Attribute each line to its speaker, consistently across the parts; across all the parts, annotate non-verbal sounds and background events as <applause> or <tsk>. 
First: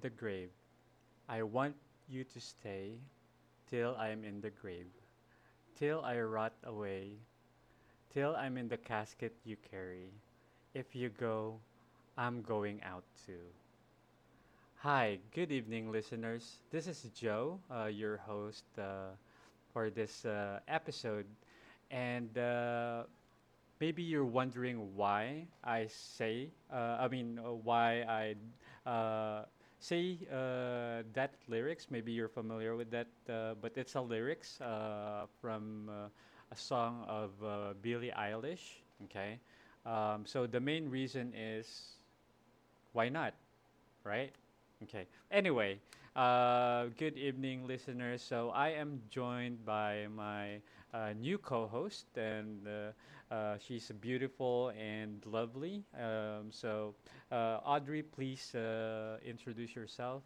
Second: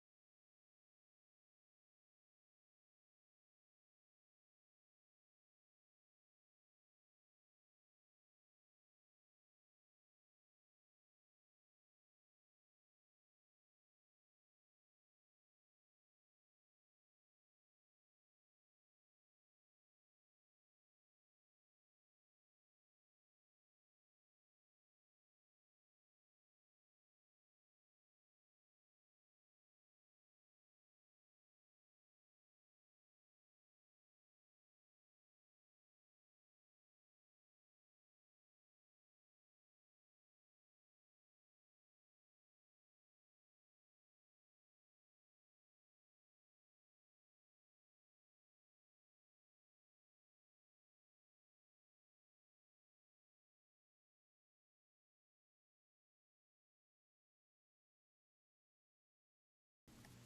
Speaker 1: the grave. I want you to stay till I'm in the grave. Till I rot away. Till I'm in the casket you carry. If you go, I'm going out too. Hi, good evening, listeners. This is Joe, your host for this episode. And Maybe you're wondering why I why I say that lyrics. Maybe you're familiar with that, but it's a lyrics from a song of Billie Eilish. Okay. So the main reason is why not, right? Okay. Anyway, good evening, listeners. So I am joined by my new co-host, and she's beautiful and lovely. Audrey, please introduce yourself.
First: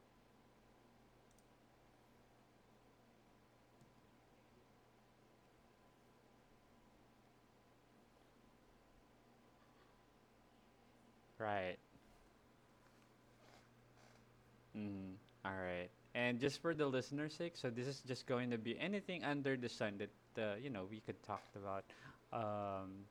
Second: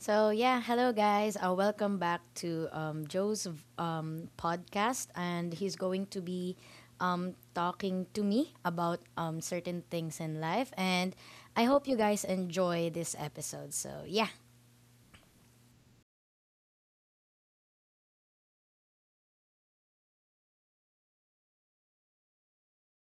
Speaker 2: So yeah, hello guys. Welcome back to Joe's podcast, and he's going to be talking to me about certain things in life. And I
Speaker 1: Right.
Speaker 2: hope you guys enjoy this episode. So yeah,
Speaker 1: Mm, all right. And just for the listener's sake, so this is just going to be anything under the sun that you know we could talk about. Um,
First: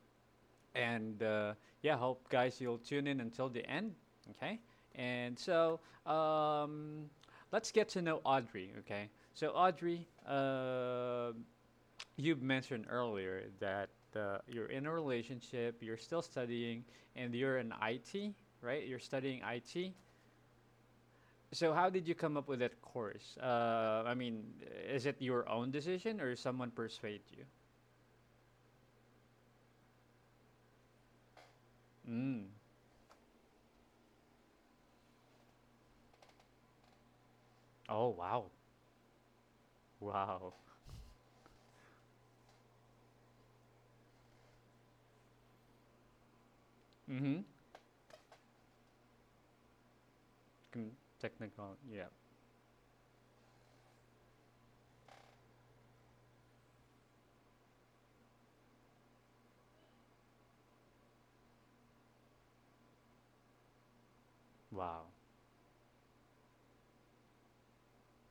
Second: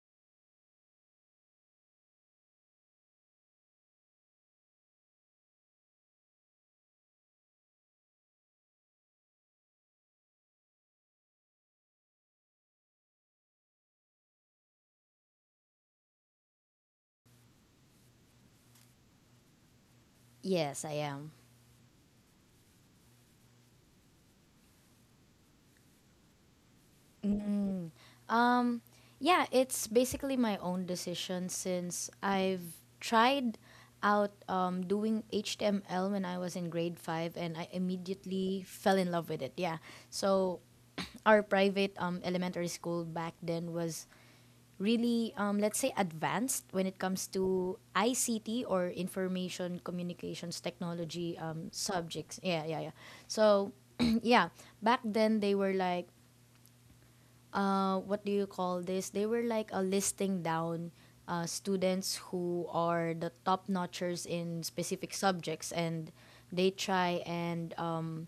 Speaker 1: and yeah, hope guys you'll tune in until the end. Okay, and so um, let's get to know Audrey. Okay, so Audrey, you mentioned earlier that you're in a relationship, you're still studying, and you're in IT, right? You're studying IT.
Speaker 2: yes, I am.
Speaker 1: So how did you come up with that course? I mean, is it your own decision or someone persuade you?
Speaker 2: Um, yeah, it's basically my own decision since
Speaker 1: Mm.
Speaker 2: I've tried out doing HTML when I was in grade five and I
Speaker 1: Oh, wow,
Speaker 2: immediately fell in love with it. Yeah.
Speaker 1: wow.
Speaker 2: So <clears throat> our private elementary school back then was really, let's say, advanced when it comes
Speaker 1: Mm-hmm.
Speaker 2: to ICT or information communications
Speaker 1: Con-
Speaker 2: technology
Speaker 1: Technical. Yeah.
Speaker 2: subjects. Yeah, yeah, yeah. So, <clears throat> yeah, back then they were like, what do you call this? They were like a listing down students who are the top notchers in
Speaker 1: Wow.
Speaker 2: specific subjects, and they try and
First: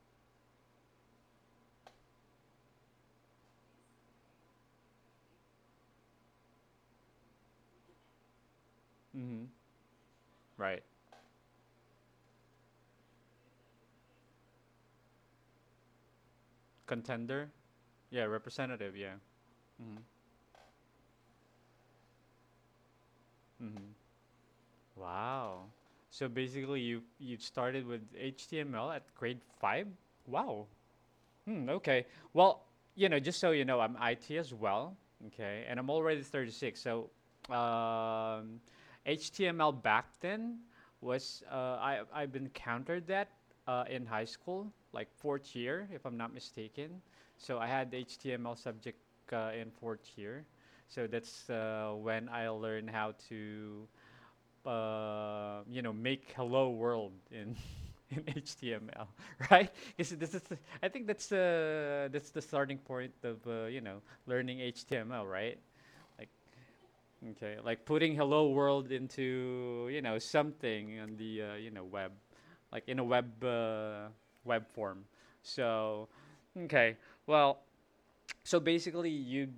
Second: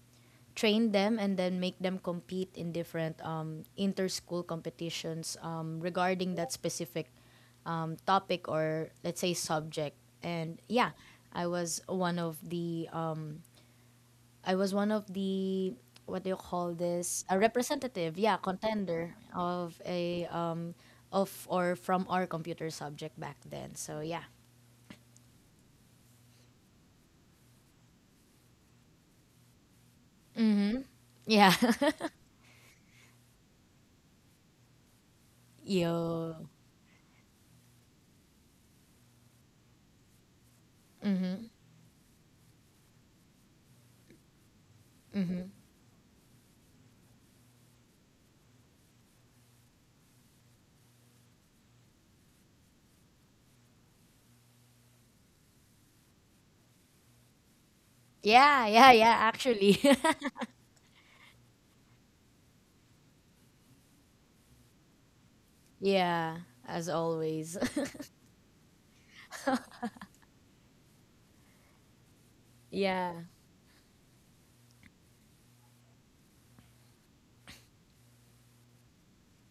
Speaker 2: train them and then make them compete in different inter-school competitions regarding that specific topic or let's say
Speaker 1: Mm-hmm.
Speaker 2: subject. And
Speaker 1: Right.
Speaker 2: yeah, I was one of the um, I was one of the what do you call this? A
Speaker 1: Contender.
Speaker 2: representative,
Speaker 1: Yeah.
Speaker 2: yeah,
Speaker 1: Representative. Yeah.
Speaker 2: contender of
Speaker 1: Mm-hmm.
Speaker 2: a of or from our computer subject back then.
Speaker 1: Mm-hmm.
Speaker 2: So yeah.
Speaker 1: Wow. So basically, you started with HTML at grade five. Wow.
Speaker 2: Yeah.
Speaker 1: Hmm,
Speaker 2: <laughs>
Speaker 1: okay. Well, you know, just so you know, I'm IT as well. Okay, and I'm already
Speaker 2: Yo.
Speaker 1: 36. So, um, HTML back then was I've encountered that in high school, like fourth year, if I'm not mistaken. So I had HTML subject in fourth year. So that's when I learned how to you know, make hello world in <laughs> in
Speaker 2: Yeah, yeah,
Speaker 1: HTML,
Speaker 2: yeah,
Speaker 1: right?
Speaker 2: actually.
Speaker 1: This is the, I think that's that's the starting point of you know learning HTML, right?
Speaker 2: <laughs>
Speaker 1: Like
Speaker 2: Yeah, as
Speaker 1: okay,
Speaker 2: always.
Speaker 1: like putting hello world into you know something on the you know web,
Speaker 2: <laughs>
Speaker 1: like in a
Speaker 2: Yeah.
Speaker 1: web, web form. So okay, well, so basically you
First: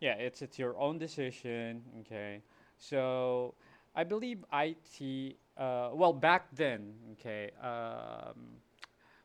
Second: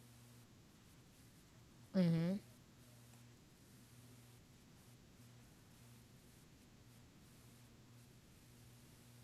Speaker 1: yeah, it's your own decision.
Speaker 2: Mhm.
Speaker 1: Okay, so I believe IT. Well, back then, okay,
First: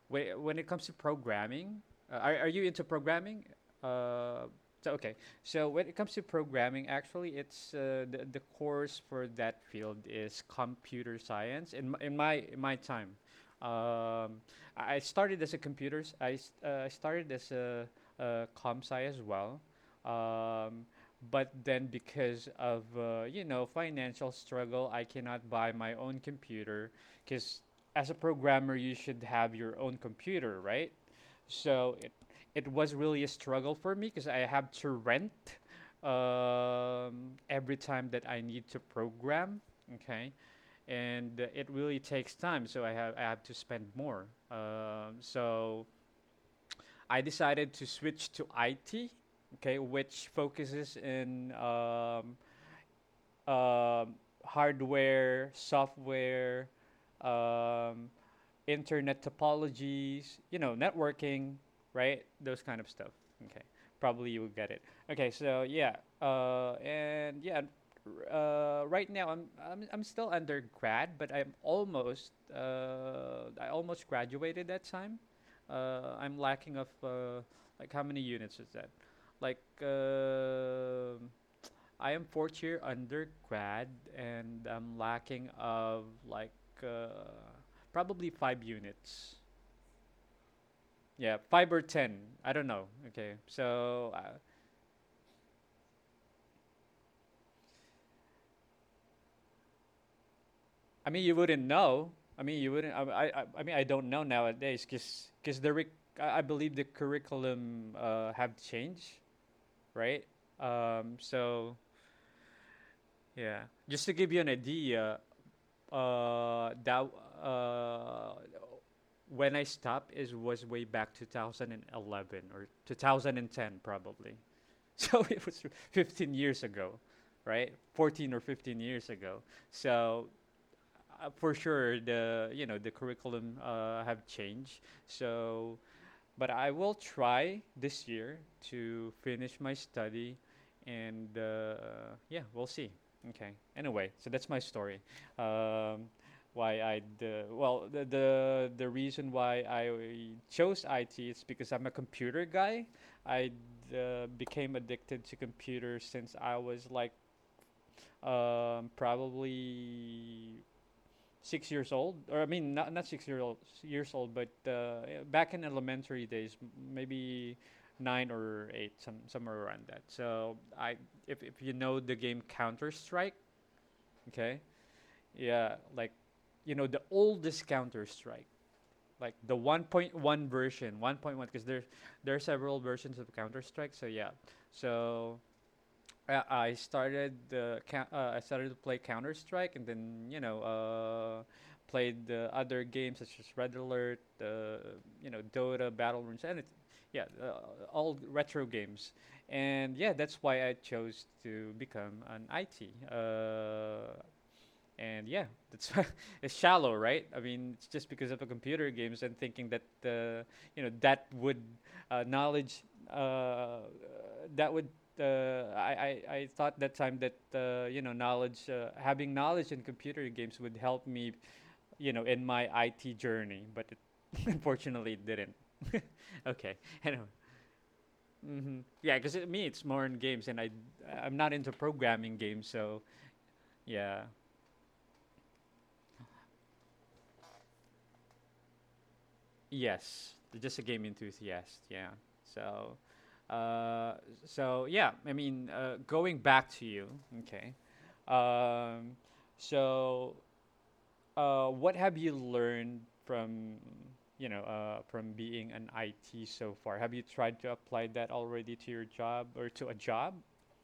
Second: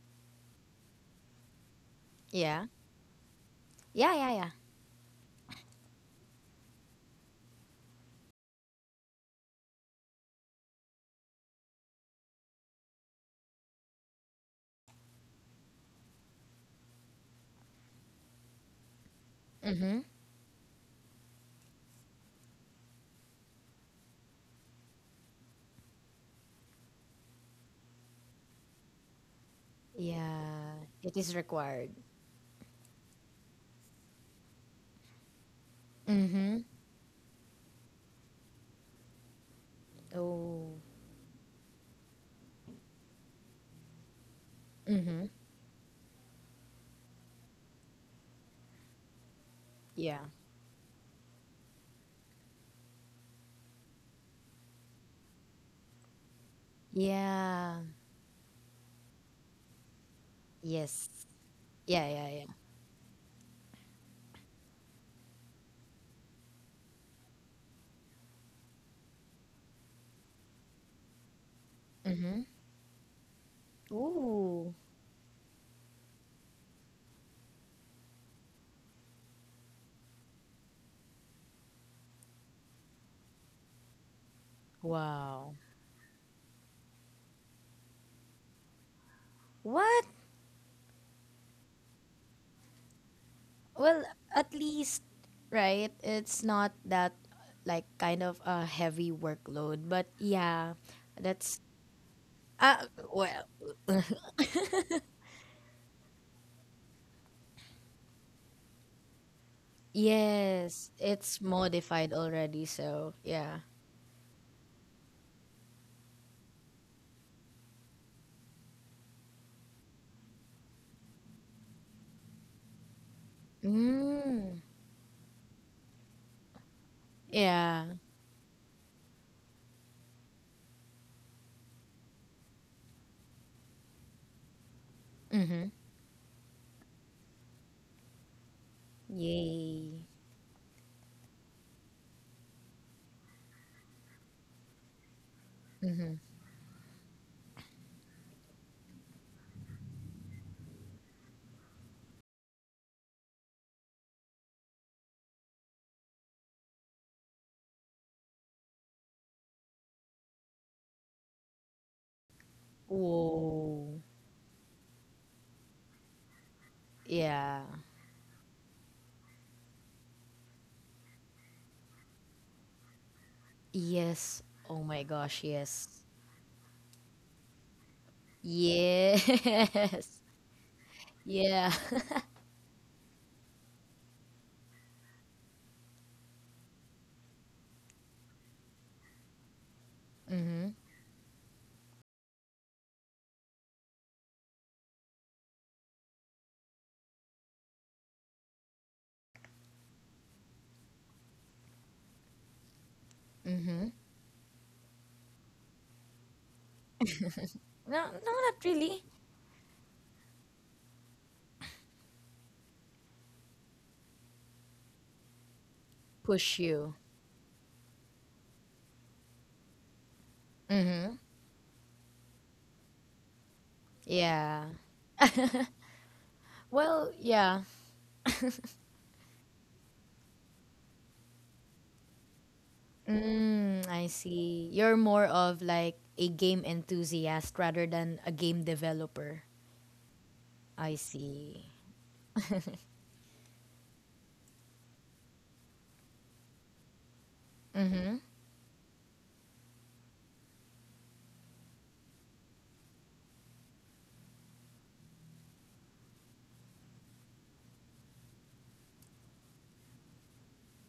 Speaker 1: When it comes to programming, are you
Speaker 2: Yeah.
Speaker 1: into programming?
Speaker 2: Yeah, yeah,
Speaker 1: Uh,
Speaker 2: yeah.
Speaker 1: so okay. So when it comes to programming, actually, it's the course for that field is computer science. In my time, um, I started as a computer. S- I started as a com sci as well.
Speaker 2: Mhm.
Speaker 1: Um, but then because of you know financial struggle, I cannot buy my own computer because as a programmer, you should have your own computer,
Speaker 2: Yeah,
Speaker 1: right?
Speaker 2: it is required.
Speaker 1: So it was really a struggle for me because I have to rent
Speaker 2: Mhm.
Speaker 1: every time that I need to program. Okay,
Speaker 2: Oh.
Speaker 1: and it really takes time, so I have to spend more. Um,
Speaker 2: Mhm.
Speaker 1: so I decided to switch to IT. Okay,
Speaker 2: Yeah.
Speaker 1: which focuses in um, hardware, software,
Speaker 2: Yeah.
Speaker 1: um, internet topologies, you know,
Speaker 2: Yes.
Speaker 1: networking,
Speaker 2: Yeah,
Speaker 1: right?
Speaker 2: yeah, yeah.
Speaker 1: Those kind of stuff. Okay, probably you will get it. Okay, so yeah, and yeah, right now I'm still undergrad, but I'm almost
Speaker 2: Mhm.
Speaker 1: uh, I almost graduated
Speaker 2: Ooh.
Speaker 1: that time. I'm lacking of like how many units is that? Like I am fourth year undergrad and I'm lacking
Speaker 2: Wow.
Speaker 1: of like uh, probably five units.
Speaker 2: What?
Speaker 1: Yeah, five or ten. I don't know. Okay,
Speaker 2: Well,
Speaker 1: so
Speaker 2: at least, right? It's not that like kind of a heavy workload, but yeah,
Speaker 1: I mean you
Speaker 2: that's
Speaker 1: wouldn't know. I mean you
Speaker 2: uh
Speaker 1: wouldn't.
Speaker 2: well,
Speaker 1: I mean I
Speaker 2: <laughs>
Speaker 1: don't know nowadays because the ric- I believe the curriculum have changed, right?
Speaker 2: yes,
Speaker 1: Um,
Speaker 2: it's
Speaker 1: so
Speaker 2: modified already, so yeah.
Speaker 1: yeah, just to give you an idea, that uh, when I stopped is was way back 2011 or 2010 probably.
Speaker 2: Mm.
Speaker 1: So <laughs> it was 15 years ago, right?
Speaker 2: Yeah.
Speaker 1: 14 or 15 years ago. So for sure the you know the curriculum have changed.
Speaker 2: Mhm.
Speaker 1: So but I will try this year to finish my
Speaker 2: Yay.
Speaker 1: study, and yeah, we'll see. Okay. Anyway, so that's my story. Um,
Speaker 2: Mhm.
Speaker 1: why I well the reason why I chose IT is because I'm a computer guy. I became addicted to computers since I was like probably 6 years old, or I mean, not six-year-old
Speaker 2: Whoa.
Speaker 1: years old, but yeah, back in elementary days, maybe
Speaker 2: Yeah.
Speaker 1: nine or eight, somewhere around that. So I, if you know the game Counter Strike,
Speaker 2: Yes.
Speaker 1: okay,
Speaker 2: Oh my gosh,
Speaker 1: yeah,
Speaker 2: yes.
Speaker 1: like you know the oldest Counter Strike, like the
Speaker 2: Yes. <laughs>
Speaker 1: 1.1 version, 1.1, because
Speaker 2: Yeah.
Speaker 1: there are several versions of Counter Strike. So yeah, so I started to play Counter Strike, and then
Speaker 2: <laughs>
Speaker 1: you know
Speaker 2: Mhm.
Speaker 1: played the other games such as Red Alert, you know Dota, Battle Runes, and it, yeah, all retro games. And yeah, that's why I chose to become an IT.
Speaker 2: Mhm.
Speaker 1: And yeah, that's <laughs> it's shallow, right? I mean, it's
Speaker 2: No,
Speaker 1: just
Speaker 2: no,
Speaker 1: because of the
Speaker 2: not
Speaker 1: computer
Speaker 2: really.
Speaker 1: games and thinking that you know that would knowledge uh, that would uh, I
Speaker 2: Push
Speaker 1: thought
Speaker 2: you.
Speaker 1: that time that you know knowledge having knowledge in computer games would help
Speaker 2: Mm-hmm.
Speaker 1: me you know in my IT journey, but it, <laughs>
Speaker 2: Yeah.
Speaker 1: unfortunately it didn't. <laughs> okay,
Speaker 2: Well,
Speaker 1: anyway.
Speaker 2: yeah.
Speaker 1: Mm-hmm. Yeah, because it's more in games, and I'm not into programming games, so
Speaker 2: Mm, I
Speaker 1: yeah.
Speaker 2: see. You're more of like a game enthusiast rather than a game developer.
Speaker 1: Yes, just a
Speaker 2: I
Speaker 1: game
Speaker 2: see.
Speaker 1: enthusiast. Yeah. So, uh, so yeah. I mean, going back to you. Okay.
Speaker 2: Mm-hmm.
Speaker 1: Um, so, what have you learned from you know from being an IT so far? Have you tried to apply that already to your job or to a job?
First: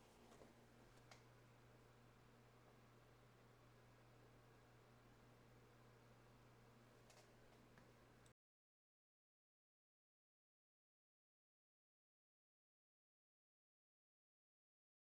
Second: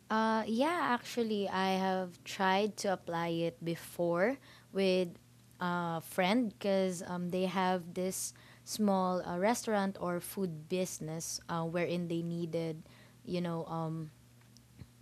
Speaker 2: Yeah, actually, I have tried to apply it before with a friend because they have this small restaurant or food business wherein they needed, you know, um,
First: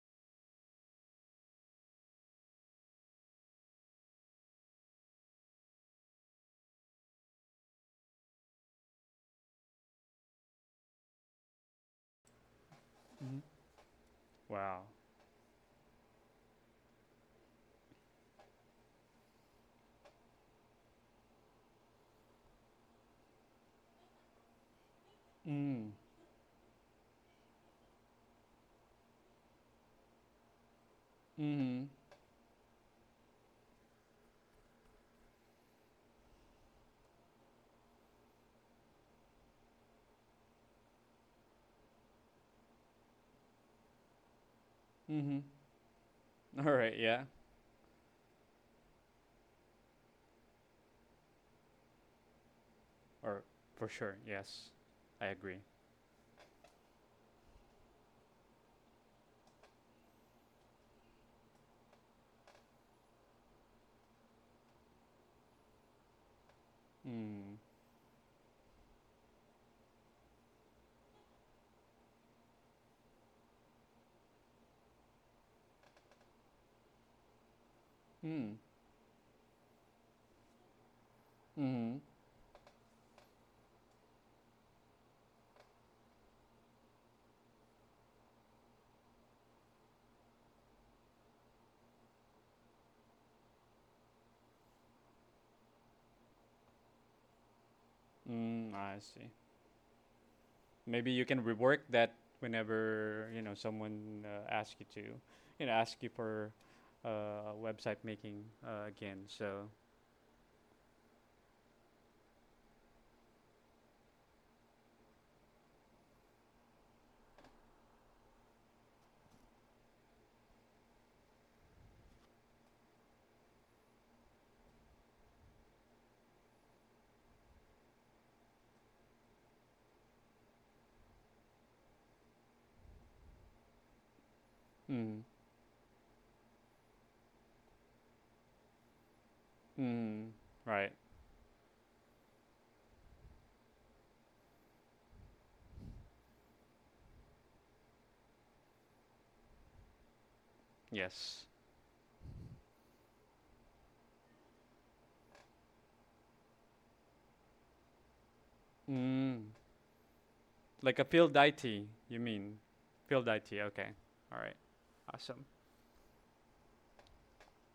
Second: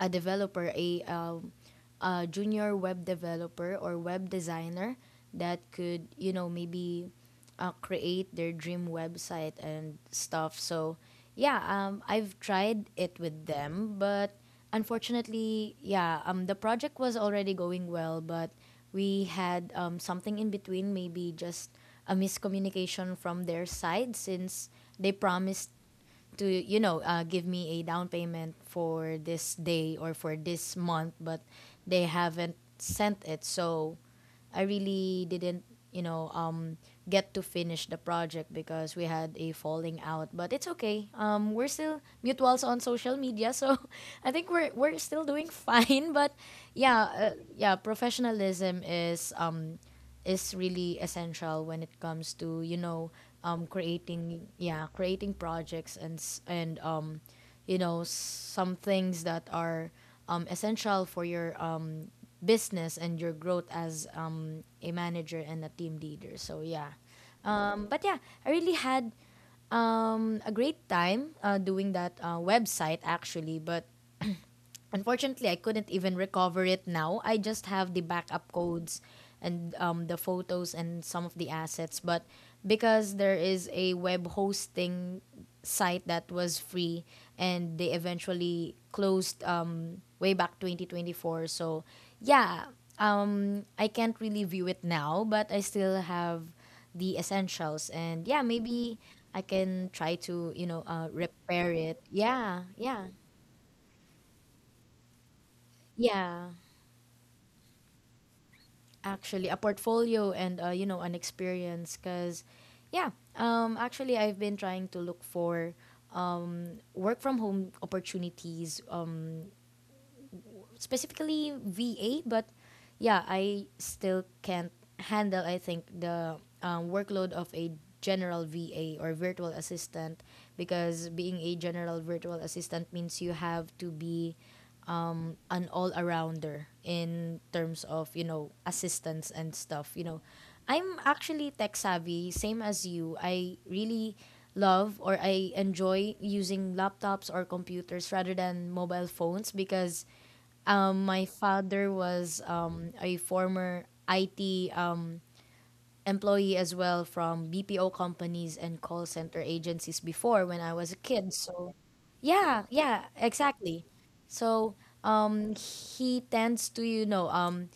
Speaker 2: a developer, a junior web developer or web designer that could, maybe create their dream website and stuff. So, yeah, I've tried it
Speaker 1: Hmm.
Speaker 2: with them, but
Speaker 1: Wow.
Speaker 2: unfortunately, yeah, the project was already going well, but we had something in between, maybe just a miscommunication from their side since they promised
Speaker 1: Mm.
Speaker 2: to give me a down payment for this day or for this month, but
Speaker 1: Mhm.
Speaker 2: they haven't sent it, so I really didn't you know um, get to finish the project because we had a falling out. But it's okay, we're still mutuals on social media, so <laughs> I think we're still
Speaker 1: Mhm.
Speaker 2: doing fine, <laughs> but
Speaker 1: <laughs> All right. Yeah.
Speaker 2: yeah. Yeah, professionalism is really essential when it comes to,
Speaker 1: Or for sure.
Speaker 2: creating
Speaker 1: Yes.
Speaker 2: yeah
Speaker 1: I
Speaker 2: creating
Speaker 1: agree.
Speaker 2: projects and some things that are essential for your business and your growth as a manager and a team leader, so yeah.
Speaker 1: Mm.
Speaker 2: But yeah, I really had a great time doing that website, actually, but unfortunately, I couldn't even recover it now. I just have the backup
Speaker 1: Mm.
Speaker 2: codes and the photos and some of the assets.
Speaker 1: Mhm.
Speaker 2: But because there is a web hosting site that was free and they eventually closed way back 2024. So, yeah, I can't really view it now, but I still have the essentials. And yeah,
Speaker 1: Mm, I
Speaker 2: maybe
Speaker 1: see.
Speaker 2: I can try to,
Speaker 1: Maybe you can
Speaker 2: repair
Speaker 1: rework
Speaker 2: it.
Speaker 1: that
Speaker 2: Yeah, yeah,
Speaker 1: whenever, you know, someone asks you to, you know, ask you
Speaker 2: yeah.
Speaker 1: for website making again.
Speaker 2: Actually, a
Speaker 1: So,
Speaker 2: portfolio and an experience, because yeah. Actually, I've been trying to look for work from home opportunities, specifically VA, but yeah. I still can't handle, I think, the workload of a general VA or virtual assistant, because being a general virtual assistant means you have to be
Speaker 1: mm,
Speaker 2: an all-arounder in terms of assistance and stuff, you know.
Speaker 1: mm, right.
Speaker 2: I'm actually tech savvy, same as you. I really love or I enjoy using laptops or computers rather than mobile phones, because my
Speaker 1: Yes.
Speaker 2: father was a former IT employee as well from BPO companies and call center
Speaker 1: Mm,
Speaker 2: agencies before when I was a
Speaker 1: like a
Speaker 2: kid.
Speaker 1: field
Speaker 2: So,
Speaker 1: IT, you mean?
Speaker 2: yeah, yeah,
Speaker 1: Field IT.
Speaker 2: exactly.
Speaker 1: Okay. All right.
Speaker 2: So,
Speaker 1: Awesome.
Speaker 2: he tends to, you know, um,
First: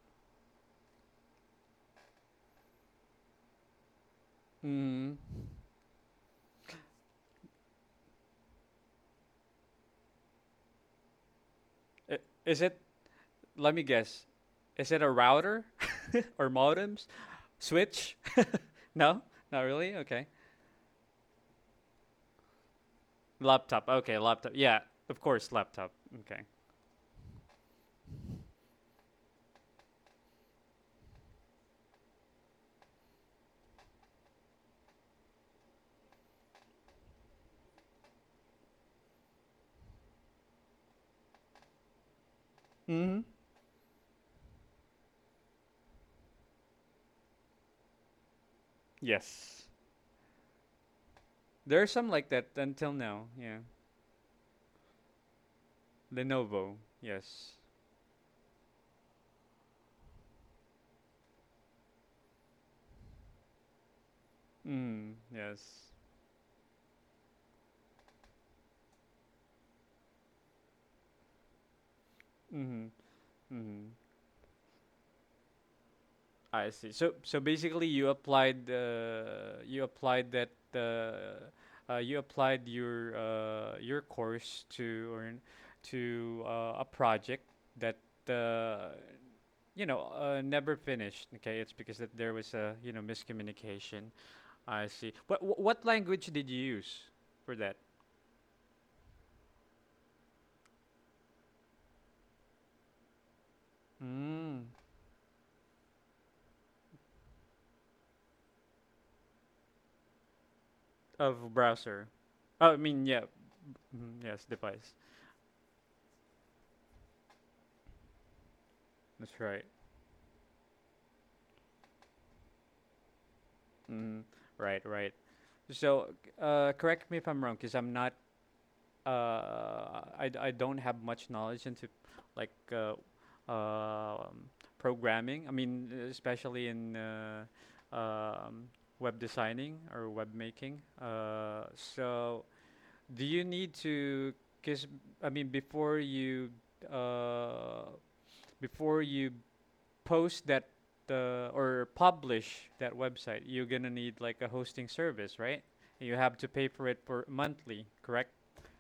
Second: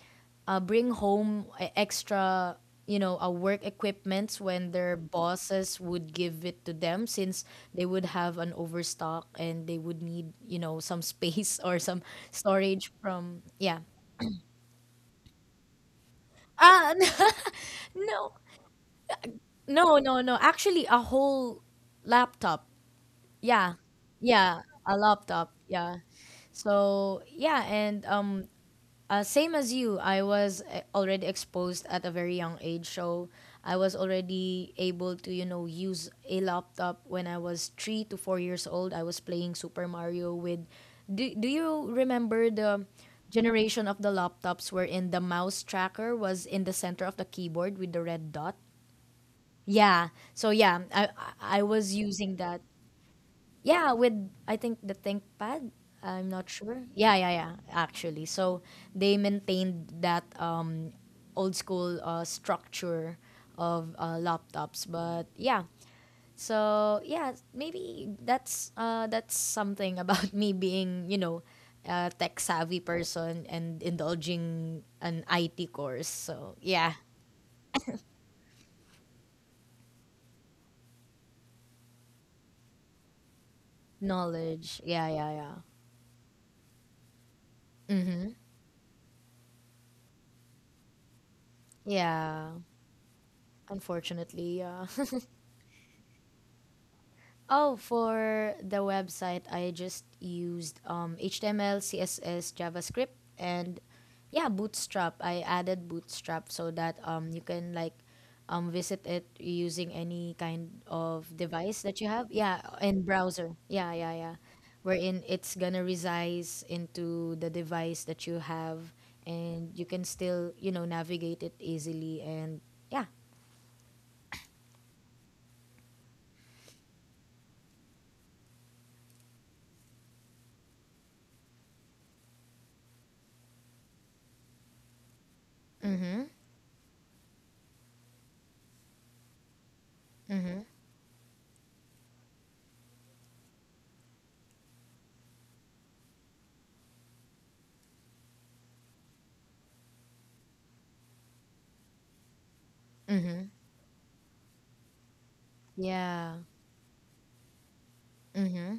Speaker 2: uh, bring home extra, work equipments when their
Speaker 1: Mm.
Speaker 2: bosses would give it to them, since they would have an overstock and they would need, some space <laughs> or some
Speaker 1: I- Is it,
Speaker 2: storage from,
Speaker 1: let
Speaker 2: yeah.
Speaker 1: me guess, is it a router <laughs> or
Speaker 2: Ah,
Speaker 1: modems?
Speaker 2: <laughs>
Speaker 1: Switch?
Speaker 2: no,
Speaker 1: <laughs> No? Not really?
Speaker 2: no, no,
Speaker 1: Okay.
Speaker 2: no. Actually, a whole laptop. Yeah.
Speaker 1: Laptop. Okay, laptop.
Speaker 2: Yeah,
Speaker 1: Yeah,
Speaker 2: a
Speaker 1: of course,
Speaker 2: laptop.
Speaker 1: laptop.
Speaker 2: Yeah.
Speaker 1: Okay.
Speaker 2: So, yeah, and same as you, I was already exposed at a very young age. So, I was already able to, use a laptop when I was 3 to 4 years old. I was playing Super Mario with. Do you remember the
Speaker 1: Mm-hmm.
Speaker 2: generation of the laptops wherein the mouse tracker was in the center of the keyboard with the red dot?
Speaker 1: Yes.
Speaker 2: Yeah. So yeah, I
Speaker 1: There are
Speaker 2: was
Speaker 1: some like
Speaker 2: using
Speaker 1: that
Speaker 2: that.
Speaker 1: until now. Yeah.
Speaker 2: Yeah, with, I think, the ThinkPad. I'm not
Speaker 1: Lenovo.
Speaker 2: sure. Yeah, yeah, yeah.
Speaker 1: Yes.
Speaker 2: Actually, so they maintained that old school structure of laptops.
Speaker 1: Mm.
Speaker 2: But yeah,
Speaker 1: Yes.
Speaker 2: so yeah, maybe that's something about <laughs> me being, a tech savvy
Speaker 1: Mm.
Speaker 2: person and
Speaker 1: Mm.
Speaker 2: indulging an IT course. So
Speaker 1: I see.
Speaker 2: yeah,
Speaker 1: So so basically, you applied your course
Speaker 2: knowledge.
Speaker 1: to
Speaker 2: Yeah,
Speaker 1: or
Speaker 2: yeah, yeah.
Speaker 1: to a project that
Speaker 2: Mm-hmm.
Speaker 1: uh, you know never finished. Okay, it's because that there
Speaker 2: Yeah.
Speaker 1: was a you know miscommunication.
Speaker 2: Unfortunately,
Speaker 1: I
Speaker 2: yeah.
Speaker 1: see.
Speaker 2: <laughs>
Speaker 1: What what language did you use for that?
Speaker 2: Oh, for the website, I just used HTML, CSS, JavaScript, and yeah,
Speaker 1: Mm.
Speaker 2: Bootstrap. I added Bootstrap so that you can like visit it using any kind of
Speaker 1: Of
Speaker 2: device that
Speaker 1: browser?
Speaker 2: you have. Yeah,
Speaker 1: Oh, I
Speaker 2: and
Speaker 1: mean, yeah,
Speaker 2: browser. Yeah, yeah,
Speaker 1: mhm,
Speaker 2: yeah.
Speaker 1: yes, device.
Speaker 2: Wherein it's gonna resize into the device that you have,
Speaker 1: That's right.
Speaker 2: and you can still navigate it easily and yeah.
Speaker 1: Mm, right, right. So, correct me if I'm wrong, because I'm not. I don't have much knowledge into like um programming. I mean,
Speaker 2: Mm-hmm.
Speaker 1: especially in um, web designing or web
Speaker 2: Mm-hmm.
Speaker 1: making. So do you need to, cause I mean, uh, before you post that or publish that
Speaker 2: Mm-hmm.
Speaker 1: website, you're gonna need like a hosting service, right? You
Speaker 2: Yeah.
Speaker 1: have to pay for it for monthly, correct?
Speaker 2: Mm-hmm.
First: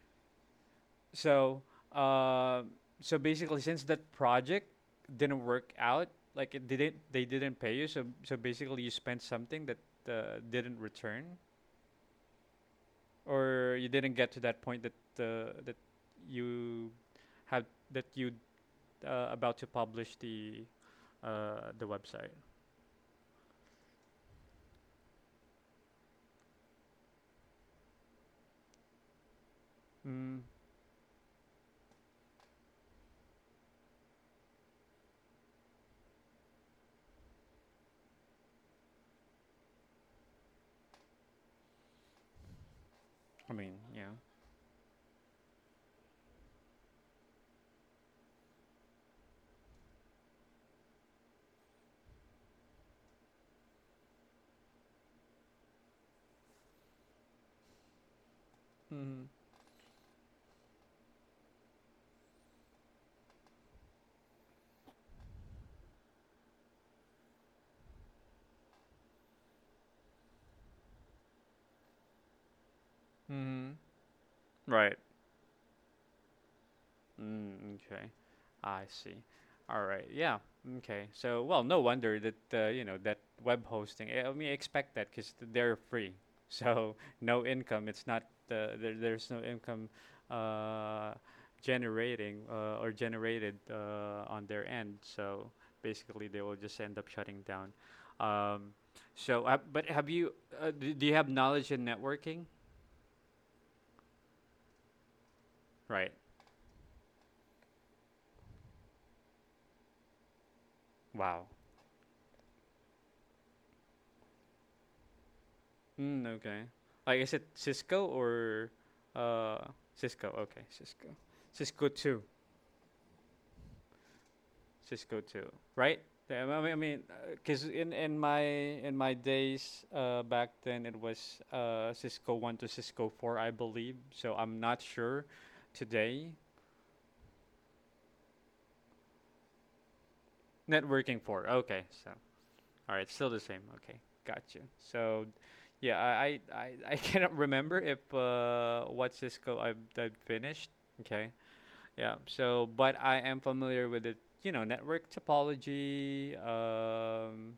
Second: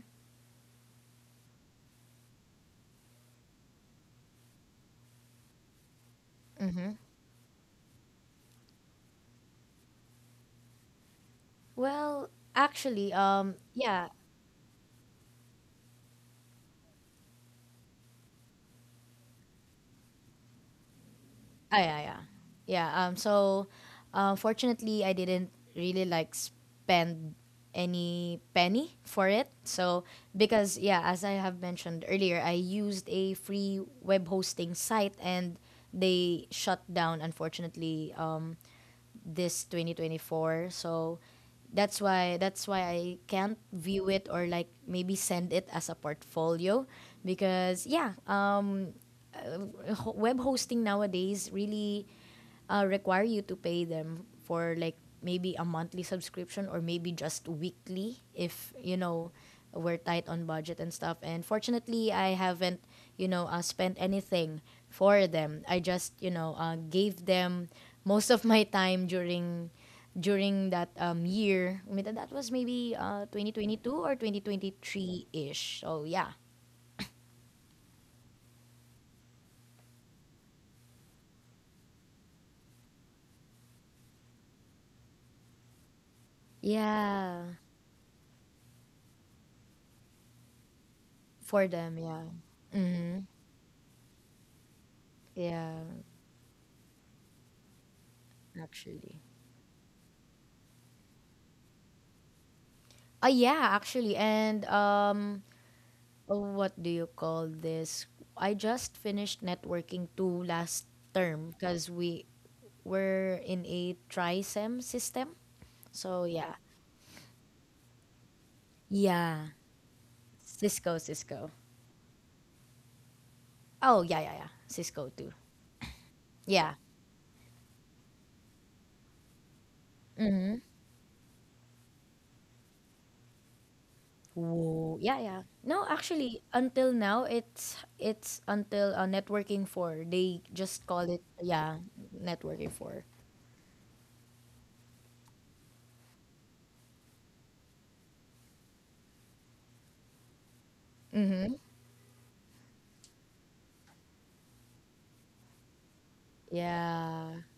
Speaker 1: So, uh, so basically, since that project didn't work out, like it
Speaker 2: Mm-hmm.
Speaker 1: didn't, they didn't pay you. So, so basically, you spent something that didn't return.
Speaker 2: Well, actually,
Speaker 1: Or you
Speaker 2: yeah,
Speaker 1: didn't get to that point that that you had that you about to publish the
Speaker 2: yeah, yeah,
Speaker 1: website.
Speaker 2: yeah. So, fortunately, I didn't really like spend any penny for it. So,
Speaker 1: Mm,
Speaker 2: because yeah, as I have mentioned earlier, I used a free web hosting site and they shut down, unfortunately. This 2024. So that's why I
Speaker 1: I
Speaker 2: can't
Speaker 1: mean,
Speaker 2: view
Speaker 1: yeah.
Speaker 2: it or like maybe send it as a portfolio, because yeah, web hosting nowadays really require you to pay them for like maybe a monthly subscription or maybe just weekly, if
Speaker 1: Mm-hmm.
Speaker 2: we're tight on budget and stuff. And fortunately, I haven't spent anything for them. I just gave them most of my time during that year. I mean, that was maybe
Speaker 1: Mm-hmm.
Speaker 2: 2022 or
Speaker 1: Right.
Speaker 2: 2023 ish, so yeah.
Speaker 1: Mm, okay. I see. All right. Yeah. Okay. So, well, no wonder that you know that web hosting. I mean, expect that because they're free. So <laughs>
Speaker 2: Yeah.
Speaker 1: no income. It's not there. There's no income uh,
Speaker 2: For them, yeah.
Speaker 1: generating or
Speaker 2: Mm-hmm.
Speaker 1: generated on their end. So
Speaker 2: Yeah,
Speaker 1: basically, they will just end up shutting down. Um,
Speaker 2: actually.
Speaker 1: but have you? Do you have knowledge in networking?
Speaker 2: Yeah, actually. And
Speaker 1: Right.
Speaker 2: what do you call this? I just finished networking two last
Speaker 1: Wow.
Speaker 2: term because we were in a trisem system. So
Speaker 1: Mm,
Speaker 2: yeah,
Speaker 1: okay. Like, is it Cisco or
Speaker 2: yeah,
Speaker 1: uh Cisco? Okay,
Speaker 2: Cisco,
Speaker 1: Cisco.
Speaker 2: Cisco.
Speaker 1: Cisco two.
Speaker 2: Oh yeah, yeah, yeah, Cisco
Speaker 1: Cisco
Speaker 2: too.
Speaker 1: two, right? Yeah,
Speaker 2: Yeah.
Speaker 1: I mean, cause in in my days
Speaker 2: Mm-hmm.
Speaker 1: back then it was Cisco one to Cisco four, I believe. So I'm not
Speaker 2: Whoa. Yeah,
Speaker 1: sure
Speaker 2: yeah. No,
Speaker 1: today.
Speaker 2: actually, until now, it's until networking four. They just call
Speaker 1: Networking
Speaker 2: it
Speaker 1: four.
Speaker 2: yeah,
Speaker 1: Okay, so
Speaker 2: networking
Speaker 1: all
Speaker 2: four.
Speaker 1: right, still the same. Okay, got you. So. Yeah, I <laughs> I cannot remember if what Cisco I've finished. Okay.
Speaker 2: Mm-hmm.
Speaker 1: Yeah. So, but I am familiar with it. You know, network topology.
Speaker 2: Yeah.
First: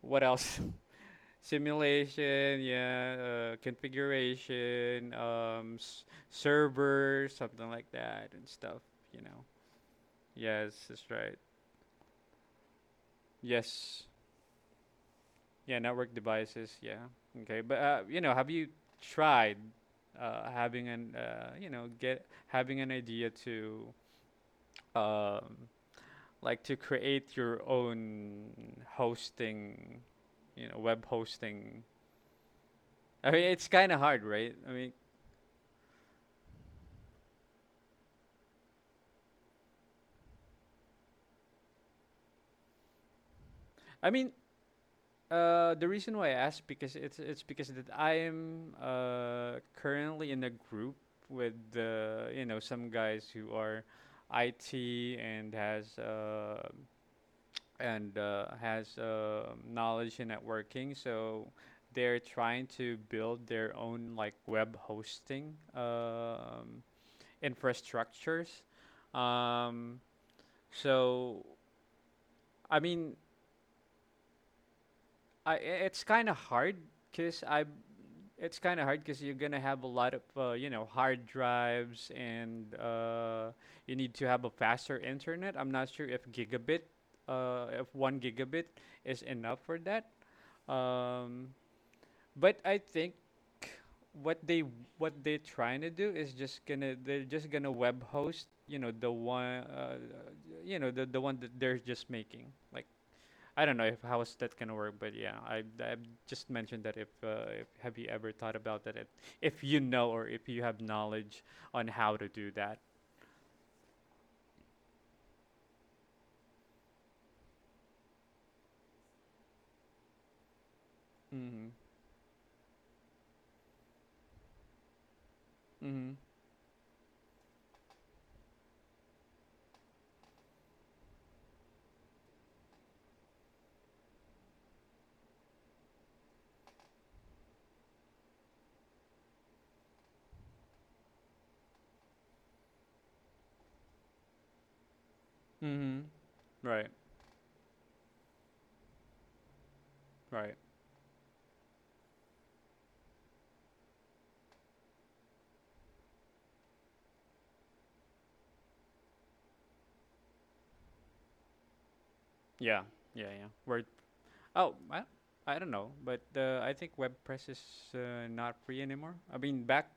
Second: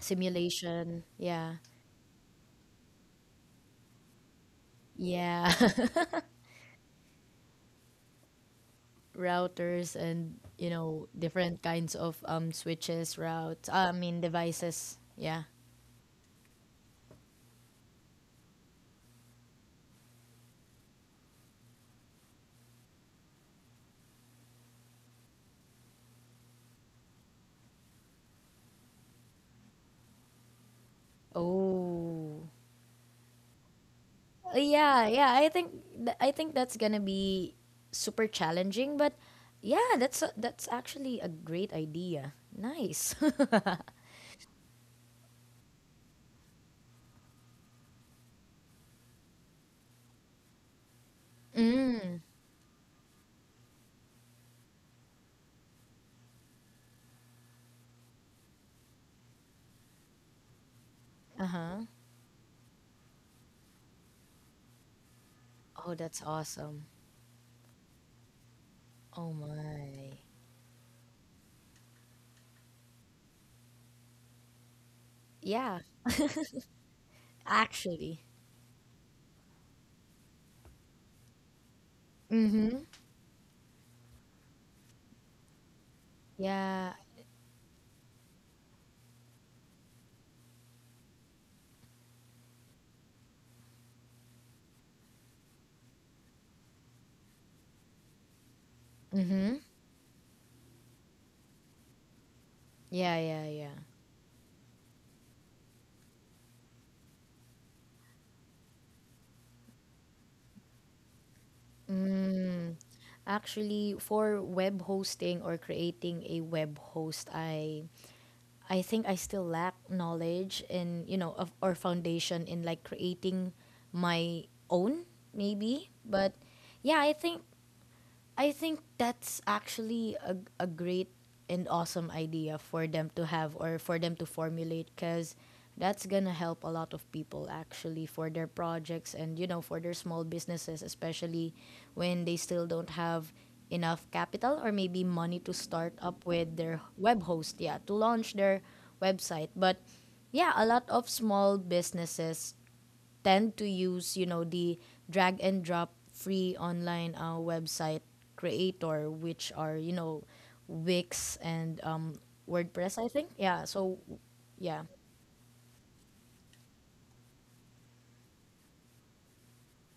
Speaker 1: What else? <laughs>
Speaker 2: Yeah.
Speaker 1: Simulation. Yeah. Configuration.
Speaker 2: Yeah. <laughs>
Speaker 1: Server. Something like that and stuff. You know.
Speaker 2: Routers and,
Speaker 1: Yes, that's right.
Speaker 2: different kinds of switches, routes. I
Speaker 1: Yes.
Speaker 2: mean devices. Yeah.
Speaker 1: Yeah. Network devices. Yeah. Okay. But you know, have you tried having an you know get having an idea to um, like to create your own hosting, you know, web hosting.
Speaker 2: Oh.
Speaker 1: I mean, it's kind of hard, right?
Speaker 2: Yeah, yeah. I think that's gonna be super challenging, but yeah, that's actually a great idea. Nice. <laughs>
Speaker 1: I mean, the reason why I asked because it's because that I am currently in a group with
Speaker 2: Mm.
Speaker 1: you know some guys who are IT and has knowledge in networking,
Speaker 2: Uh
Speaker 1: so
Speaker 2: huh.
Speaker 1: they're trying to build their own like web hosting.
Speaker 2: Oh, that's awesome.
Speaker 1: Infrastructures.
Speaker 2: Oh
Speaker 1: Um,
Speaker 2: my.
Speaker 1: so I mean,
Speaker 2: Yeah,
Speaker 1: it's kind of hard because I
Speaker 2: actually.
Speaker 1: it's kind of hard because you're gonna have a lot of you know hard drives and
Speaker 2: Mm-hmm.
Speaker 1: you need to have a faster internet. I'm not sure if
Speaker 2: Yeah.
Speaker 1: if one gigabit is enough for that. Um, but I think what they what they're trying to do is just gonna they're just gonna web host you know the
Speaker 2: Mm-hmm.
Speaker 1: one the one that they're just making like
Speaker 2: Yeah, yeah,
Speaker 1: I
Speaker 2: yeah.
Speaker 1: don't know if how is that gonna work, but yeah, I just mentioned that if have you ever thought about that, if you know or if you have knowledge on how to do
Speaker 2: Mm.
Speaker 1: that.
Speaker 2: Actually, for web hosting or creating a web host, I think I still lack knowledge and, of
Speaker 1: Mm-hmm.
Speaker 2: or foundation in, like, creating my own, maybe.
Speaker 1: Mm-hmm.
Speaker 2: But yeah, I think that's actually a great and awesome idea for them to have or for them to formulate, because that's gonna help a lot of people actually for their projects and, for their small businesses, especially when they still don't have enough capital or maybe money to start
Speaker 1: Mm-hmm.
Speaker 2: up with their
Speaker 1: Right.
Speaker 2: web host, yeah, to launch their website. But yeah,
Speaker 1: Right.
Speaker 2: a lot of small businesses tend to use, the drag and drop free online website creator, which are, Wix and
Speaker 1: Yeah.
Speaker 2: WordPress, I think.
Speaker 1: yeah yeah
Speaker 2: Yeah.
Speaker 1: word
Speaker 2: So,
Speaker 1: oh
Speaker 2: yeah.
Speaker 1: I don't know, but I think WordPress is not free anymore.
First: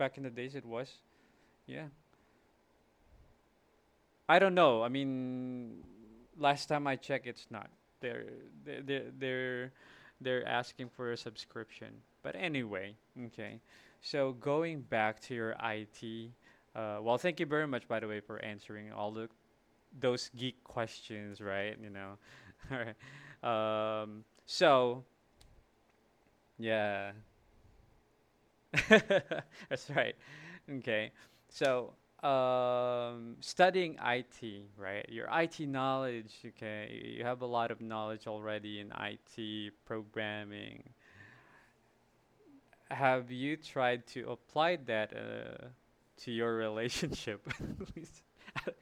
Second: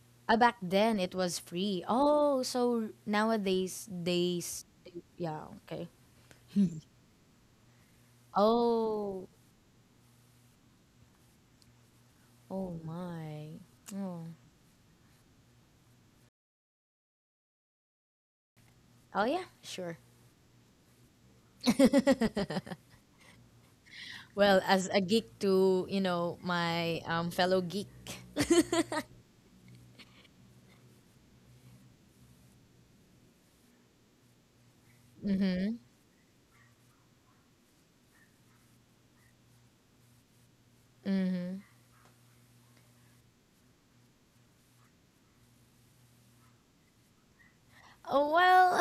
Speaker 1: Back in the days,
Speaker 2: Back
Speaker 1: it was.
Speaker 2: then it was free.
Speaker 1: Yeah.
Speaker 2: Oh, so nowadays
Speaker 1: I don't know. I
Speaker 2: yeah,
Speaker 1: mean,
Speaker 2: okay.
Speaker 1: last time I checked, it's not. They're they're they're
Speaker 2: Oh,
Speaker 1: they're, they're asking for a subscription. But
Speaker 2: oh
Speaker 1: anyway,
Speaker 2: my.
Speaker 1: okay.
Speaker 2: Oh,
Speaker 1: So going back to your IT. Well, thank you very much, by the way, for answering all
Speaker 2: oh yeah, sure.
Speaker 1: those geek questions, right? You know, <laughs> all right. Um,
Speaker 2: Well, as a
Speaker 1: so
Speaker 2: geek to, my
Speaker 1: yeah,
Speaker 2: fellow geek.
Speaker 1: <laughs> That's right. Okay. So, studying IT, right? Your IT knowledge, okay, you have a lot of knowledge already in IT programming. Have you tried to apply that to your relationship? <laughs> Please.
Speaker 2: Oh, well,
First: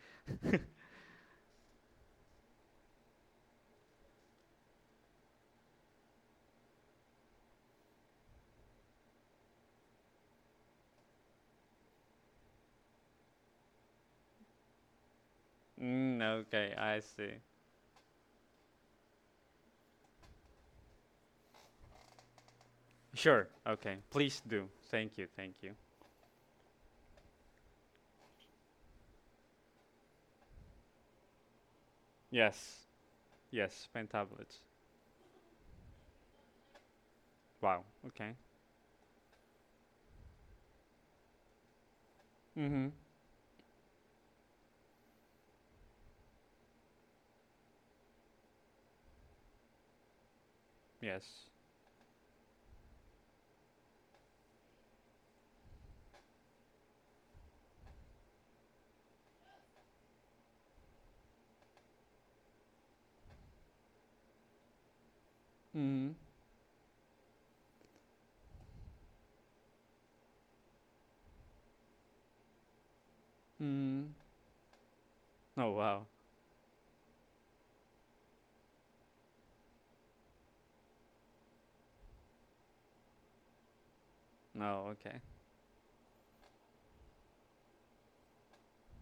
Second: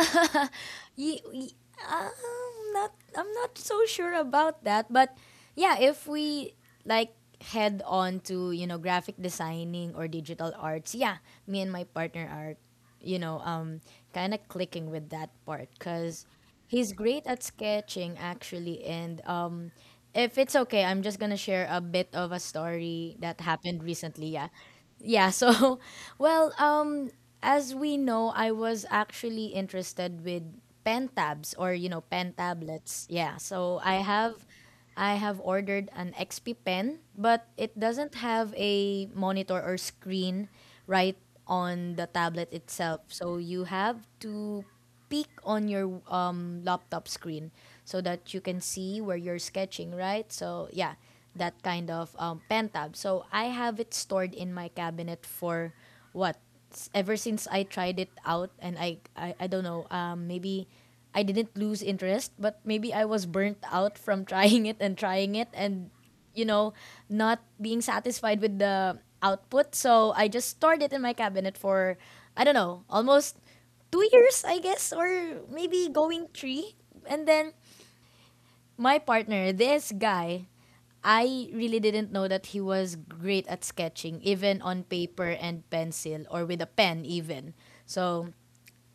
Speaker 2: <laughs> ye, ye- I'm not I'm not so sure about that, but yeah, if we like head on to graphic designing or digital arts, yeah, me and my partner are you know um kind of clicking with that part,
Speaker 1: Mm,
Speaker 2: because
Speaker 1: okay,
Speaker 2: he's
Speaker 1: I
Speaker 2: great
Speaker 1: see.
Speaker 2: at sketching actually, and if it's okay, I'm just gonna share a bit of a story that
Speaker 1: Sure.
Speaker 2: happened
Speaker 1: Okay.
Speaker 2: recently.
Speaker 1: Please
Speaker 2: Yeah,
Speaker 1: do. Thank you.
Speaker 2: yeah,
Speaker 1: Thank you.
Speaker 2: so <laughs> well, as we know, I was actually interested with pen tabs, or pen
Speaker 1: Yes.
Speaker 2: tablets. Yeah, so
Speaker 1: Yes.
Speaker 2: i
Speaker 1: Pen
Speaker 2: have
Speaker 1: tablets.
Speaker 2: i have ordered an XP pen, but it
Speaker 1: Wow.
Speaker 2: doesn't
Speaker 1: Okay.
Speaker 2: have a monitor or screen right on the tablet
Speaker 1: Mm-hmm.
Speaker 2: itself, so you have to peek on your laptop screen so that you can see where you're sketching, right? So, yeah,
Speaker 1: Yes.
Speaker 2: that kind of pen tab. So, I have it stored in my cabinet for what? Ever since I tried it out, and I don't know, maybe I didn't lose interest, but maybe I was burnt out from <laughs> trying it and trying it, and
Speaker 1: Mm-hmm.
Speaker 2: you know, not being satisfied with the output. So I just stored it in my cabinet for, I don't know, almost two
Speaker 1: Mm-hmm.
Speaker 2: years, I guess, or
Speaker 1: Oh
Speaker 2: maybe
Speaker 1: wow.
Speaker 2: going three. And then my partner, this guy, I really didn't know that he was great at sketching, even
Speaker 1: No.
Speaker 2: on
Speaker 1: Okay.
Speaker 2: paper and pencil, or with a pen even. So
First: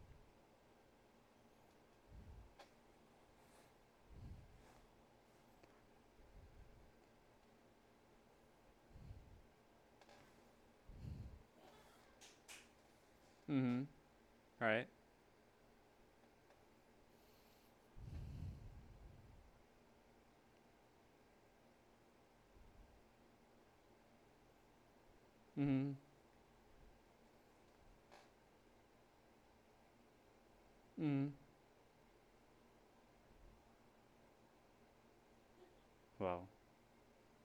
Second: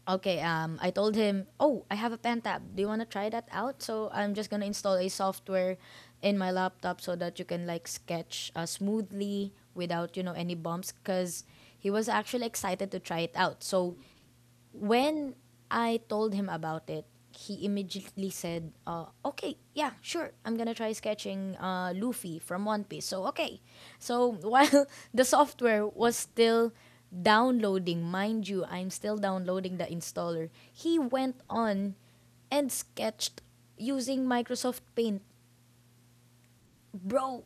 Speaker 2: okay, I told him, oh, I have a pen tab. Do you want to try that out? So I'm just gonna install a software in my laptop so that you can like sketch smoothly without any bumps, because he was actually excited to try it out.
Speaker 1: Mm-hmm.
Speaker 2: So
Speaker 1: Right.
Speaker 2: when I told him about it, he immediately said, "Okay, yeah, sure. I'm gonna try sketching Luffy from One Piece." So okay, so <laughs> while the software
Speaker 1: Mm-hmm.
Speaker 2: was still downloading, mind you, I'm still downloading the installer. He
Speaker 1: Mm-hmm.
Speaker 2: went on and sketched using Microsoft Paint,
Speaker 1: Wow.
Speaker 2: bro,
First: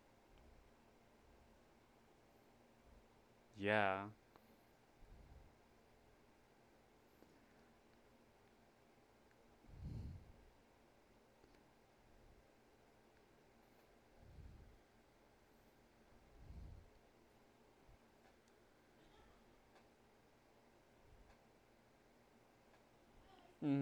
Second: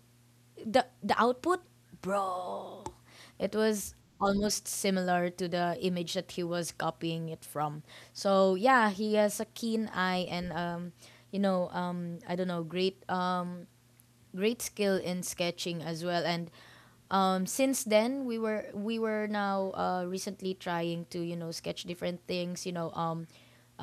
Speaker 2: the output, bro, it was
Speaker 1: Yeah.
Speaker 2: almost similar to the image that he was copying it from. So yeah, he has a keen eye, and I don't know, great great skill in sketching as well. And since then, we were now recently trying to sketch different things. You know, um,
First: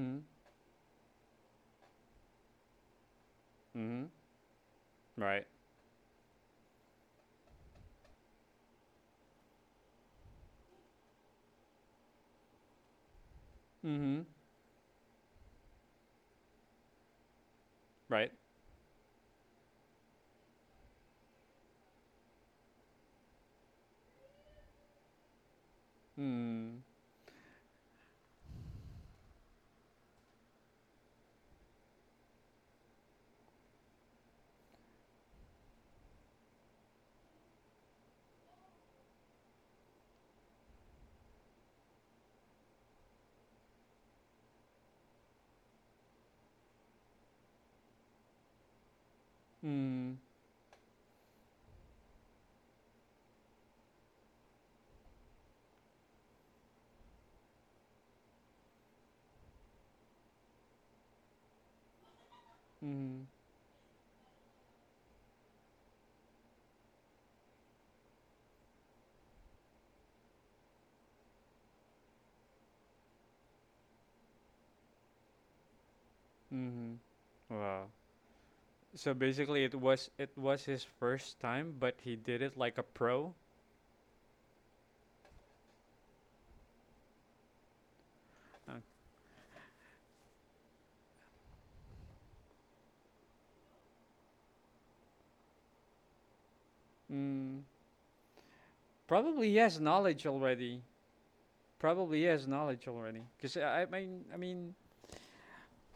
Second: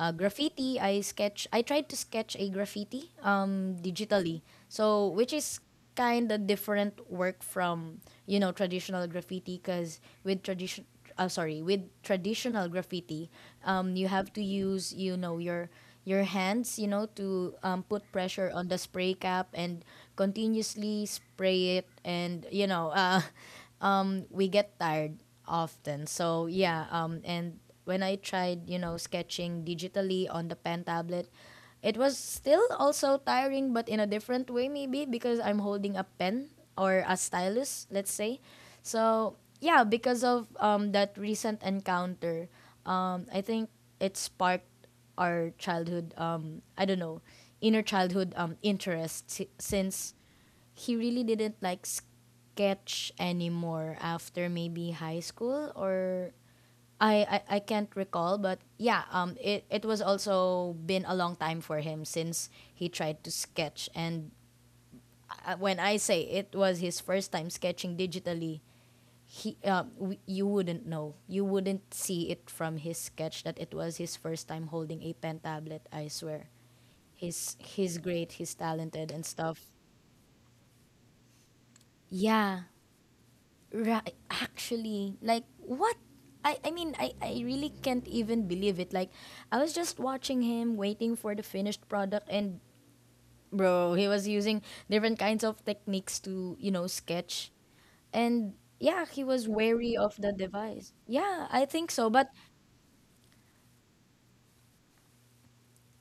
Speaker 2: uh, graffiti, I tried to sketch a graffiti
Speaker 1: Mm-hmm.
Speaker 2: digitally, so which
Speaker 1: Right.
Speaker 2: is kind of different work from traditional graffiti, because with tradition sorry with traditional graffiti, you
Speaker 1: Mm-hmm.
Speaker 2: have to use your hands, to put
Speaker 1: Right.
Speaker 2: pressure on the spray cap and continuously spray it, and <laughs> we get tired often. So
Speaker 1: Mm-hmm.
Speaker 2: yeah, and when I tried, sketching digitally on the pen tablet, it was still also tiring, but in a different way, maybe because I'm holding a pen or a stylus, let's say. So yeah, because of that recent encounter, I think it sparked our childhood, I don't know, inner childhood interests,
Speaker 1: Mm-hmm.
Speaker 2: since he really didn't like sketch anymore after maybe high school, or I can't recall, but yeah, it was also been a long time for him since he
Speaker 1: Mm-hmm.
Speaker 2: tried to sketch. And when I say it was his first time sketching digitally, he you wouldn't see it from his sketch that it was his first time holding a pen tablet. I swear,
Speaker 1: Mm-hmm.
Speaker 2: he's
Speaker 1: Wow.
Speaker 2: he's great, he's talented,
Speaker 1: So
Speaker 2: and
Speaker 1: basically,
Speaker 2: stuff.
Speaker 1: it was, it was his first time, but he did it
Speaker 2: Yeah.
Speaker 1: like a pro.
Speaker 2: Right, actually, like what? I mean, I really can't even
Speaker 1: Uh,
Speaker 2: believe it. Like, I was just watching him, waiting for the finished product, and bro, he was using different kinds of techniques to, you know, sketch.
Speaker 1: mm,
Speaker 2: And yeah, he was
Speaker 1: Probably he has
Speaker 2: wary of
Speaker 1: knowledge
Speaker 2: the
Speaker 1: already.
Speaker 2: device. Yeah, I think so.
Speaker 1: Probably he
Speaker 2: But
Speaker 1: has knowledge already. Cause I I mean I mean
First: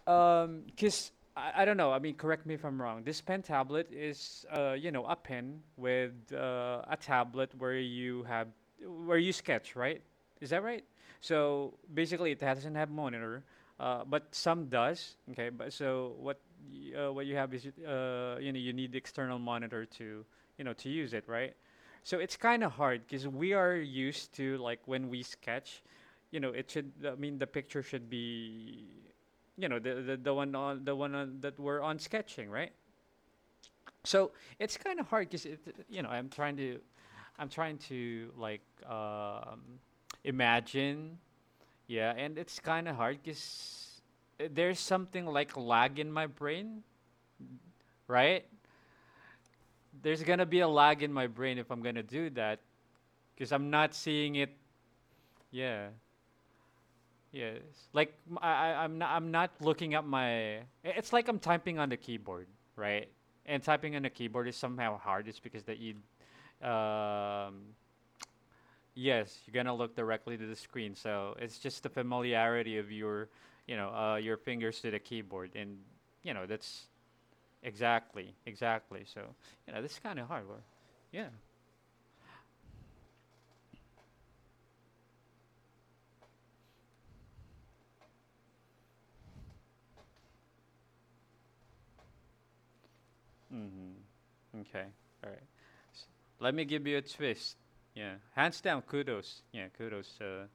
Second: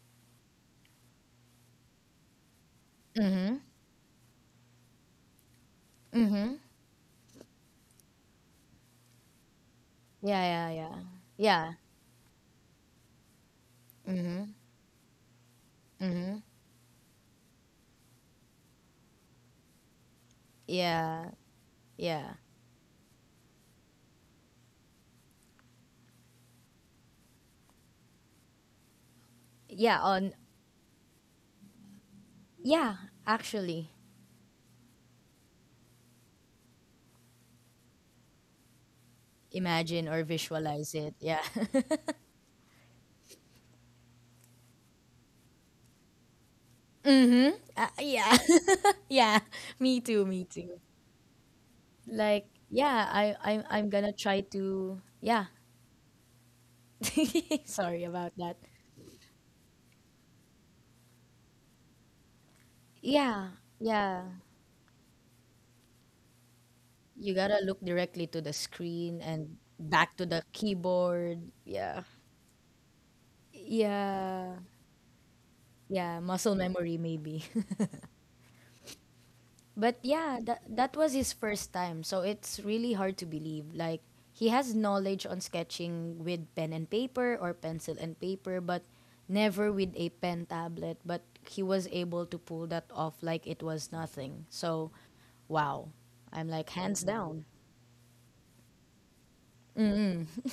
Speaker 1: Um, Cause I don't know. I mean, correct me if I'm wrong. This pen tablet is, you know, a pen with
Speaker 2: mm-hmm.
Speaker 1: a tablet where you have where you sketch, right?
Speaker 2: Yeah,
Speaker 1: Is that
Speaker 2: yeah,
Speaker 1: right?
Speaker 2: yeah. Yeah.
Speaker 1: So basically, it doesn't have monitor, but
Speaker 2: Mm-hmm.
Speaker 1: some does. Okay, but
Speaker 2: Mm-hmm.
Speaker 1: what you have is you know you need the external monitor to you know to use it,
Speaker 2: Yeah.
Speaker 1: right? So
Speaker 2: Yeah.
Speaker 1: it's kind of hard because we are used to like when we sketch, you know, it should. I mean, the picture should be you know
Speaker 2: Yeah. On,
Speaker 1: the one on that we're on sketching, right?
Speaker 2: yeah, actually,
Speaker 1: So it's kind of hard because you know I'm trying to like um,
Speaker 2: imagine or visualize it.
Speaker 1: imagine.
Speaker 2: Yeah. <laughs>
Speaker 1: Yeah, and it's kind of hard because there's something like lag in my brain,
Speaker 2: Mm-hmm. Yeah.
Speaker 1: right?
Speaker 2: <laughs> Yeah, <laughs> me
Speaker 1: There's
Speaker 2: too, me
Speaker 1: gonna be a
Speaker 2: too.
Speaker 1: lag in my brain if I'm gonna do
Speaker 2: Like,
Speaker 1: that
Speaker 2: yeah,
Speaker 1: because I'm
Speaker 2: I'm
Speaker 1: not
Speaker 2: gonna
Speaker 1: seeing
Speaker 2: try
Speaker 1: it.
Speaker 2: to, yeah.
Speaker 1: Yeah. Yes.
Speaker 2: <laughs> Sorry
Speaker 1: Like
Speaker 2: about that.
Speaker 1: I'm not, I'm not looking at my it's like I'm typing on the keyboard, right?
Speaker 2: Yeah,
Speaker 1: And typing on the
Speaker 2: yeah.
Speaker 1: keyboard is somehow hard. It's because that you
Speaker 2: You gotta
Speaker 1: um
Speaker 2: look directly to the screen
Speaker 1: yes, you're
Speaker 2: and
Speaker 1: going to look
Speaker 2: back to
Speaker 1: directly
Speaker 2: the
Speaker 1: to the screen. So
Speaker 2: keyboard.
Speaker 1: it's just the
Speaker 2: Yeah.
Speaker 1: familiarity of your, you know, your
Speaker 2: Yeah.
Speaker 1: fingers to the keyboard and
Speaker 2: Yeah.
Speaker 1: you know,
Speaker 2: Muscle
Speaker 1: that's
Speaker 2: memory maybe. <laughs>
Speaker 1: exactly, exactly. So, you know, this
Speaker 2: But
Speaker 1: is kind of
Speaker 2: yeah,
Speaker 1: hard. Well,
Speaker 2: that was
Speaker 1: yeah.
Speaker 2: his first time, so it's really hard to believe. Like, he has knowledge on sketching with pen and paper, or pencil and paper, but never with a pen tablet. But he was able to pull that off like it was nothing.
Speaker 1: Mm-hmm. Okay.
Speaker 2: So,
Speaker 1: All right.
Speaker 2: wow.
Speaker 1: S-
Speaker 2: I'm
Speaker 1: Let me
Speaker 2: like
Speaker 1: give you a
Speaker 2: hands down.
Speaker 1: twist. Yeah. Hands down, kudos. Yeah, kudos.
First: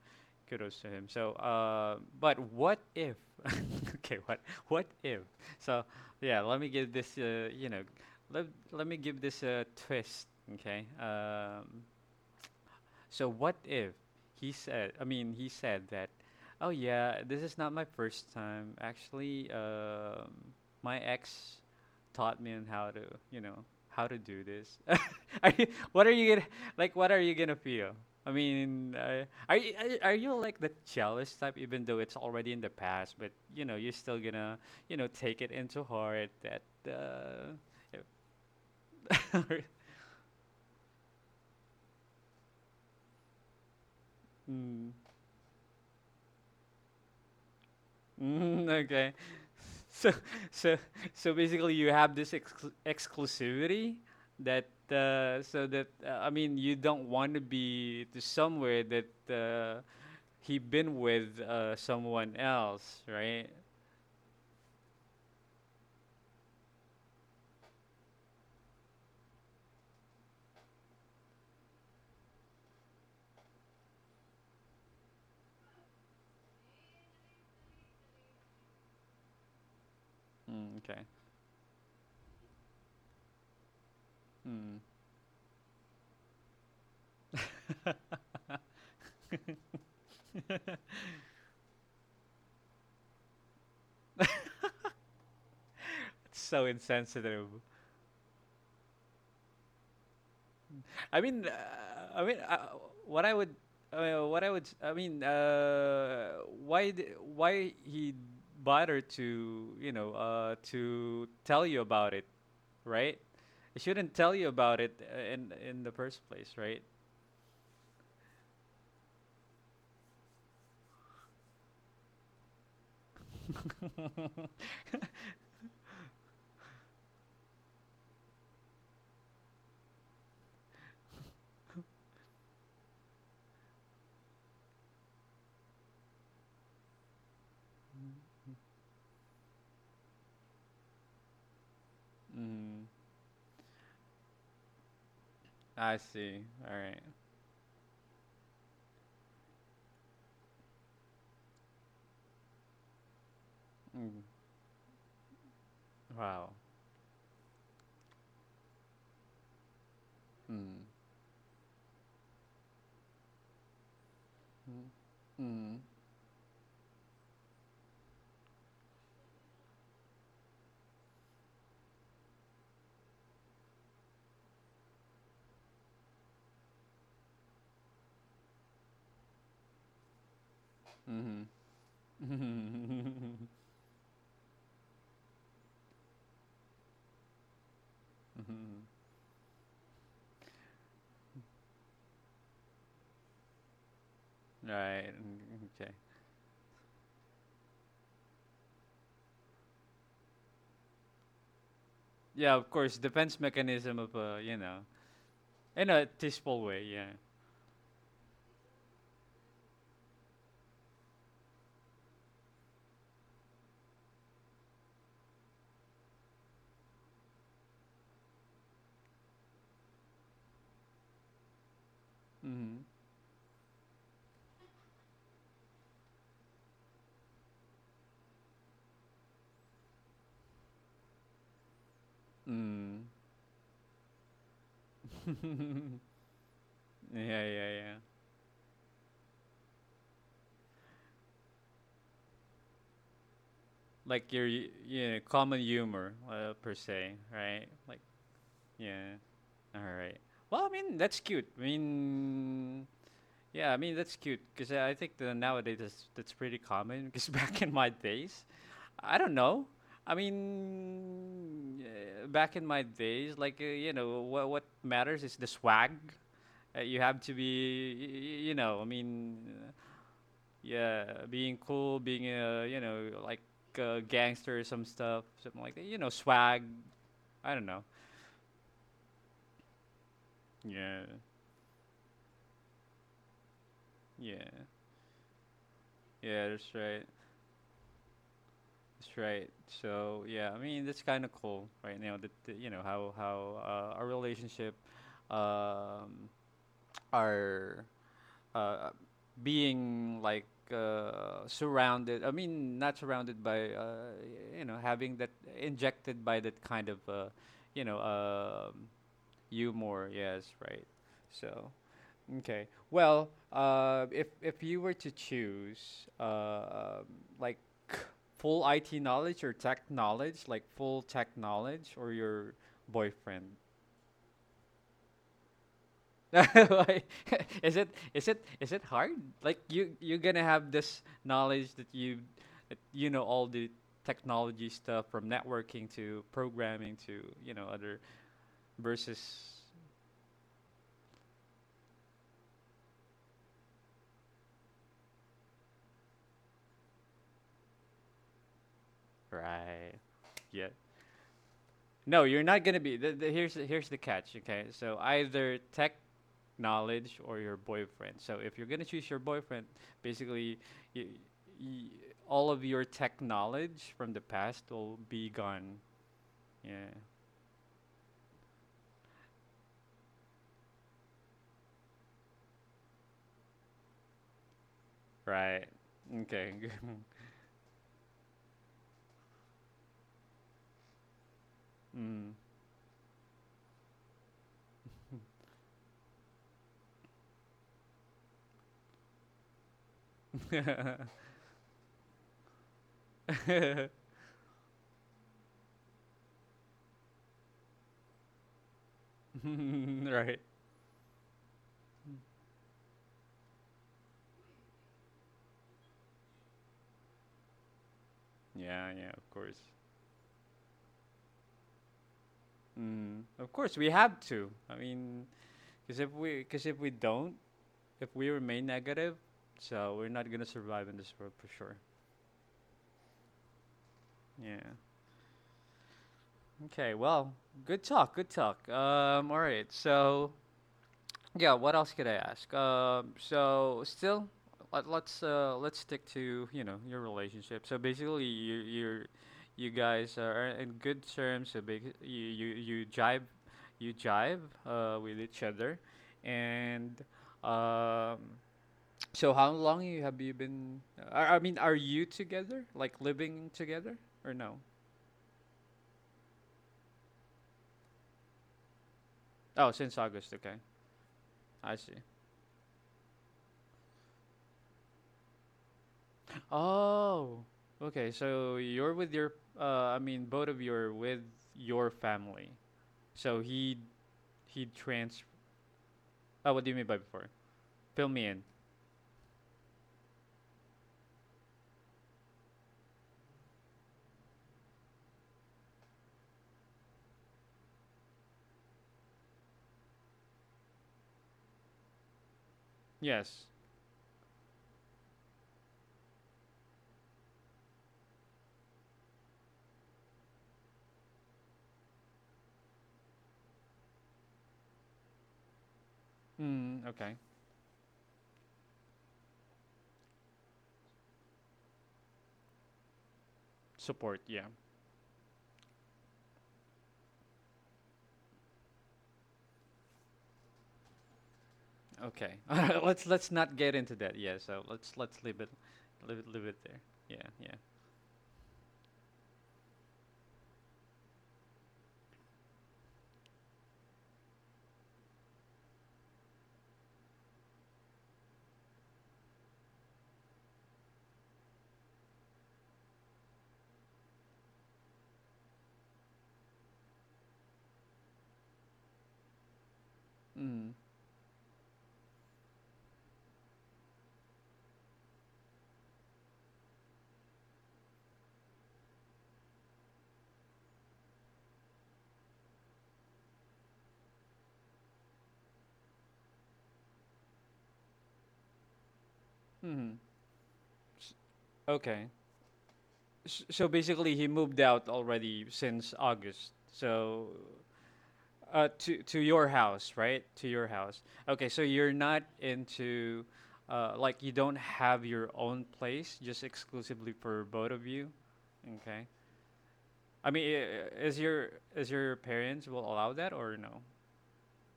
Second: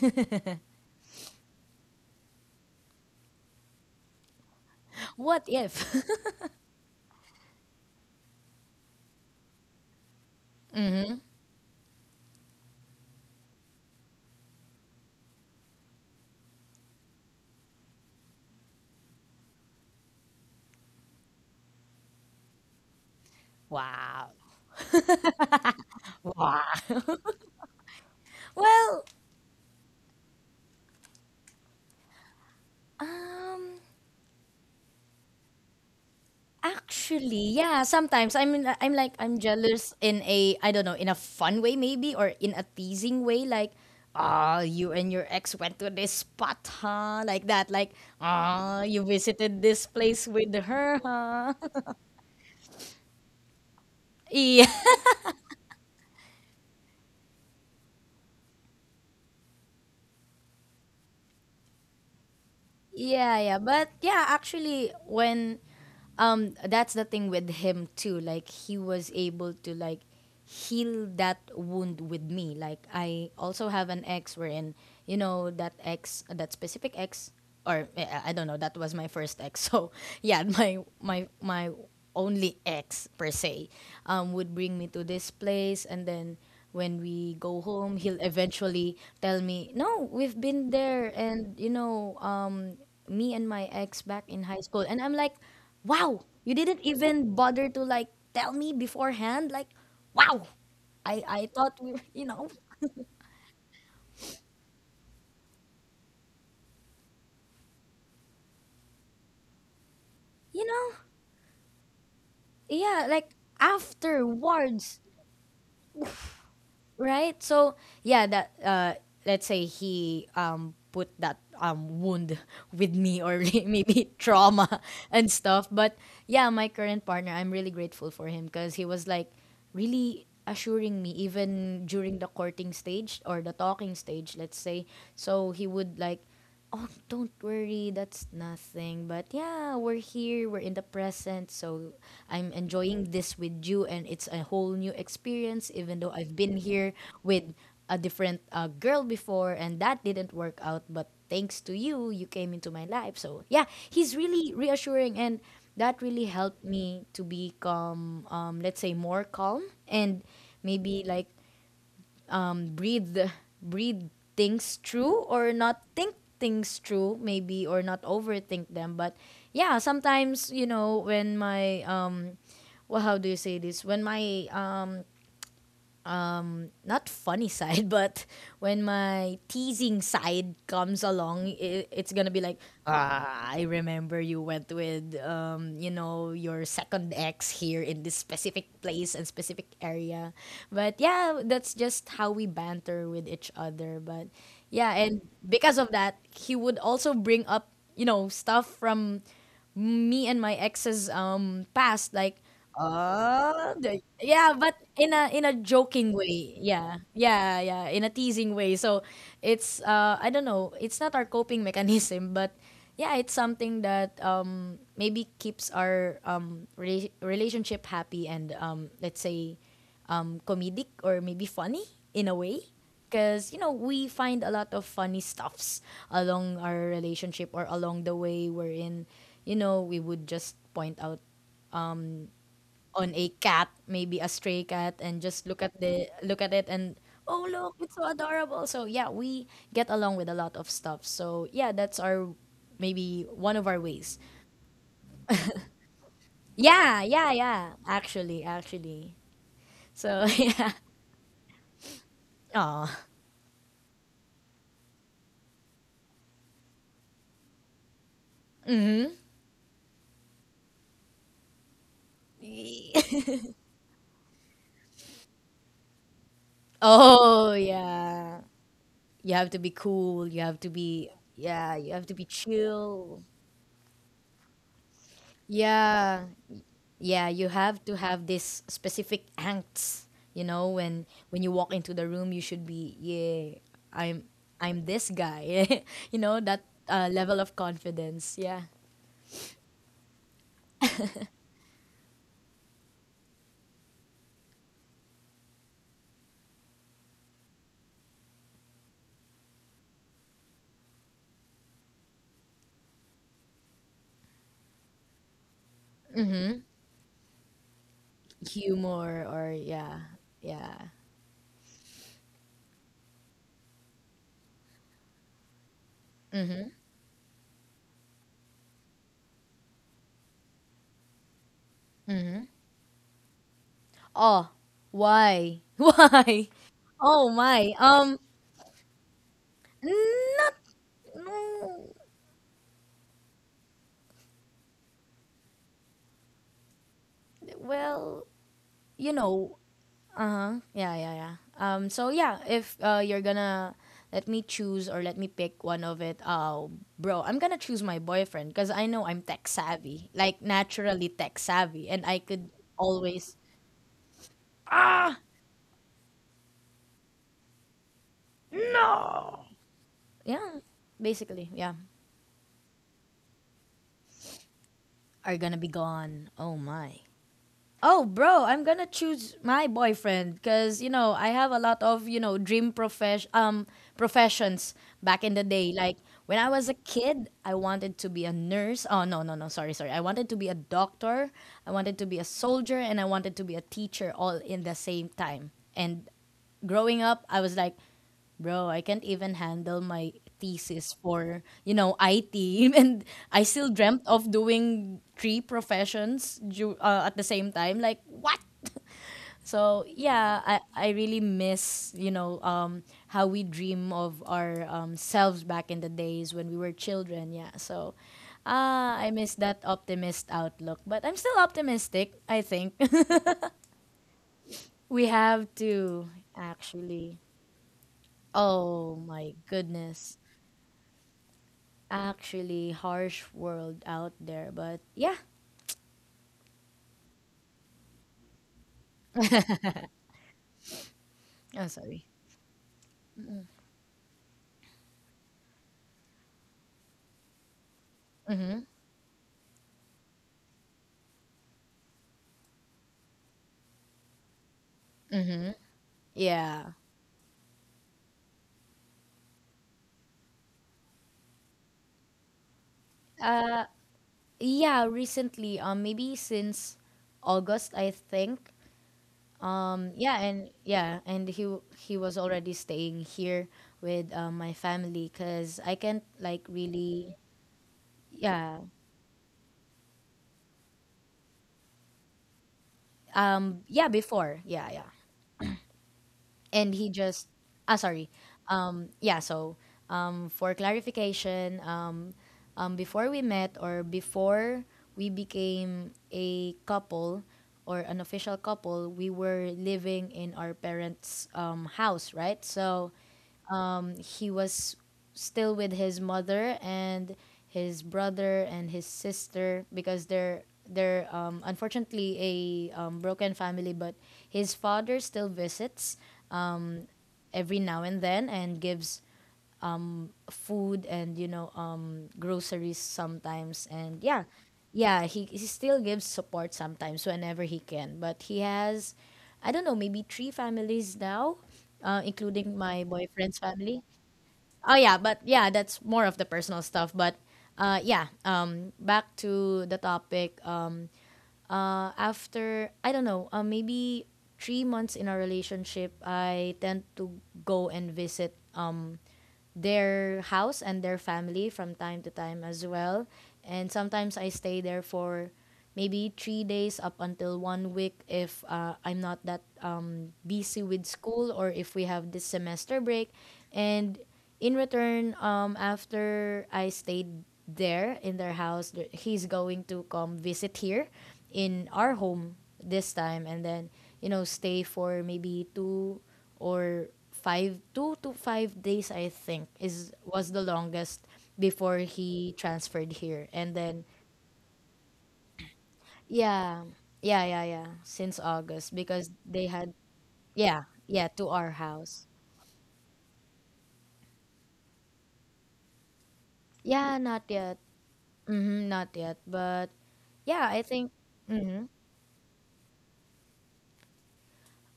Speaker 1: Kudos to him. So, but what if? <laughs> okay. What? What if?
Speaker 2: What
Speaker 1: So,
Speaker 2: if?
Speaker 1: yeah. Let Let me give this a twist. Okay. So what if he said, I mean, he said that, oh yeah, this is not my first time. Actually, my ex taught me on how to, you know,
Speaker 2: <laughs>
Speaker 1: how to
Speaker 2: Wow.
Speaker 1: do this. <laughs> Are you, what are you gonna, like, what are you gonna feel? I mean,
Speaker 2: Well,
Speaker 1: are you, are you like the jealous type, even though it's already in the past, but you know,
Speaker 2: um
Speaker 1: you're still gonna, you know, take it into heart that, uh,
Speaker 2: actually, yeah, sometimes I'm like, I'm
Speaker 1: <laughs>
Speaker 2: jealous in a, I don't know, in a fun way maybe, or in a teasing way, like, ah, you
Speaker 1: Mm.
Speaker 2: and your ex went to this spot, huh? Like that, like,
Speaker 1: Mm,
Speaker 2: ah, you
Speaker 1: okay.
Speaker 2: visited this
Speaker 1: So,
Speaker 2: place with
Speaker 1: so,
Speaker 2: her,
Speaker 1: so
Speaker 2: huh?
Speaker 1: basically, you
Speaker 2: <laughs>
Speaker 1: have this exclusivity
Speaker 2: Yeah.
Speaker 1: that so that I mean, you don't want to be to somewhere that he been with someone else,
Speaker 2: Yeah,
Speaker 1: right?
Speaker 2: yeah. But yeah, actually when that's the thing with him too. Like, he was able to like heal that wound with me. Like, I also have an ex wherein, you know, that ex, that specific ex, or eh, I don't know, that was my first ex. <laughs> So yeah, my
Speaker 1: Mm, okay.
Speaker 2: my my only ex per se would bring
Speaker 1: Mm.
Speaker 2: me to this place, and then when we go home, he'll eventually tell me, no, we've been there, and me and my ex back in high school. And I'm like, wow,
Speaker 1: It's
Speaker 2: you
Speaker 1: so
Speaker 2: didn't even
Speaker 1: insensitive.
Speaker 2: bother to like tell me beforehand. Like, wow,
Speaker 1: I
Speaker 2: I
Speaker 1: mean, uh,
Speaker 2: thought we were,
Speaker 1: I
Speaker 2: you
Speaker 1: mean,
Speaker 2: know.
Speaker 1: what I would, What I would, I mean, why, d- why he bother to, you know,
Speaker 2: You know,
Speaker 1: to tell you about it,
Speaker 2: yeah,
Speaker 1: right?
Speaker 2: like
Speaker 1: It shouldn't tell you about it
Speaker 2: afterwards,
Speaker 1: in the first place, right?
Speaker 2: right? So yeah, that let's say he put that wound <laughs> with me, or <laughs> maybe trauma <laughs> and stuff. But yeah, my current partner, I'm really grateful for him because he was like really assuring me even during the courting stage, or the talking stage, let's say. So he would like, oh, don't worry, that's nothing. But yeah, we're here, we're in the present, so I'm
Speaker 1: Mm,
Speaker 2: enjoying this with you, and it's a whole new experience,
Speaker 1: I
Speaker 2: even though I've
Speaker 1: see.
Speaker 2: been
Speaker 1: All
Speaker 2: here
Speaker 1: right.
Speaker 2: with a different girl before, and that didn't work out. But thanks to you, you came into my life. So yeah, he's
Speaker 1: Mm,
Speaker 2: really reassuring, and that really
Speaker 1: wow.
Speaker 2: helped me to become, let's say, more calm, and
Speaker 1: Mm.
Speaker 2: maybe like um, breathe breathe things true, or not
Speaker 1: Mm.
Speaker 2: think things true, maybe, or not overthink them. But yeah, sometimes, you know, when my well, how do you say this, when my not funny <laughs> side, but when my teasing side comes
Speaker 1: Mm.
Speaker 2: along, I it's gonna be like, ah,
Speaker 1: Mm-hmm. <laughs>
Speaker 2: I remember you went with you know, your second ex here in this specific
Speaker 1: Hmm.
Speaker 2: place and specific area. But yeah, that's just how we banter with each other. But yeah,
Speaker 1: Right.
Speaker 2: and
Speaker 1: Mm,
Speaker 2: because of
Speaker 1: okay.
Speaker 2: that, he would also bring up, you know, stuff from me and my ex's past, like,
Speaker 1: Yeah, of course, defense
Speaker 2: ah,
Speaker 1: mechanism
Speaker 2: there-
Speaker 1: of
Speaker 2: yeah,
Speaker 1: you
Speaker 2: but
Speaker 1: know,
Speaker 2: in a, in a
Speaker 1: in a
Speaker 2: joking way,
Speaker 1: tasteful way.
Speaker 2: yeah,
Speaker 1: Yeah.
Speaker 2: yeah, yeah, in a teasing way. So it's I don't know, it's not our coping <laughs> mechanism, but yeah, it's something that maybe keeps our relationship happy, and let's say comedic, or maybe funny in a way.
Speaker 1: Mm.
Speaker 2: Because, you know, we find a lot of funny stuffs along our relationship, or along the way, wherein, you know, we would just point out
Speaker 1: Mm.
Speaker 2: on a cat, maybe a stray cat, and just
Speaker 1: <laughs>
Speaker 2: look at it, and oh
Speaker 1: yeah, yeah,
Speaker 2: look, it's
Speaker 1: yeah.
Speaker 2: so adorable. So yeah, we get along with a lot of stuff. So yeah, that's our, maybe one of our ways.
Speaker 1: Like your yeah common humor per
Speaker 2: Yeah,
Speaker 1: se,
Speaker 2: yeah,
Speaker 1: right?
Speaker 2: yeah.
Speaker 1: Like
Speaker 2: Actually, actually.
Speaker 1: yeah. All right.
Speaker 2: So <laughs>
Speaker 1: Well, I
Speaker 2: yeah.
Speaker 1: mean, that's cute. I mean,
Speaker 2: Oh.
Speaker 1: yeah, I mean, that's cute because I think that nowadays that's pretty common. Because <laughs> back in my days,
Speaker 2: Mm-hmm.
Speaker 1: I don't know. I mean, back in my
Speaker 2: <laughs>
Speaker 1: days, like, you know, what matters is the swag. You have to
Speaker 2: Oh
Speaker 1: be,
Speaker 2: yeah.
Speaker 1: you know,
Speaker 2: You have to be cool. You have to be,
Speaker 1: yeah, being
Speaker 2: yeah, you
Speaker 1: cool,
Speaker 2: have to be
Speaker 1: being, you know,
Speaker 2: chill.
Speaker 1: like a gangster or some stuff, something like that. You know,
Speaker 2: Yeah.
Speaker 1: swag.
Speaker 2: Yeah, you
Speaker 1: I don't
Speaker 2: have
Speaker 1: know.
Speaker 2: to have this specific angst, you know,
Speaker 1: Yeah,
Speaker 2: when you walk into the room, you should be, yeah, I'm
Speaker 1: yeah,
Speaker 2: I'm this guy. <laughs> You know,
Speaker 1: yeah, that's
Speaker 2: that
Speaker 1: right.
Speaker 2: level of confidence. Yeah.
Speaker 1: That's right. So yeah, I mean that's kind of cool right now that that, you know how our relationship um, <tsk> are uh, being like surrounded. I mean not surrounded by you know having that injected by that kind of you know um
Speaker 2: Humor, or yeah.
Speaker 1: humor. Yes,
Speaker 2: Yeah.
Speaker 1: right. So okay. Well, if you were to choose,
Speaker 2: Mm-hmm.
Speaker 1: like <clears throat> full IT knowledge or tech knowledge, like full tech knowledge, or your boyfriend,
Speaker 2: Oh, why? <laughs>
Speaker 1: <laughs>
Speaker 2: Why?
Speaker 1: Why?
Speaker 2: Oh
Speaker 1: <laughs>
Speaker 2: my.
Speaker 1: is it, is it, is it hard? Like you, you're gonna
Speaker 2: Not.
Speaker 1: have this knowledge
Speaker 2: No.
Speaker 1: that you know all the technology stuff from networking to programming to you know other
Speaker 2: Well, you
Speaker 1: versus
Speaker 2: know, uh huh, yeah, yeah, yeah. So yeah, if you're gonna let me choose, or let me pick one of it, bro, I'm gonna choose my boyfriend, because I know I'm tech
Speaker 1: right.
Speaker 2: savvy, like
Speaker 1: Yeah.
Speaker 2: naturally tech savvy, and I
Speaker 1: No, you're
Speaker 2: could
Speaker 1: not gonna be.
Speaker 2: always,
Speaker 1: Here's the, here's the catch. Okay, so either tech knowledge or your boyfriend. So if you're gonna choose your boyfriend, basically,
Speaker 2: yeah,
Speaker 1: y
Speaker 2: basically, yeah,
Speaker 1: y all of your tech knowledge from the past will be
Speaker 2: are gonna be
Speaker 1: gone.
Speaker 2: gone. Oh
Speaker 1: Yeah.
Speaker 2: my. Oh, bro, I'm gonna choose my boyfriend, because you know, I have a lot of, you know, dream professions back in the
Speaker 1: Right.
Speaker 2: day. Like, when I
Speaker 1: Okay.
Speaker 2: was a kid, I wanted to be a nurse. Oh no, no, no, sorry, sorry. I wanted to be a doctor. I wanted
Speaker 1: <laughs>
Speaker 2: to be a
Speaker 1: mm.
Speaker 2: soldier, and I wanted to be a teacher all in the same time. And growing up, I was like, bro, I can't even handle my thesis for, you know, IT. <laughs> And I still dreamt of doing three professions at the same time. Like, what? <laughs> So,
Speaker 1: <laughs> right.
Speaker 2: yeah, I really miss, you know, how we dream of our selves back in the days when we were children. Yeah. So,
Speaker 1: Yeah.
Speaker 2: ah, I
Speaker 1: Yeah. Of
Speaker 2: miss that
Speaker 1: course.
Speaker 2: optimist outlook. But I'm still optimistic, I think. <laughs>
Speaker 1: Mm. Of course, we have to. I
Speaker 2: We
Speaker 1: mean,
Speaker 2: have
Speaker 1: because
Speaker 2: to.
Speaker 1: if we, because if we
Speaker 2: Actually.
Speaker 1: don't, if we remain
Speaker 2: Oh
Speaker 1: negative,
Speaker 2: my
Speaker 1: so we're
Speaker 2: goodness.
Speaker 1: not gonna survive in this world for sure.
Speaker 2: Actually, harsh world out there,
Speaker 1: Yeah.
Speaker 2: but yeah.
Speaker 1: Okay. Well, good talk. Good talk. All right. So yeah.
Speaker 2: I'm
Speaker 1: What else
Speaker 2: sorry.
Speaker 1: could I ask? So still, let's stick to you know your relationship. So basically, you guys are in good terms. So big you jive with each other,
Speaker 2: Yeah.
Speaker 1: and um. <tsk> So how long you have you been? I mean, are you together? Like living
Speaker 2: Uh
Speaker 1: together or no?
Speaker 2: yeah, recently, maybe since August, I think.
Speaker 1: Oh, since
Speaker 2: Yeah,
Speaker 1: August.
Speaker 2: and
Speaker 1: Okay.
Speaker 2: yeah, and he
Speaker 1: I
Speaker 2: he
Speaker 1: see.
Speaker 2: was already staying here with my family, cuz I can't like really,
Speaker 1: Oh, okay.
Speaker 2: yeah.
Speaker 1: So you're with your, I mean, both of you are with your family. So
Speaker 2: Yeah, before.
Speaker 1: he
Speaker 2: Yeah, yeah.
Speaker 1: trans. Oh, what
Speaker 2: and
Speaker 1: do you
Speaker 2: he
Speaker 1: mean by
Speaker 2: just
Speaker 1: before?
Speaker 2: ah Sorry.
Speaker 1: Fill me in.
Speaker 2: um yeah so for clarification, before we met, or before we became a couple or an official couple, we were living in our parents' house, right? So
Speaker 1: Yes.
Speaker 2: he was still with his mother and his brother and his sister because they're unfortunately a broken family, but his father still visits
Speaker 1: Mm, okay.
Speaker 2: every now and then and gives food and groceries sometimes. And yeah,
Speaker 1: Support. Yeah.
Speaker 2: yeah, he still gives support sometimes whenever he can, but he has, I don't know, maybe three families now,
Speaker 1: Okay. <laughs>
Speaker 2: including
Speaker 1: All
Speaker 2: my
Speaker 1: right. Let's
Speaker 2: boyfriend's
Speaker 1: not get
Speaker 2: family.
Speaker 1: into that. Yeah. So
Speaker 2: Oh yeah,
Speaker 1: let's
Speaker 2: but
Speaker 1: leave it,
Speaker 2: yeah, that's more
Speaker 1: leave
Speaker 2: of
Speaker 1: it,
Speaker 2: the
Speaker 1: leave it
Speaker 2: personal
Speaker 1: there.
Speaker 2: stuff, but
Speaker 1: Yeah. Yeah.
Speaker 2: yeah back to the topic. After, I don't know, maybe 3 months in our relationship, I tend to go and visit their house and their family from time to time as well. And sometimes I stay there for maybe 3 days up until one week if I'm not that busy
Speaker 1: Mm.
Speaker 2: with school, or if we have this semester break. And in return, after I stayed there in their house, he's going to come visit here in our home this time, and then stay for maybe 2 to 5 days, I think, is
Speaker 1: Mm.
Speaker 2: was the longest
Speaker 1: S-
Speaker 2: before
Speaker 1: okay.
Speaker 2: he transferred here. And
Speaker 1: So
Speaker 2: then
Speaker 1: basically, he moved out already since August.
Speaker 2: yeah, yeah,
Speaker 1: So
Speaker 2: yeah, yeah, since August because
Speaker 1: To
Speaker 2: they
Speaker 1: your
Speaker 2: had
Speaker 1: house, right? To
Speaker 2: yeah,
Speaker 1: your house.
Speaker 2: yeah, to
Speaker 1: Okay,
Speaker 2: our
Speaker 1: so you're
Speaker 2: house.
Speaker 1: not into, like you don't have your own place, just
Speaker 2: Yeah,
Speaker 1: exclusively
Speaker 2: not
Speaker 1: for
Speaker 2: yet.
Speaker 1: both of you.
Speaker 2: Mm-hmm, not
Speaker 1: Okay.
Speaker 2: yet, but
Speaker 1: I mean,
Speaker 2: yeah, I think.
Speaker 1: is your,
Speaker 2: Mm-hmm.
Speaker 1: is your parents will allow that or no?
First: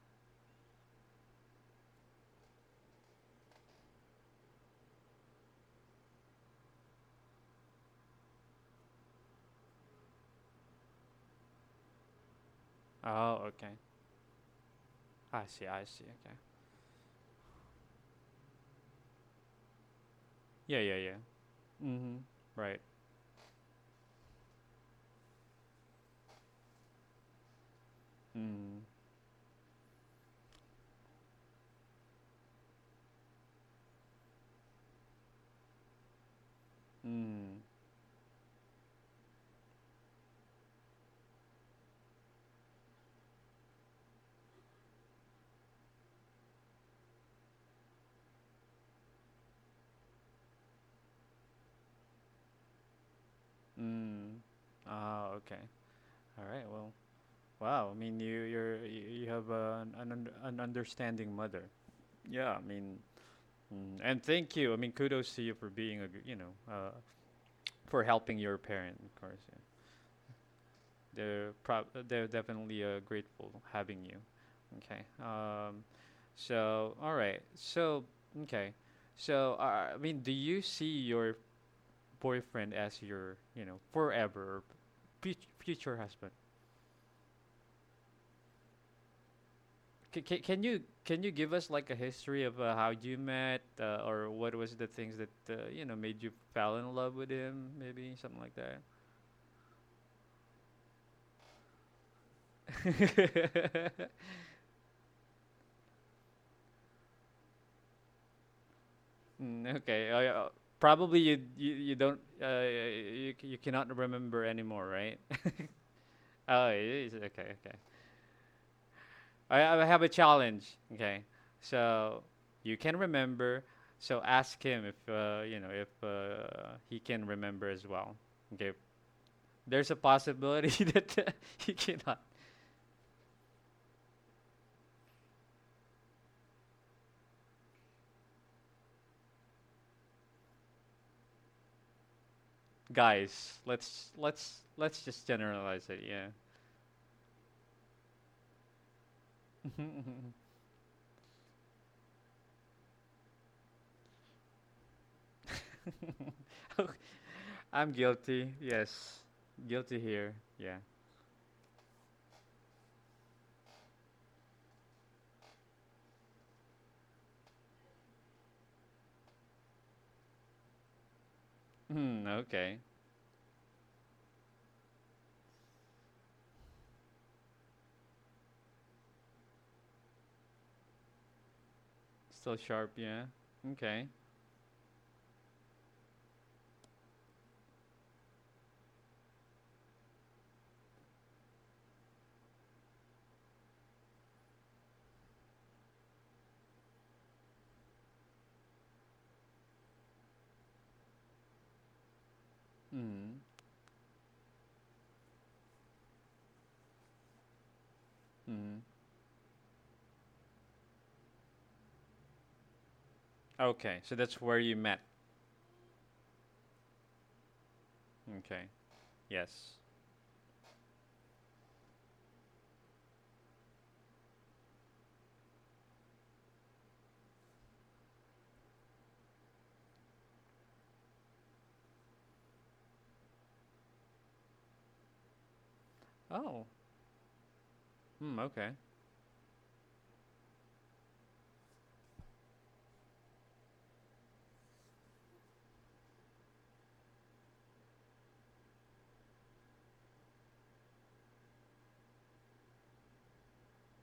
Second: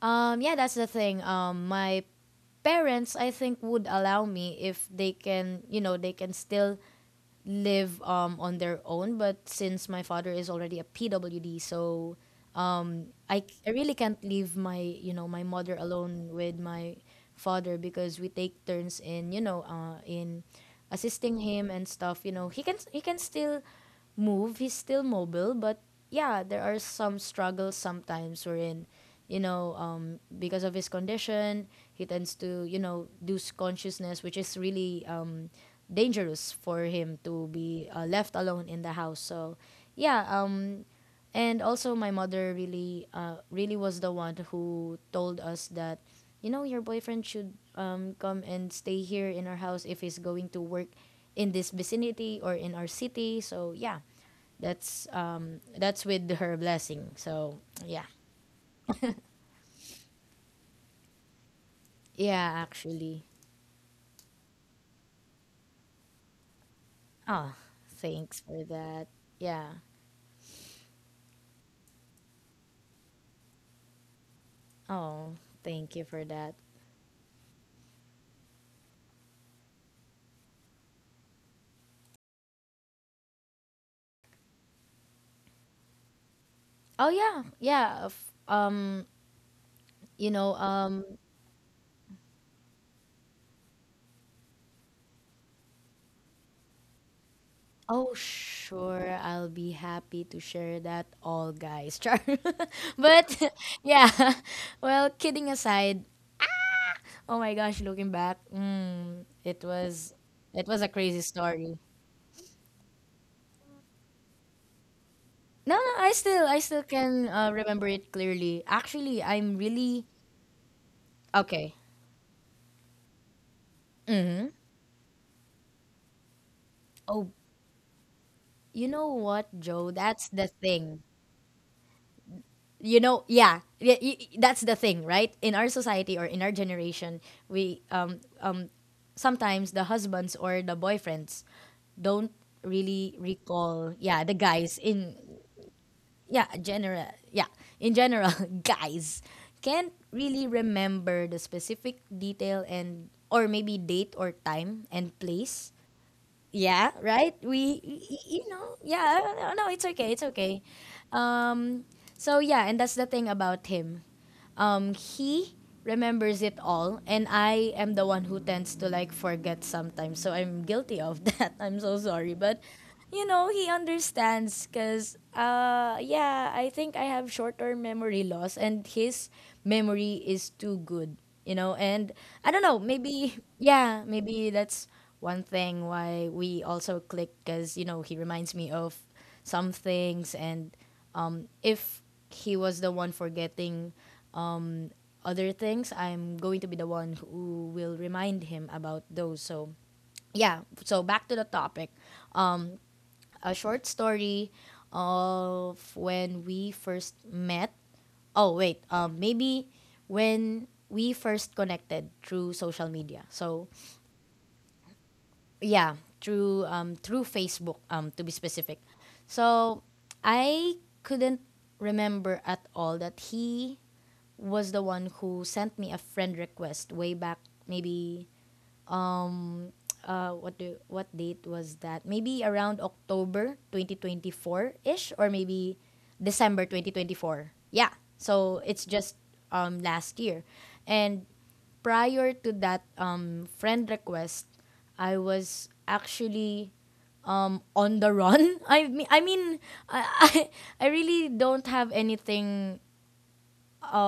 Speaker 2: Yeah, that's the thing. My parents, I think, would allow me if they can, you know, they can still live on their own. But since my father is already a PWD, so
Speaker 1: Oh,
Speaker 2: I
Speaker 1: okay.
Speaker 2: really can't leave my you know my
Speaker 1: I see.
Speaker 2: mother
Speaker 1: I see.
Speaker 2: alone
Speaker 1: Okay.
Speaker 2: with my father because we take turns in, in
Speaker 1: Yeah. Yeah. Yeah.
Speaker 2: assisting him and
Speaker 1: Mm-hmm.
Speaker 2: stuff. You know, he can,
Speaker 1: Right.
Speaker 2: still move, he's still mobile, but yeah, there are some struggles sometimes
Speaker 1: Mm.
Speaker 2: wherein, because of his condition, he tends to, you know, lose consciousness, which is really dangerous for him to
Speaker 1: Mm.
Speaker 2: be left alone in the house. So yeah. And also, my mother really, really was the one who told us that, you know, your boyfriend should, come and stay here in our house if he's going to work in this vicinity or in our city. So yeah,
Speaker 1: Mm. Oh, okay.
Speaker 2: that's with
Speaker 1: All
Speaker 2: her
Speaker 1: right. Well.
Speaker 2: blessing. So
Speaker 1: Wow. I
Speaker 2: yeah,
Speaker 1: mean, you you're you you have an understanding mother. Yeah.
Speaker 2: yeah,
Speaker 1: I mean
Speaker 2: actually.
Speaker 1: Mm, and thank you. I mean, kudos to you for being a, you know,
Speaker 2: Oh,
Speaker 1: for helping
Speaker 2: thanks
Speaker 1: your
Speaker 2: for
Speaker 1: parent,
Speaker 2: that.
Speaker 1: of course. Yeah.
Speaker 2: Yeah.
Speaker 1: They're definitely grateful having you. Okay.
Speaker 2: Oh, thank you for that.
Speaker 1: So all right. So okay. So I mean, do you see your boyfriend as your, you know, forever or future husband?
Speaker 2: Oh yeah, yeah. Um, you know,
Speaker 1: Can you,
Speaker 2: um,
Speaker 1: can you give us like a history of how you met or what was the things that you know made you fall in love with him? Maybe
Speaker 2: Oh,
Speaker 1: something like that.
Speaker 2: sure, I'll be happy to share that all, guys. <laughs> Char. But <laughs> yeah,
Speaker 1: <laughs>
Speaker 2: <laughs> well, kidding aside, oh my gosh, looking back,
Speaker 1: Mm, okay. Oh, yeah. Oh,
Speaker 2: it was a crazy
Speaker 1: Probably you you,
Speaker 2: story.
Speaker 1: you don't you cannot remember anymore, right?
Speaker 2: No, no,
Speaker 1: <laughs>
Speaker 2: I
Speaker 1: Oh,
Speaker 2: still
Speaker 1: it is.
Speaker 2: can,
Speaker 1: Okay,
Speaker 2: remember
Speaker 1: okay.
Speaker 2: it clearly. Actually, I'm
Speaker 1: I
Speaker 2: really
Speaker 1: have a challenge. Okay,
Speaker 2: okay.
Speaker 1: so you can remember. So
Speaker 2: Mhm.
Speaker 1: ask him if if he
Speaker 2: Oh,
Speaker 1: can remember as well. Okay,
Speaker 2: you know what, Joe?
Speaker 1: there's a
Speaker 2: That's the
Speaker 1: possibility <laughs>
Speaker 2: thing.
Speaker 1: that he cannot.
Speaker 2: Yeah, yeah, that's the thing, right? In our society or in our generation, we, sometimes the husbands or the boyfriends don't really
Speaker 1: Guys,
Speaker 2: recall,
Speaker 1: let's
Speaker 2: yeah, the
Speaker 1: let's
Speaker 2: guys
Speaker 1: let's
Speaker 2: in,
Speaker 1: just generalize it. Yeah.
Speaker 2: yeah, general, yeah, in general. <laughs> Guys can't really remember the specific detail and or maybe date or time and place,
Speaker 1: <laughs>
Speaker 2: yeah,
Speaker 1: <laughs>
Speaker 2: right, we,
Speaker 1: I'm
Speaker 2: you
Speaker 1: guilty.
Speaker 2: know, yeah.
Speaker 1: Yes.
Speaker 2: No, no, it's
Speaker 1: Guilty
Speaker 2: okay, it's
Speaker 1: here.
Speaker 2: okay.
Speaker 1: Yeah.
Speaker 2: um so yeah, and that's the thing about him. He remembers it all, and I am the one who tends to, like, forget sometimes. So I'm guilty of <laughs> that. I'm so
Speaker 1: Hmm.
Speaker 2: sorry, but
Speaker 1: Okay.
Speaker 2: you know he understands because yeah, I think I have short-term memory loss, and his memory is too good. You know, and I
Speaker 1: Still
Speaker 2: don't know.
Speaker 1: sharp. Yeah.
Speaker 2: Maybe yeah,
Speaker 1: Okay.
Speaker 2: maybe that's one thing why we also click because you know he reminds me of some things. And if he was the one forgetting, um, other things, I'm going to be the one who will remind him about those. So yeah, so back to the topic. Um,
Speaker 1: Hmm.
Speaker 2: a short story of when we first met. Oh
Speaker 1: Hmm.
Speaker 2: wait, maybe when we first connected through social media. So
Speaker 1: Okay. So that's where you met.
Speaker 2: yeah, through Facebook, to be
Speaker 1: Okay.
Speaker 2: specific.
Speaker 1: Yes.
Speaker 2: So I couldn't remember at all that he was the one who sent me a friend request way back, maybe, what date was that? Maybe around October 2024ish, or maybe December
Speaker 1: Oh.
Speaker 2: 2024. Yeah,
Speaker 1: Hmm.
Speaker 2: so
Speaker 1: Okay.
Speaker 2: it's just last year. And prior to that friend request, I was actually on the run. <laughs> I mean, i I really don't have anything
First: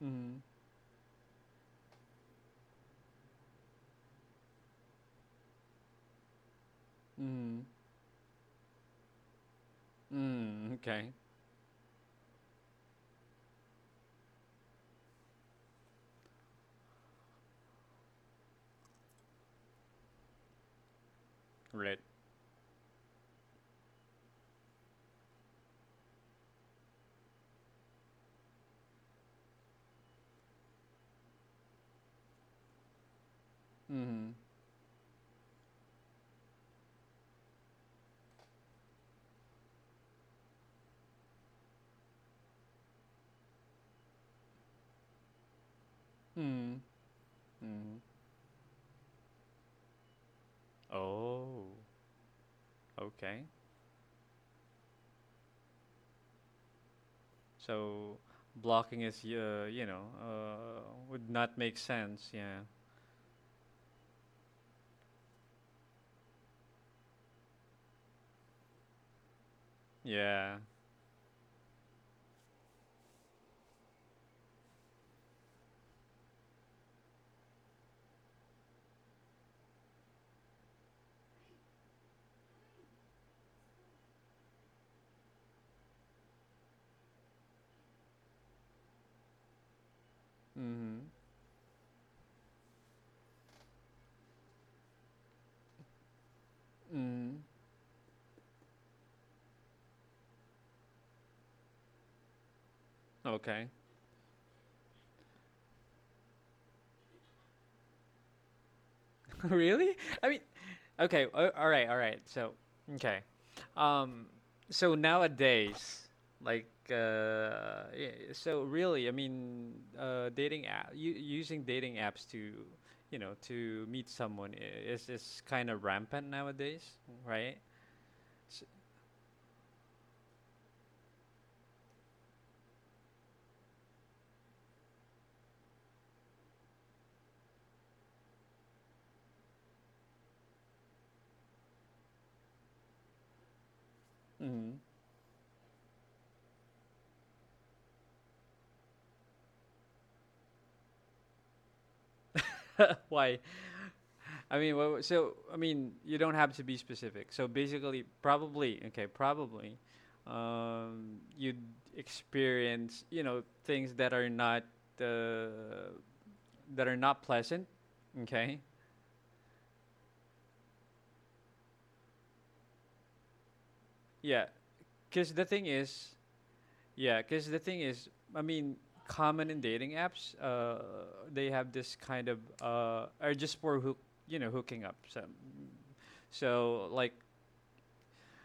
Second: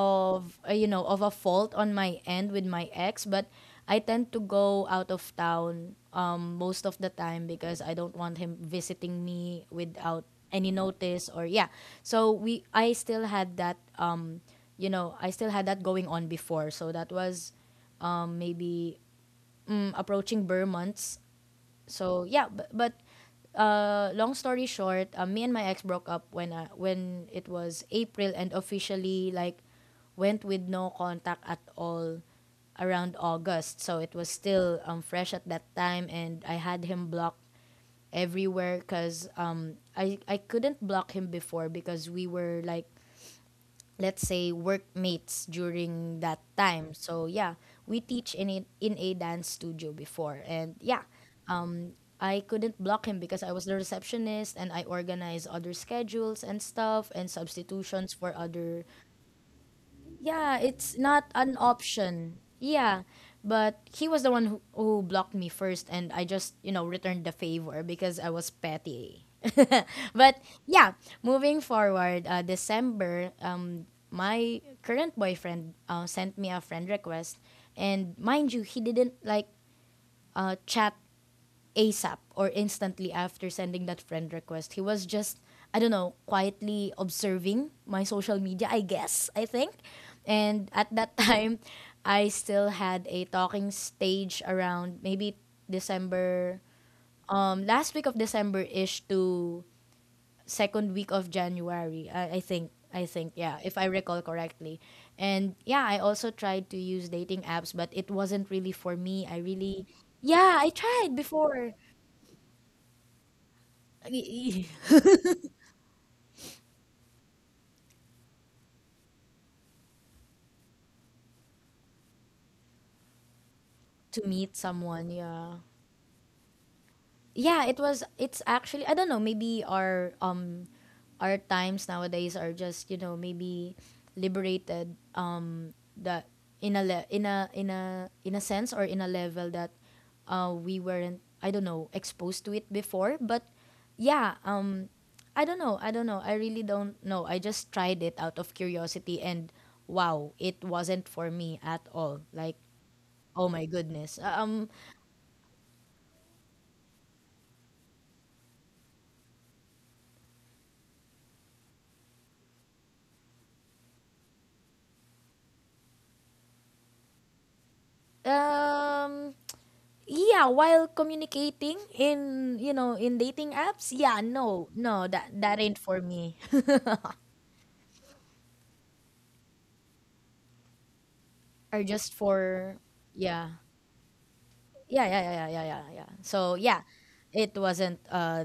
Speaker 1: Hmm.
Speaker 2: you know, of a fault on my end with my ex, but I tend to go out of town most of the time
Speaker 1: Hmm.
Speaker 2: because I don't want him visiting me without any
Speaker 1: Hmm. Okay.
Speaker 2: notice or, yeah. so we I still had that, I still had that going on before. So that was maybe, approaching Burr.
Speaker 1: Right.
Speaker 2: So yeah, but long story short, me and my ex broke up when, it was April, and officially, like, went with no contact at all around August. So it was
Speaker 1: Hmm.
Speaker 2: still fresh at that time, and I had him blocked everywhere because I couldn't block him before because we were, like, let's say workmates during that
Speaker 1: Hmm.
Speaker 2: time. So yeah,
Speaker 1: Hmm.
Speaker 2: we teach in a dance studio before, and yeah,
Speaker 1: Oh.
Speaker 2: I couldn't block him because
Speaker 1: Okay.
Speaker 2: I was the receptionist and I organized other schedules and stuff and substitutions
Speaker 1: So
Speaker 2: for other.
Speaker 1: blocking is
Speaker 2: Yeah, it's not
Speaker 1: would
Speaker 2: an
Speaker 1: not make sense.
Speaker 2: option.
Speaker 1: Yeah.
Speaker 2: Yeah, but he was the one who blocked me first, and I just, you know, returned the favor because I was petty. <laughs> But
Speaker 1: Yeah.
Speaker 2: yeah, moving forward, December, my current boyfriend sent me a friend request. And mind you, he didn't like, chat ASAP or instantly after sending that friend request. He was just, I don't know, quietly observing my social media, I guess, I think. And at
Speaker 1: Hmm.
Speaker 2: that <laughs> time, I still had a talking stage around maybe December,
Speaker 1: Hmm. Hmm.
Speaker 2: last week of December ish to second week of January, I think. I think, yeah,
Speaker 1: Okay.
Speaker 2: if I recall correctly. And yeah, I also tried to use dating apps, but it wasn't really for me. I
Speaker 1: <laughs>
Speaker 2: really,
Speaker 1: Really? I mean,
Speaker 2: yeah, I tried
Speaker 1: okay, all
Speaker 2: before.
Speaker 1: right, all right. So, okay.
Speaker 2: Like,
Speaker 1: Um,
Speaker 2: <laughs>
Speaker 1: so nowadays, like, yeah, so really, I mean, dating using dating apps to, you know, to meet
Speaker 2: To
Speaker 1: someone
Speaker 2: meet
Speaker 1: i- is
Speaker 2: someone,
Speaker 1: is
Speaker 2: yeah.
Speaker 1: kind of rampant nowadays, right?
Speaker 2: Yeah, it was, it's
Speaker 1: S-
Speaker 2: actually, I don't know, maybe our times nowadays are just, you know, maybe liberated, that in a in a sense, or in a level that we weren't, I don't know, exposed to it before, but yeah.
Speaker 1: mm.
Speaker 2: I don't know, I really don't know, I just tried it out of curiosity, and wow, it wasn't for me at all. Like,
Speaker 1: <laughs>
Speaker 2: oh
Speaker 1: Why?
Speaker 2: my goodness.
Speaker 1: I mean, so I mean, you don't have to be specific. So basically, probably okay, probably, you'd experience, you know, things that are not uh, pleasant. Okay,
Speaker 2: Um yeah, while communicating in, in dating apps, yeah.
Speaker 1: yeah,
Speaker 2: No, no,
Speaker 1: because the
Speaker 2: that
Speaker 1: thing
Speaker 2: ain't for
Speaker 1: is,
Speaker 2: me. <laughs>
Speaker 1: yeah, because the thing is, I mean, common in dating apps, they have
Speaker 2: Or
Speaker 1: this
Speaker 2: just
Speaker 1: kind of
Speaker 2: for,
Speaker 1: are just
Speaker 2: yeah,
Speaker 1: for you know, hooking up.
Speaker 2: yeah,
Speaker 1: So,
Speaker 2: yeah, yeah, yeah, yeah, yeah, yeah. So yeah,
Speaker 1: so, like
Speaker 2: it wasn't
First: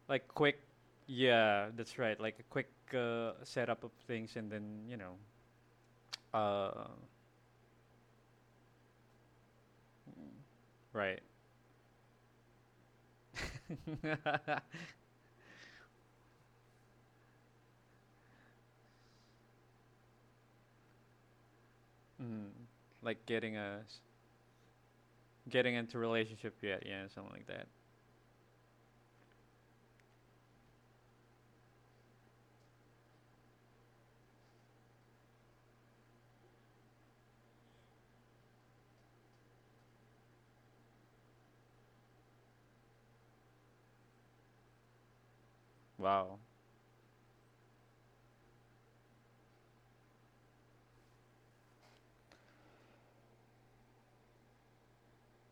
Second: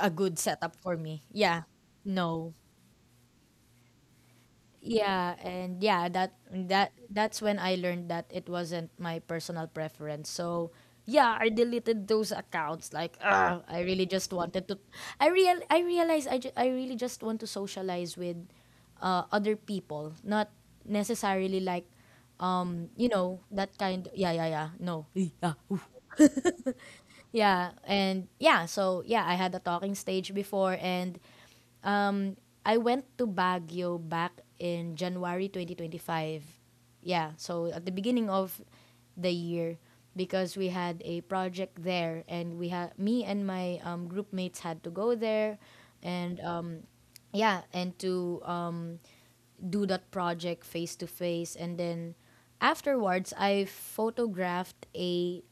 Speaker 2: a
Speaker 1: like
Speaker 2: good
Speaker 1: quick.
Speaker 2: setup for me, yeah.
Speaker 1: Yeah, that's right, like a
Speaker 2: No.
Speaker 1: quick setup of things, and then you know,
Speaker 2: Yeah, and yeah,
Speaker 1: uh
Speaker 2: that's when I learned that it wasn't my personal preference. So
Speaker 1: right.
Speaker 2: yeah, I deleted those accounts. Like, ugh, I really just
Speaker 1: <laughs>
Speaker 2: wanted to. I realized I really just want to socialize with, other people, not necessarily like,
Speaker 1: Mm,
Speaker 2: you
Speaker 1: like
Speaker 2: know,
Speaker 1: getting
Speaker 2: that kind. Yeah, yeah, yeah. No,
Speaker 1: getting into relationship yet, yeah, something
Speaker 2: <laughs>
Speaker 1: like that.
Speaker 2: yeah, and yeah. So yeah, I had a talking stage before, and I went to Baguio back in January 2025. Yeah, so at the beginning of the year because we had a project there, and we had me and my group mates had to go there,
Speaker 1: Wow.
Speaker 2: and to, do that project face to face. And then afterwards, I photographed a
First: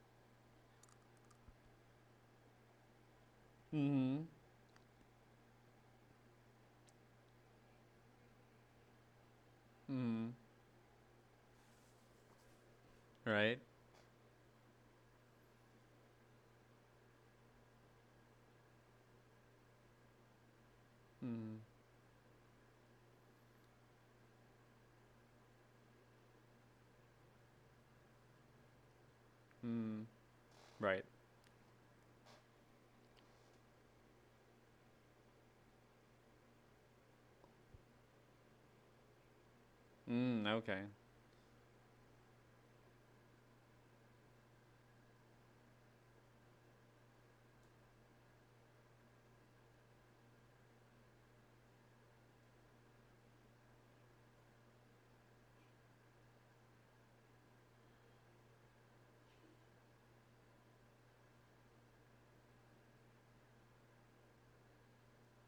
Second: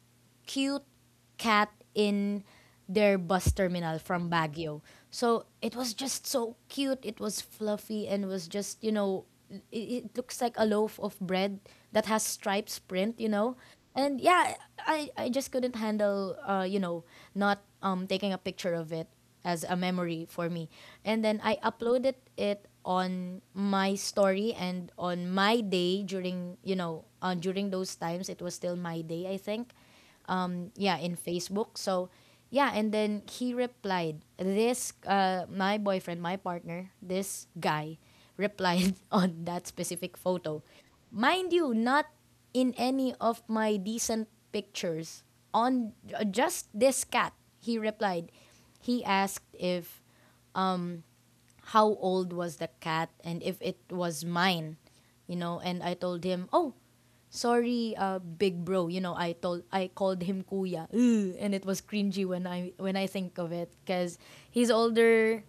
Speaker 2: cute cat in their bus terminal
Speaker 1: Mm.
Speaker 2: from Baguio. So it was just so cute. It was fluffy and was just, you know, it
Speaker 1: Mm.
Speaker 2: looks like a loaf of bread that has stripes print, you know.
Speaker 1: Right.
Speaker 2: And yeah, I just couldn't handle, not, taking a picture of it as a memory for me. And then I
Speaker 1: Mm.
Speaker 2: uploaded it on my story and on my day during those times, it was still my day, I think,
Speaker 1: Mm.
Speaker 2: yeah
Speaker 1: Right.
Speaker 2: in Facebook. So yeah, and then he replied, this my boyfriend, my partner, this guy replied <laughs> on that specific
Speaker 1: Mm.
Speaker 2: photo.
Speaker 1: Okay.
Speaker 2: Mind you, not in any of my decent pictures on, just this cat, he replied. He asked if how old was the cat and if it was mine, you know. And I told him, oh, sorry, big bro. You know, I called him kuya, ugh, and it was cringy when I think of it because he's older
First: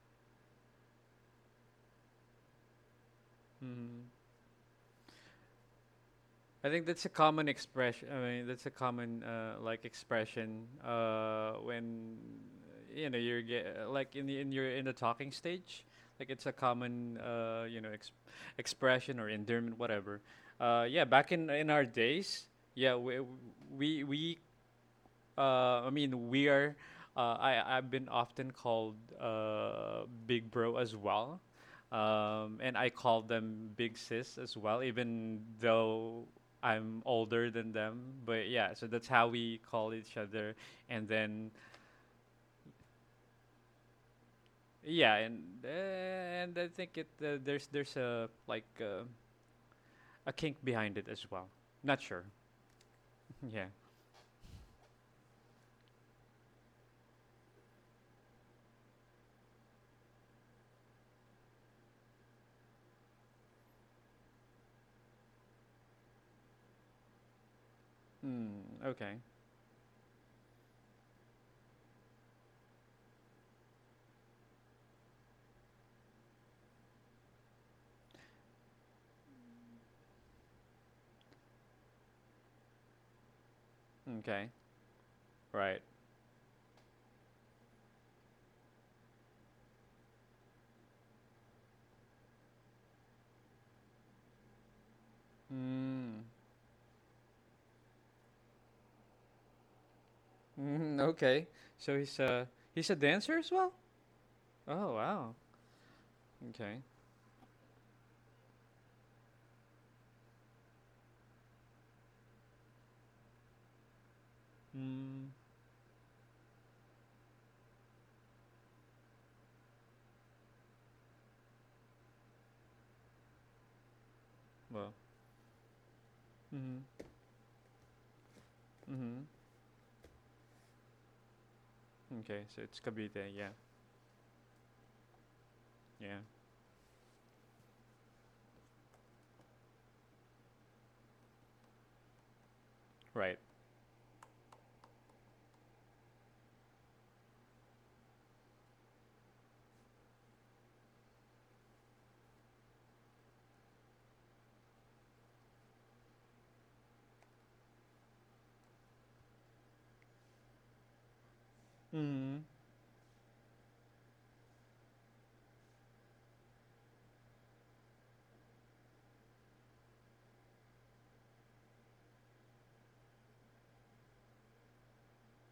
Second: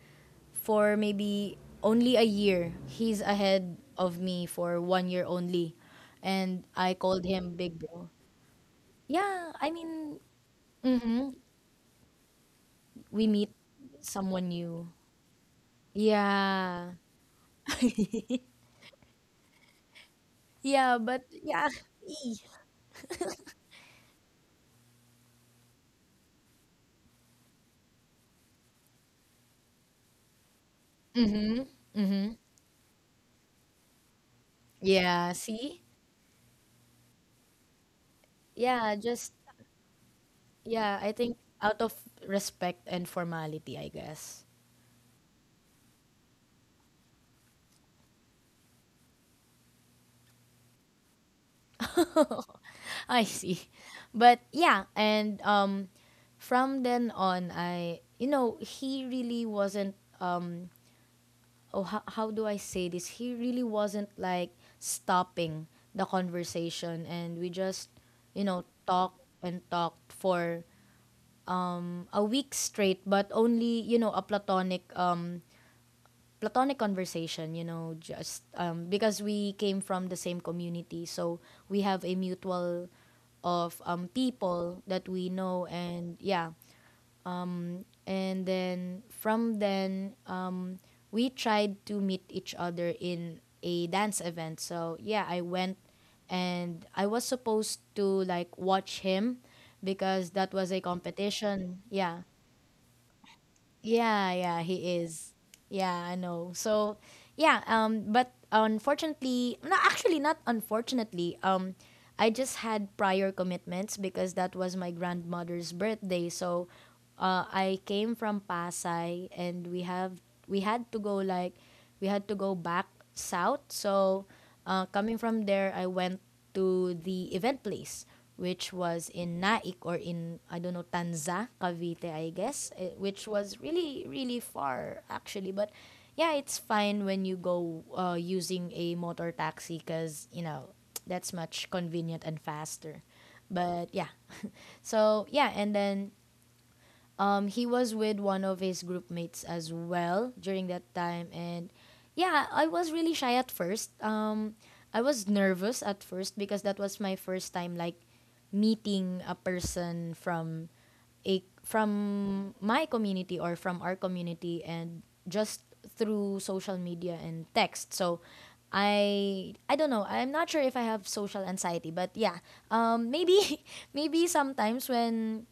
Speaker 2: for maybe only a year. He's ahead
Speaker 1: Mm.
Speaker 2: of me for 1 year only, and
Speaker 1: I think
Speaker 2: I
Speaker 1: that's a
Speaker 2: called
Speaker 1: common
Speaker 2: him big
Speaker 1: expression.
Speaker 2: bro.
Speaker 1: I mean, that's a common
Speaker 2: Yeah, I
Speaker 1: like
Speaker 2: mean,
Speaker 1: expression
Speaker 2: hmm
Speaker 1: when you know
Speaker 2: we
Speaker 1: you're,
Speaker 2: meet
Speaker 1: like, in the
Speaker 2: someone
Speaker 1: in your in
Speaker 2: new.
Speaker 1: the talking stage. Like it's a
Speaker 2: Yeah.
Speaker 1: common
Speaker 2: <laughs>
Speaker 1: expression or endearment, whatever.
Speaker 2: Yeah,
Speaker 1: Yeah,
Speaker 2: but
Speaker 1: back in
Speaker 2: yeah,
Speaker 1: our
Speaker 2: ee.
Speaker 1: days, yeah, we I mean, we are. I've been often called big bro as well,
Speaker 2: Mm-hmm.
Speaker 1: and I call them big sis as well,
Speaker 2: Yeah,
Speaker 1: even
Speaker 2: see?
Speaker 1: though I'm older than them. But yeah, so
Speaker 2: Yeah,
Speaker 1: that's how
Speaker 2: just,
Speaker 1: we call each other,
Speaker 2: yeah,
Speaker 1: and
Speaker 2: I think
Speaker 1: then
Speaker 2: out of respect and formality, I guess.
Speaker 1: yeah, and I think it there's a kink behind it as well. Not sure.
Speaker 2: <laughs> I
Speaker 1: <laughs> Yeah.
Speaker 2: see. But yeah, and from then on, he really wasn't. How do I say this? He really wasn't like stopping the conversation, and we just
Speaker 1: Mm, okay.
Speaker 2: talked and talked for a week straight, but only a platonic platonic conversation. You know, just because we came from the same community, so we have a mutual of
Speaker 1: Okay.
Speaker 2: people that we know,
Speaker 1: Right.
Speaker 2: and yeah, and then from then we tried to meet each other in a dance event. So yeah, I went
Speaker 1: Mm.
Speaker 2: and I was supposed to like watch him because that was a
Speaker 1: Mm, okay.
Speaker 2: competition.
Speaker 1: So he's
Speaker 2: Yeah.
Speaker 1: a he's a dancer as well?
Speaker 2: Yeah, yeah,
Speaker 1: Oh
Speaker 2: he
Speaker 1: wow.
Speaker 2: is. Yeah, I know.
Speaker 1: Okay.
Speaker 2: But unfortunately, no, actually not unfortunately. I just had prior commitments because that was my
Speaker 1: Mm,
Speaker 2: grandmother's birthday. So I came from Pasay and we had to go like we had to go back south.
Speaker 1: well.
Speaker 2: Coming from there, I went
Speaker 1: Mhm.
Speaker 2: to the event place, which was
Speaker 1: Mhm.
Speaker 2: in Naik or in, I don't know, Tanza, Cavite, I
Speaker 1: Okay. So
Speaker 2: guess,
Speaker 1: it's
Speaker 2: eh, which
Speaker 1: Cavite. Yeah.
Speaker 2: was really, really far actually. But
Speaker 1: Yeah.
Speaker 2: yeah, it's fine when you go using a motor taxi because, you know, that's much convenient and faster.
Speaker 1: Right.
Speaker 2: But yeah. So yeah, and then he was with one of his group mates as well during that time, and yeah, I was really shy at first. I was nervous at first because that was my first time like meeting a person from a
Speaker 1: Mhm.
Speaker 2: from my community or from our community and just through social media and text. So I don't know. I'm not sure if I have social anxiety, but yeah. Maybe <laughs> maybe sometimes when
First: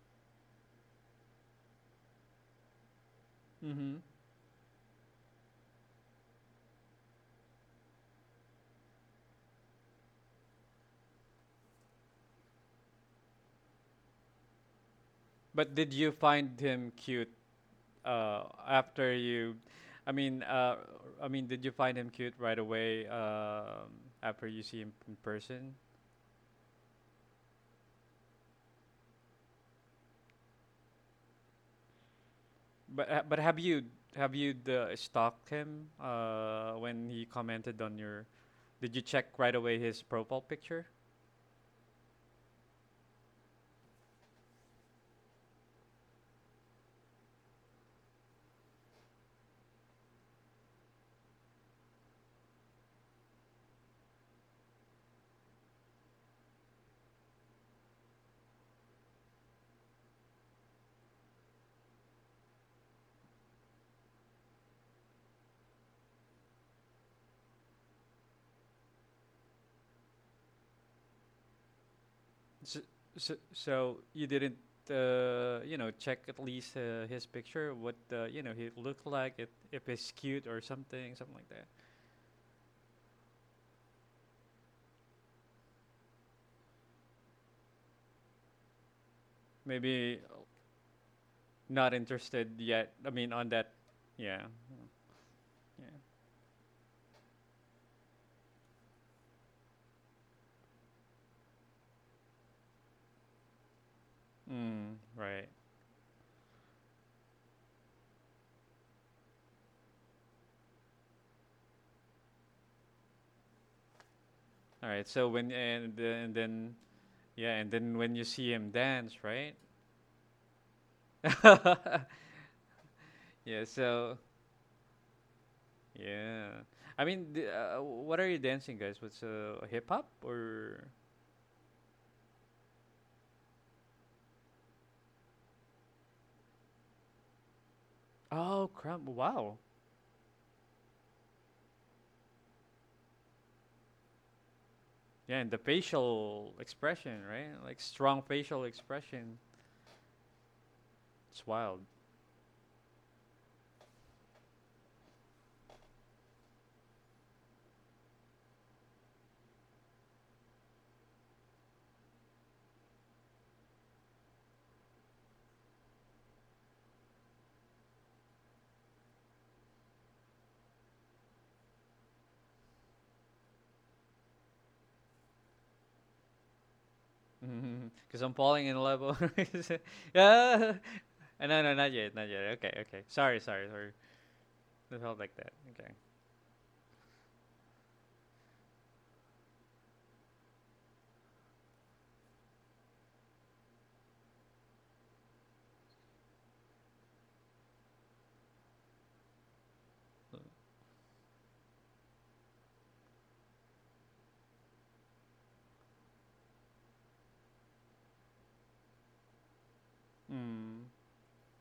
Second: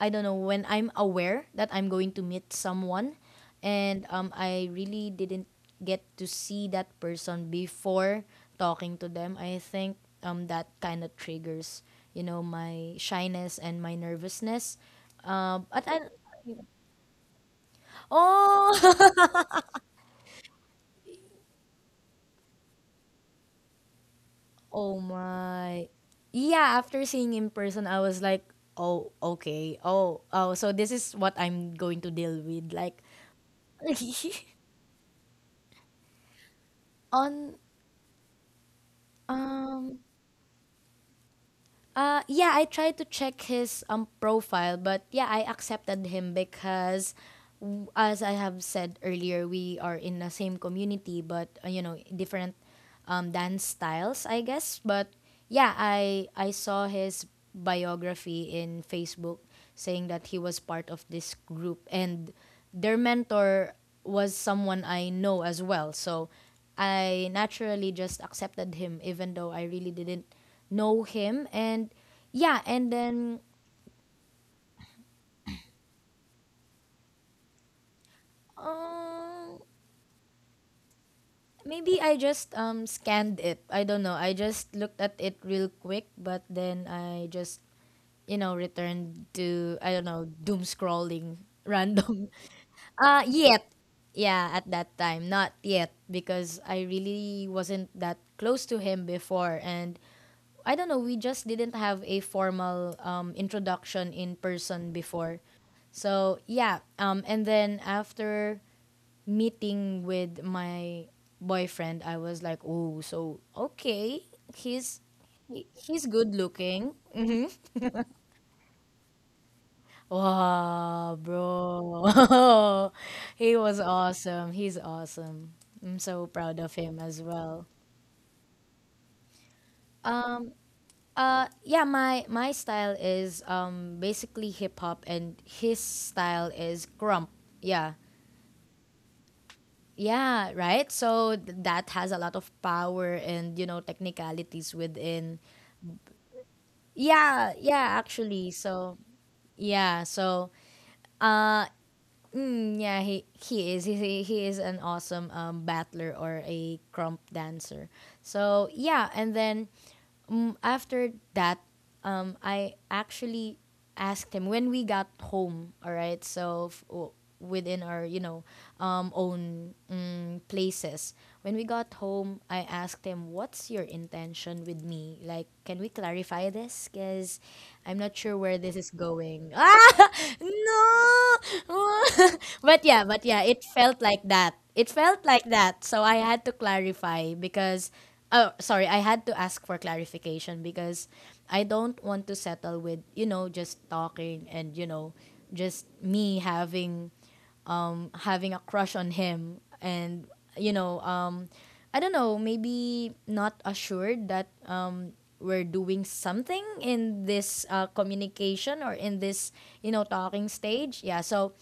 Speaker 2: I don't know when I'm aware that I'm going to meet someone,
Speaker 1: Mhm.
Speaker 2: and I really didn't get to see that person before talking to them. I think that kind of triggers, you know, my shyness and my nervousness. Um,
Speaker 1: But
Speaker 2: but
Speaker 1: did
Speaker 2: I,
Speaker 1: you find him cute after
Speaker 2: oh,
Speaker 1: you I mean I mean, did you find him cute right away, after you
Speaker 2: <laughs>
Speaker 1: see him
Speaker 2: oh
Speaker 1: in person?
Speaker 2: my, yeah. After seeing in person, I was like, oh, okay, oh, oh. So this is what I'm going to deal with, like,
Speaker 1: But have you
Speaker 2: <laughs>
Speaker 1: have you uh, stalked him when he
Speaker 2: on
Speaker 1: commented on your? Did you check right away
Speaker 2: um
Speaker 1: his profile picture?
Speaker 2: uh, yeah, I tried to check his profile, but yeah, I accepted him because, as I have said earlier, we are in the same community, but different dance styles, I guess. But yeah, I saw his biography in Facebook saying that he was part of this group and their mentor was someone I know as well. So I naturally just accepted him, even though I really didn't know him. And yeah,
Speaker 1: So
Speaker 2: and
Speaker 1: so,
Speaker 2: then
Speaker 1: so you didn't you know check at least his picture, what you know he looked like, if
Speaker 2: uh,
Speaker 1: if he's cute or something, something like that.
Speaker 2: maybe I just scanned it. I don't know. I just looked at it real quick, but then I just returned to, I don't
Speaker 1: Maybe
Speaker 2: know, doom scrolling <laughs>
Speaker 1: not
Speaker 2: random.
Speaker 1: interested yet. I mean on
Speaker 2: Yet.
Speaker 1: that, yeah,
Speaker 2: Yeah, at that time. Not
Speaker 1: yeah.
Speaker 2: yet. Because I really wasn't that close to him before. And I don't know, we just didn't have a formal introduction in person
Speaker 1: Mm,
Speaker 2: before.
Speaker 1: right.
Speaker 2: So, yeah. And then After meeting with my boyfriend, I was like, oh, so, okay.
Speaker 1: All
Speaker 2: He's
Speaker 1: right. So when and
Speaker 2: he's
Speaker 1: and
Speaker 2: good
Speaker 1: then
Speaker 2: looking.
Speaker 1: yeah, and then when you see him dance, right?
Speaker 2: Wow,
Speaker 1: <laughs>
Speaker 2: bro. <laughs> He
Speaker 1: Yeah,
Speaker 2: was
Speaker 1: so
Speaker 2: awesome. He's awesome. I'm so
Speaker 1: yeah.
Speaker 2: proud of him
Speaker 1: I
Speaker 2: as
Speaker 1: mean,
Speaker 2: well.
Speaker 1: what are you dancing, guys? What's hip hop or?
Speaker 2: Yeah, my style is basically hip hop, and his style is grump. Yeah,
Speaker 1: Oh crap! Wow.
Speaker 2: yeah, right. So that has a lot of power and, you know, technicalities
Speaker 1: Yeah,
Speaker 2: within.
Speaker 1: and the facial expression, right?
Speaker 2: Yeah,
Speaker 1: Like
Speaker 2: yeah,
Speaker 1: strong
Speaker 2: actually.
Speaker 1: facial expression.
Speaker 2: Yeah, so
Speaker 1: It's
Speaker 2: uh,
Speaker 1: wild. <laughs>
Speaker 2: Mm, yeah, he is. He is an awesome battler or a crump dancer. So yeah, and then After that, I actually asked him when we got home. All right, so within our, you know, own places. When we got home, I asked him, "What's your intention with me? Like, can we clarify this? Cause I'm not
Speaker 1: Because I'm
Speaker 2: sure where
Speaker 1: falling
Speaker 2: this
Speaker 1: in
Speaker 2: is
Speaker 1: love already.
Speaker 2: going." <laughs>
Speaker 1: <laughs>
Speaker 2: Ah,
Speaker 1: Yeah.
Speaker 2: no.
Speaker 1: No, no, not yet, not yet.
Speaker 2: <laughs>
Speaker 1: Okay,
Speaker 2: But yeah,
Speaker 1: okay.
Speaker 2: but
Speaker 1: Sorry,
Speaker 2: yeah, it
Speaker 1: sorry, sorry.
Speaker 2: felt like that. It
Speaker 1: It felt
Speaker 2: felt
Speaker 1: like
Speaker 2: like
Speaker 1: that.
Speaker 2: that.
Speaker 1: Okay.
Speaker 2: So I had to clarify because. Oh, sorry. I had to ask for clarification because I don't want to settle with, you know, just talking and, you know, just me having having a crush on him and, you know, I don't know, maybe not assured that we're doing something in this communication or in this, you know, talking
Speaker 1: Mm.
Speaker 2: stage.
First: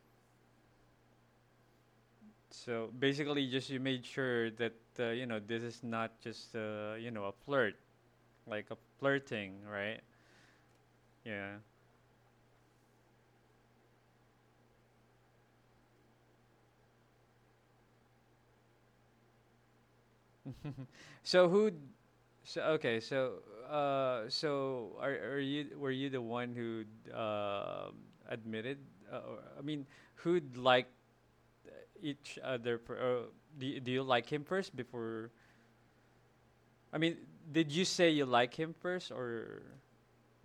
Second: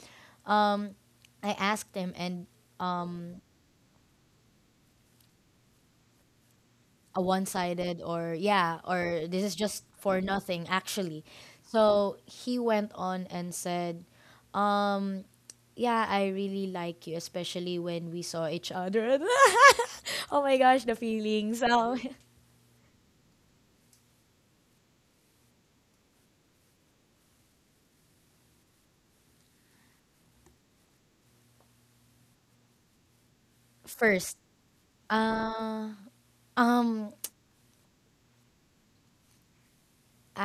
Speaker 2: um I asked him and
Speaker 1: So
Speaker 2: um,
Speaker 1: basically, just you made sure that you know this is not just you
Speaker 2: a
Speaker 1: know a flirt,
Speaker 2: one-sided, or
Speaker 1: like a
Speaker 2: yeah, or this is
Speaker 1: flirting,
Speaker 2: just
Speaker 1: right?
Speaker 2: for nothing, actually.
Speaker 1: Yeah.
Speaker 2: So he went on and said um yeah, I really like you, especially when we saw each other. <laughs> Oh my gosh, the
Speaker 1: So
Speaker 2: feelings,
Speaker 1: who? So okay. So so are you were you the one who um admitted? Or, I mean, who'd like each other?
Speaker 2: <laughs>
Speaker 1: Do you like
Speaker 2: first
Speaker 1: him first before?
Speaker 2: uh
Speaker 1: I
Speaker 2: um
Speaker 1: mean, did you say you like him first, or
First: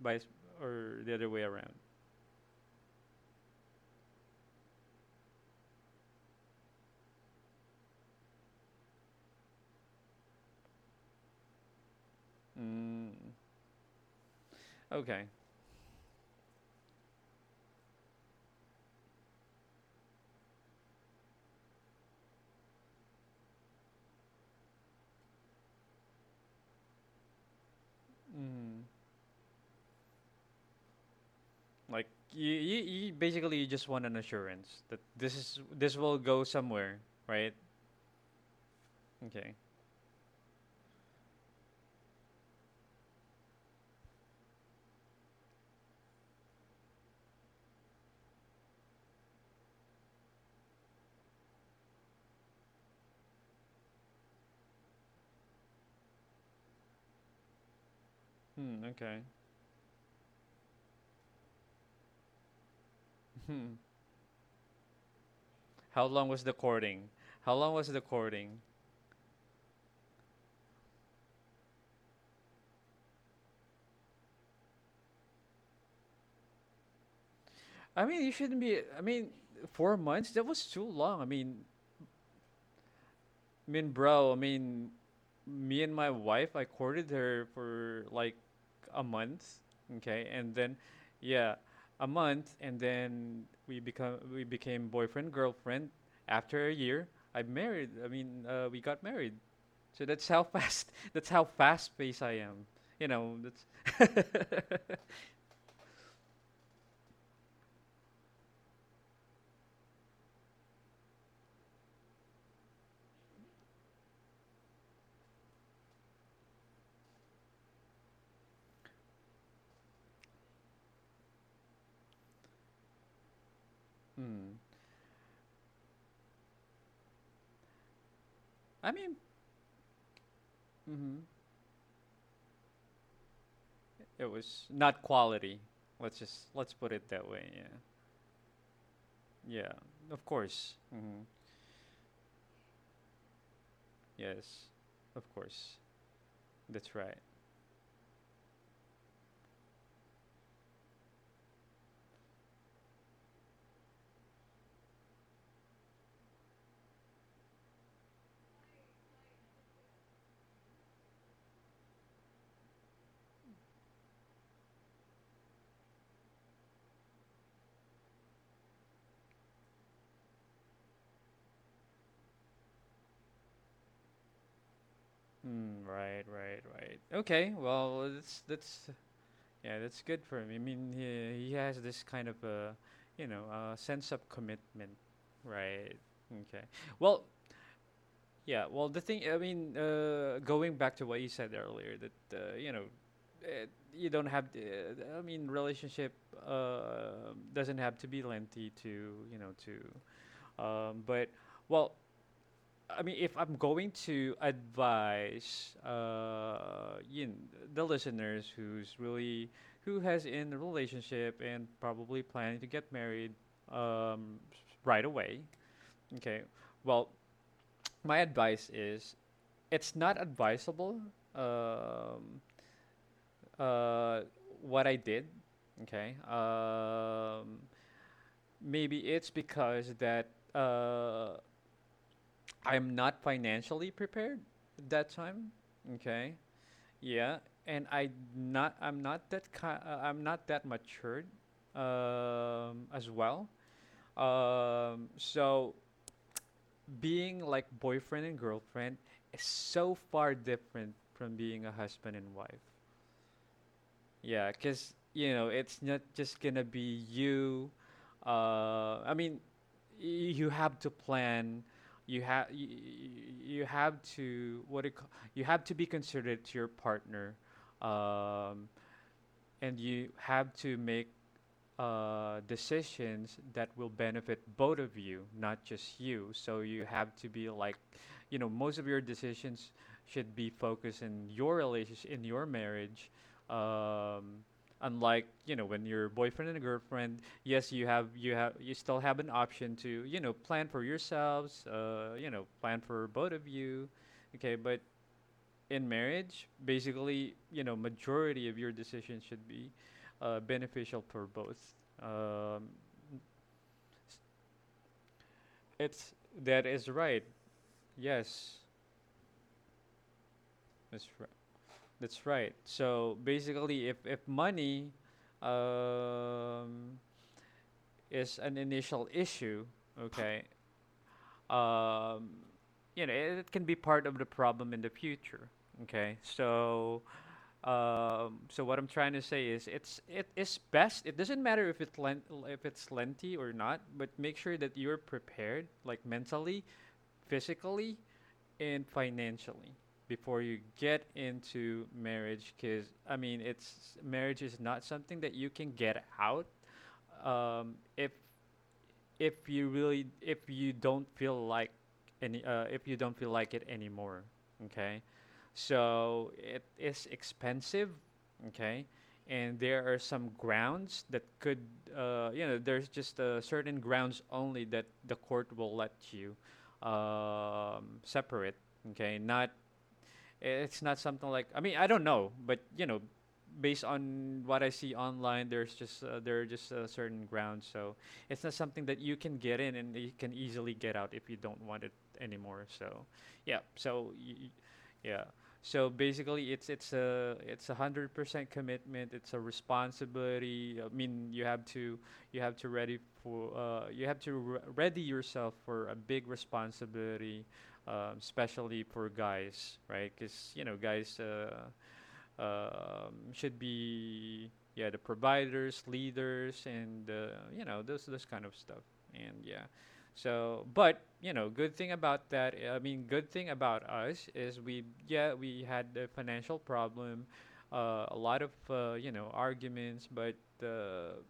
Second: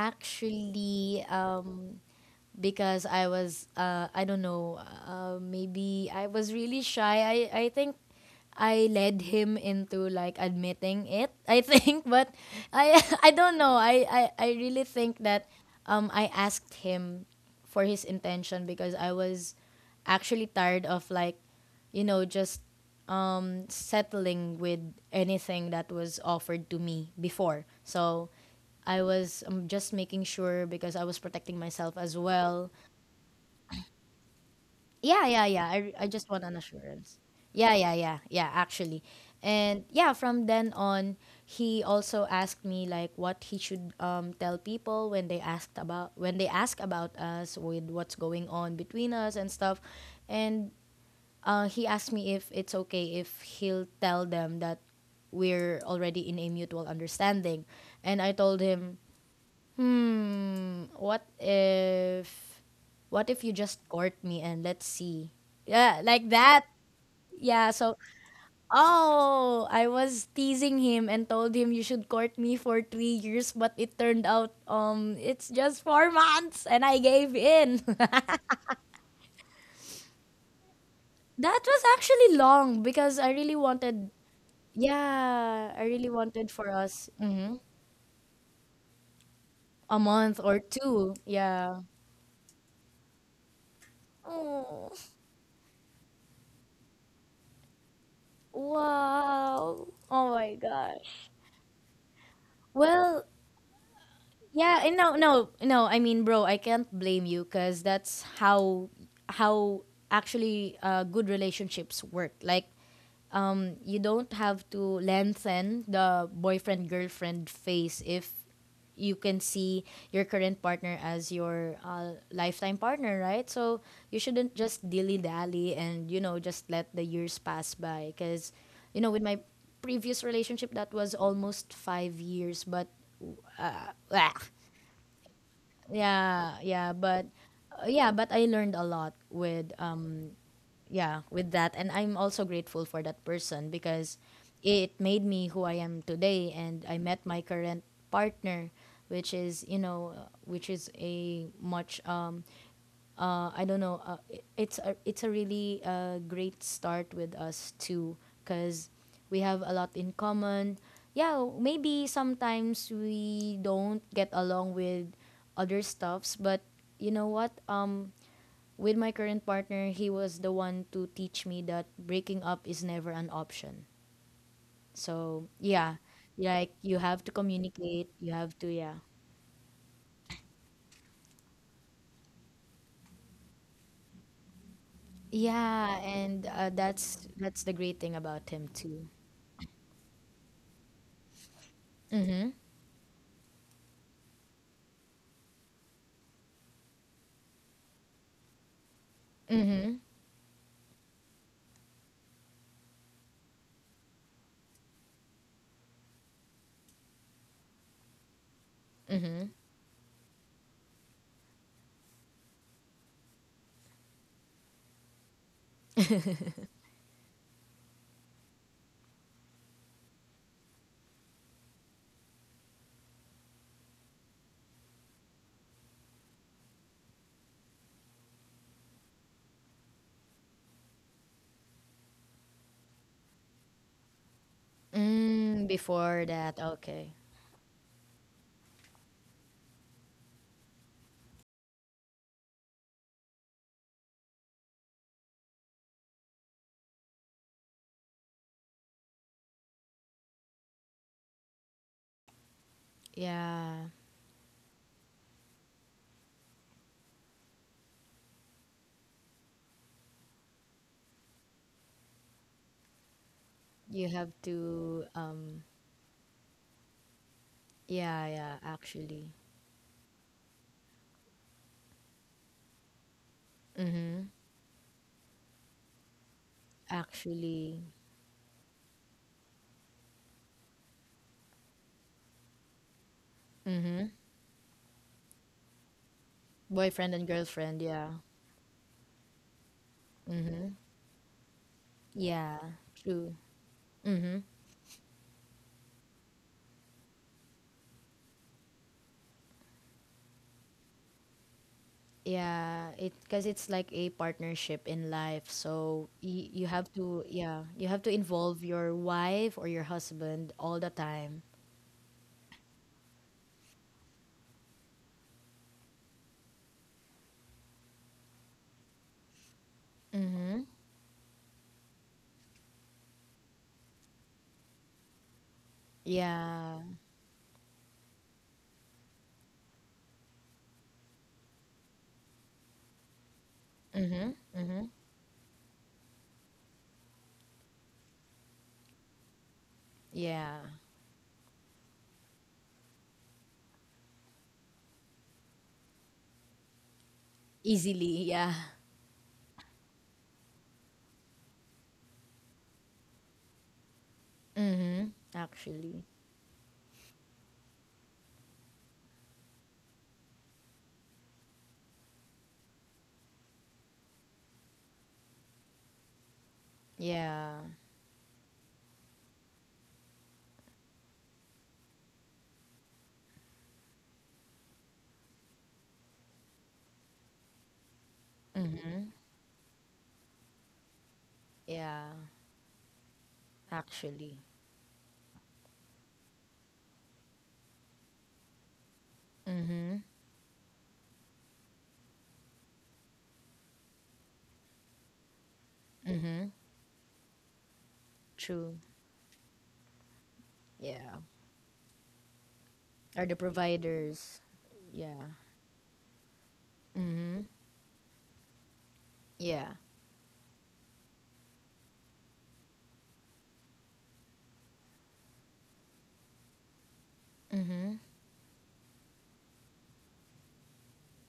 Speaker 1: vice, or the other way around?
Speaker 2: because I was, I don't know, maybe I was really shy. I think I led him into like admitting it, I think, <laughs> but
Speaker 1: Mm,
Speaker 2: <laughs> I don't know. I really
Speaker 1: okay.
Speaker 2: think that I asked him for his intention because I was actually tired of like, you know, just settling with anything that was offered to me before. So
Speaker 1: Mm.
Speaker 2: I was just making sure because I was protecting myself
Speaker 1: Like
Speaker 2: as
Speaker 1: you,
Speaker 2: well.
Speaker 1: you, you basically you just want an assurance that
Speaker 2: Yeah,
Speaker 1: this
Speaker 2: yeah,
Speaker 1: is
Speaker 2: yeah.
Speaker 1: this
Speaker 2: I
Speaker 1: will
Speaker 2: just
Speaker 1: go
Speaker 2: want an
Speaker 1: somewhere,
Speaker 2: assurance.
Speaker 1: right?
Speaker 2: Yeah, yeah, yeah, yeah, actually.
Speaker 1: Okay.
Speaker 2: And yeah, from then on, he also asked me like what he should tell people when they ask about us, with what's going on between us and stuff. And he asked me if it's okay if he'll tell them that we're already in a mutual understanding. And I told
Speaker 1: Hmm.
Speaker 2: him,
Speaker 1: Okay.
Speaker 2: hmm. What if? What if
Speaker 1: <laughs>
Speaker 2: you
Speaker 1: Hmm.
Speaker 2: just court me and let's see?
Speaker 1: How
Speaker 2: Yeah,
Speaker 1: long
Speaker 2: like
Speaker 1: was the
Speaker 2: that.
Speaker 1: courting? How long
Speaker 2: Yeah.
Speaker 1: was the
Speaker 2: So,
Speaker 1: courting?
Speaker 2: oh, I was teasing him and told him you should court me for 3 years, but it turned out it's just 4 months, and I gave in. <laughs>
Speaker 1: I mean, you shouldn't be. I mean, 4 months? That was too long. I mean,
Speaker 2: That was actually long because I really wanted.
Speaker 1: bro. I mean,
Speaker 2: Yeah,
Speaker 1: me
Speaker 2: I
Speaker 1: and my
Speaker 2: really
Speaker 1: wife,
Speaker 2: wanted
Speaker 1: I
Speaker 2: for
Speaker 1: courted
Speaker 2: us.
Speaker 1: her
Speaker 2: Mm-hmm.
Speaker 1: for like a month.
Speaker 2: A
Speaker 1: Okay,
Speaker 2: month
Speaker 1: and
Speaker 2: or
Speaker 1: then,
Speaker 2: two.
Speaker 1: yeah,
Speaker 2: Yeah.
Speaker 1: a month, and then we became
Speaker 2: Oh,
Speaker 1: boyfriend girlfriend. After a year, I married. I mean, we got married.
Speaker 2: wow.
Speaker 1: So that's
Speaker 2: Oh
Speaker 1: how
Speaker 2: my
Speaker 1: fast.
Speaker 2: god.
Speaker 1: <laughs> That's how fast paced I am. You
Speaker 2: Well,
Speaker 1: know. That's.
Speaker 2: yeah,
Speaker 1: <laughs>
Speaker 2: and no, no, no. I mean, bro, I can't blame you because that's how actually good relationships work. Like, you don't have to lengthen the boyfriend girlfriend phase if you can see your current partner as your lifetime partner, right? So you
Speaker 1: Hmm.
Speaker 2: shouldn't just dilly dally and, you know, just let the years pass by because,
Speaker 1: I
Speaker 2: you know,
Speaker 1: mean,
Speaker 2: with my previous relationship that was
Speaker 1: hmm
Speaker 2: almost 5 years, but
Speaker 1: it
Speaker 2: blah.
Speaker 1: was not quality. Let's just
Speaker 2: Yeah,
Speaker 1: let's put
Speaker 2: yeah,
Speaker 1: it that
Speaker 2: but
Speaker 1: way. Yeah,
Speaker 2: I learned a lot
Speaker 1: yeah.
Speaker 2: with
Speaker 1: Of course. Hmm.
Speaker 2: yeah, with that, and I'm also grateful for that person because
Speaker 1: Yes,
Speaker 2: it
Speaker 1: of
Speaker 2: made me who
Speaker 1: course.
Speaker 2: I am today, and
Speaker 1: That's
Speaker 2: I
Speaker 1: right.
Speaker 2: met my current partner, which is, you know, which is a much I don't know. It's a, it's a really great start with us too, because we have a lot in common. Yeah, maybe sometimes we don't get along with other stuffs, but you know what? With my current partner, he was the one to teach me that breaking up is never an option. So
Speaker 1: Mm,
Speaker 2: yeah,
Speaker 1: right, right,
Speaker 2: like
Speaker 1: right.
Speaker 2: you have to
Speaker 1: Okay. Well,
Speaker 2: communicate. You have to, yeah.
Speaker 1: that's good for him. I mean, he has this kind of you know, sense of commitment. Right.
Speaker 2: Yeah, and
Speaker 1: Okay. Well,
Speaker 2: That's the great thing about
Speaker 1: Yeah,
Speaker 2: him
Speaker 1: well, the
Speaker 2: too.
Speaker 1: thing, I mean, going back to what you said earlier, that you know, eh, you don't have to, I mean, relationship doesn't have to be lengthy to you know
Speaker 2: Mm-hmm.
Speaker 1: to. But well, I mean, if I'm going to advise, you know, the listeners
Speaker 2: Mm-hmm.
Speaker 1: who has in a relationship and probably planning to get married, um, right away. Okay, well, my advice is it's not advisable, um, uh, what I did. Okay. Maybe it's because that I'm not financially prepared that time.
Speaker 2: Mm, before
Speaker 1: Okay.
Speaker 2: that, okay.
Speaker 1: Yeah, and I'm not that matured, as well. So being like boyfriend and girlfriend is so far different from being a husband and wife.
Speaker 2: Yeah,
Speaker 1: Yeah, because you know it's not just gonna be you. I mean, y- you have to plan. You have you, have
Speaker 2: you have
Speaker 1: to what it, ca-
Speaker 2: to.
Speaker 1: you have to be considerate to your partner,
Speaker 2: Yeah, yeah.
Speaker 1: um,
Speaker 2: Actually,
Speaker 1: and you have to make decisions that will
Speaker 2: mm-hmm.
Speaker 1: benefit both of you, not just you. So you have to be like,
Speaker 2: Actually,
Speaker 1: you know, most of your decisions should be focused in your relationship, in your marriage.
Speaker 2: mm-hmm.
Speaker 1: Um, Unlike you know when your boyfriend and
Speaker 2: Boyfriend
Speaker 1: girlfriend,
Speaker 2: and
Speaker 1: yes,
Speaker 2: girlfriend. Yeah,
Speaker 1: you still have an option to you know plan
Speaker 2: mm-hmm.
Speaker 1: for yourselves, you know
Speaker 2: Yeah.
Speaker 1: plan for both
Speaker 2: True.
Speaker 1: of you,
Speaker 2: Mm-hmm.
Speaker 1: okay. But in marriage, basically, you know, majority of your decisions should be beneficial for both. Um,
Speaker 2: Yeah, it, because it's like a
Speaker 1: s-
Speaker 2: partnership in life. So
Speaker 1: it's That
Speaker 2: you
Speaker 1: is
Speaker 2: have
Speaker 1: right.
Speaker 2: to, yeah, you have to
Speaker 1: Yes,
Speaker 2: involve your wife or your husband all the
Speaker 1: that's right.
Speaker 2: time.
Speaker 1: That's right. So basically, if money, um, is an initial issue, okay,
Speaker 2: Mm-hmm.
Speaker 1: um, you know, it can be part of the problem in the future. Okay,
Speaker 2: Yeah.
Speaker 1: so. What I'm trying to say is, it is best. It doesn't matter if it's lengthy or not, but
Speaker 2: Mm-hmm.
Speaker 1: make sure that
Speaker 2: Mm-hmm.
Speaker 1: you're prepared, like mentally, physically, and financially, before
Speaker 2: Yeah.
Speaker 1: you get into marriage. Because I mean, it's marriage is not something that you can get out. Um, if
Speaker 2: Easily. <laughs> Yeah.
Speaker 1: if you really if you don't feel like any if you don't feel like it anymore, okay,
Speaker 2: Mm-hmm. Actually.
Speaker 1: so it is expensive, okay, and there are some grounds that could you know, there's just certain grounds only that the court will let you,
Speaker 2: Yeah.
Speaker 1: separate, okay. Not it's not something like, I mean, I don't know, but you know, based on what I see online, there are just certain grounds. So it's not something that
Speaker 2: Mm-hmm.
Speaker 1: you can get in and you can easily get out if you don't want it
Speaker 2: Yeah.
Speaker 1: anymore. So yeah,
Speaker 2: Actually.
Speaker 1: yeah. So basically, it's 100% commitment. It's a
Speaker 2: Mm-hmm.
Speaker 1: responsibility. I mean, you have to ready for you have to ready yourself for a big
Speaker 2: Mm-hmm.
Speaker 1: responsibility,
Speaker 2: True.
Speaker 1: especially for guys, right? Because you know,
Speaker 2: Yeah.
Speaker 1: guys
Speaker 2: Are the
Speaker 1: should
Speaker 2: providers.
Speaker 1: be, yeah, the
Speaker 2: Yeah.
Speaker 1: providers, leaders, and
Speaker 2: Mm-hmm.
Speaker 1: you know those kind of stuff. And
Speaker 2: Yeah.
Speaker 1: yeah, so but you know, good thing about us is we had the financial problem,
Speaker 2: Mm-hmm.
Speaker 1: a lot of you know arguments, but uh,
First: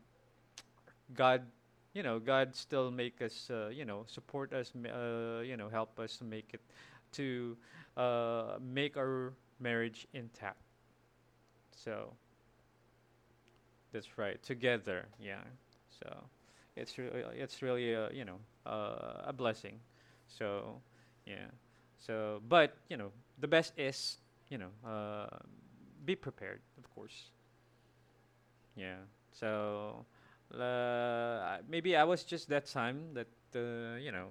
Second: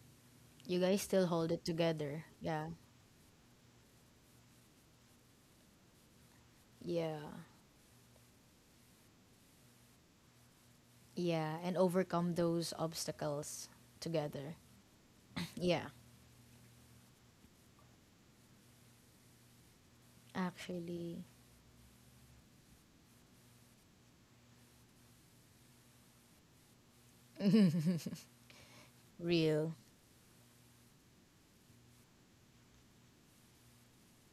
Speaker 2: You guys still
Speaker 1: God,
Speaker 2: hold it
Speaker 1: you know,
Speaker 2: together.
Speaker 1: God
Speaker 2: Yeah.
Speaker 1: still make us, you know, support us, you know, help us to make it,
Speaker 2: Yeah.
Speaker 1: to make our marriage intact.
Speaker 2: Yeah. And
Speaker 1: So
Speaker 2: overcome those obstacles
Speaker 1: that's right,
Speaker 2: together.
Speaker 1: together, yeah.
Speaker 2: Yeah.
Speaker 1: So it's really, you know, a blessing. So,
Speaker 2: Actually.
Speaker 1: yeah. So, but you know, the best is, you know, be prepared, of course. Yeah.
Speaker 2: Real.
Speaker 1: So maybe I was just that time that you know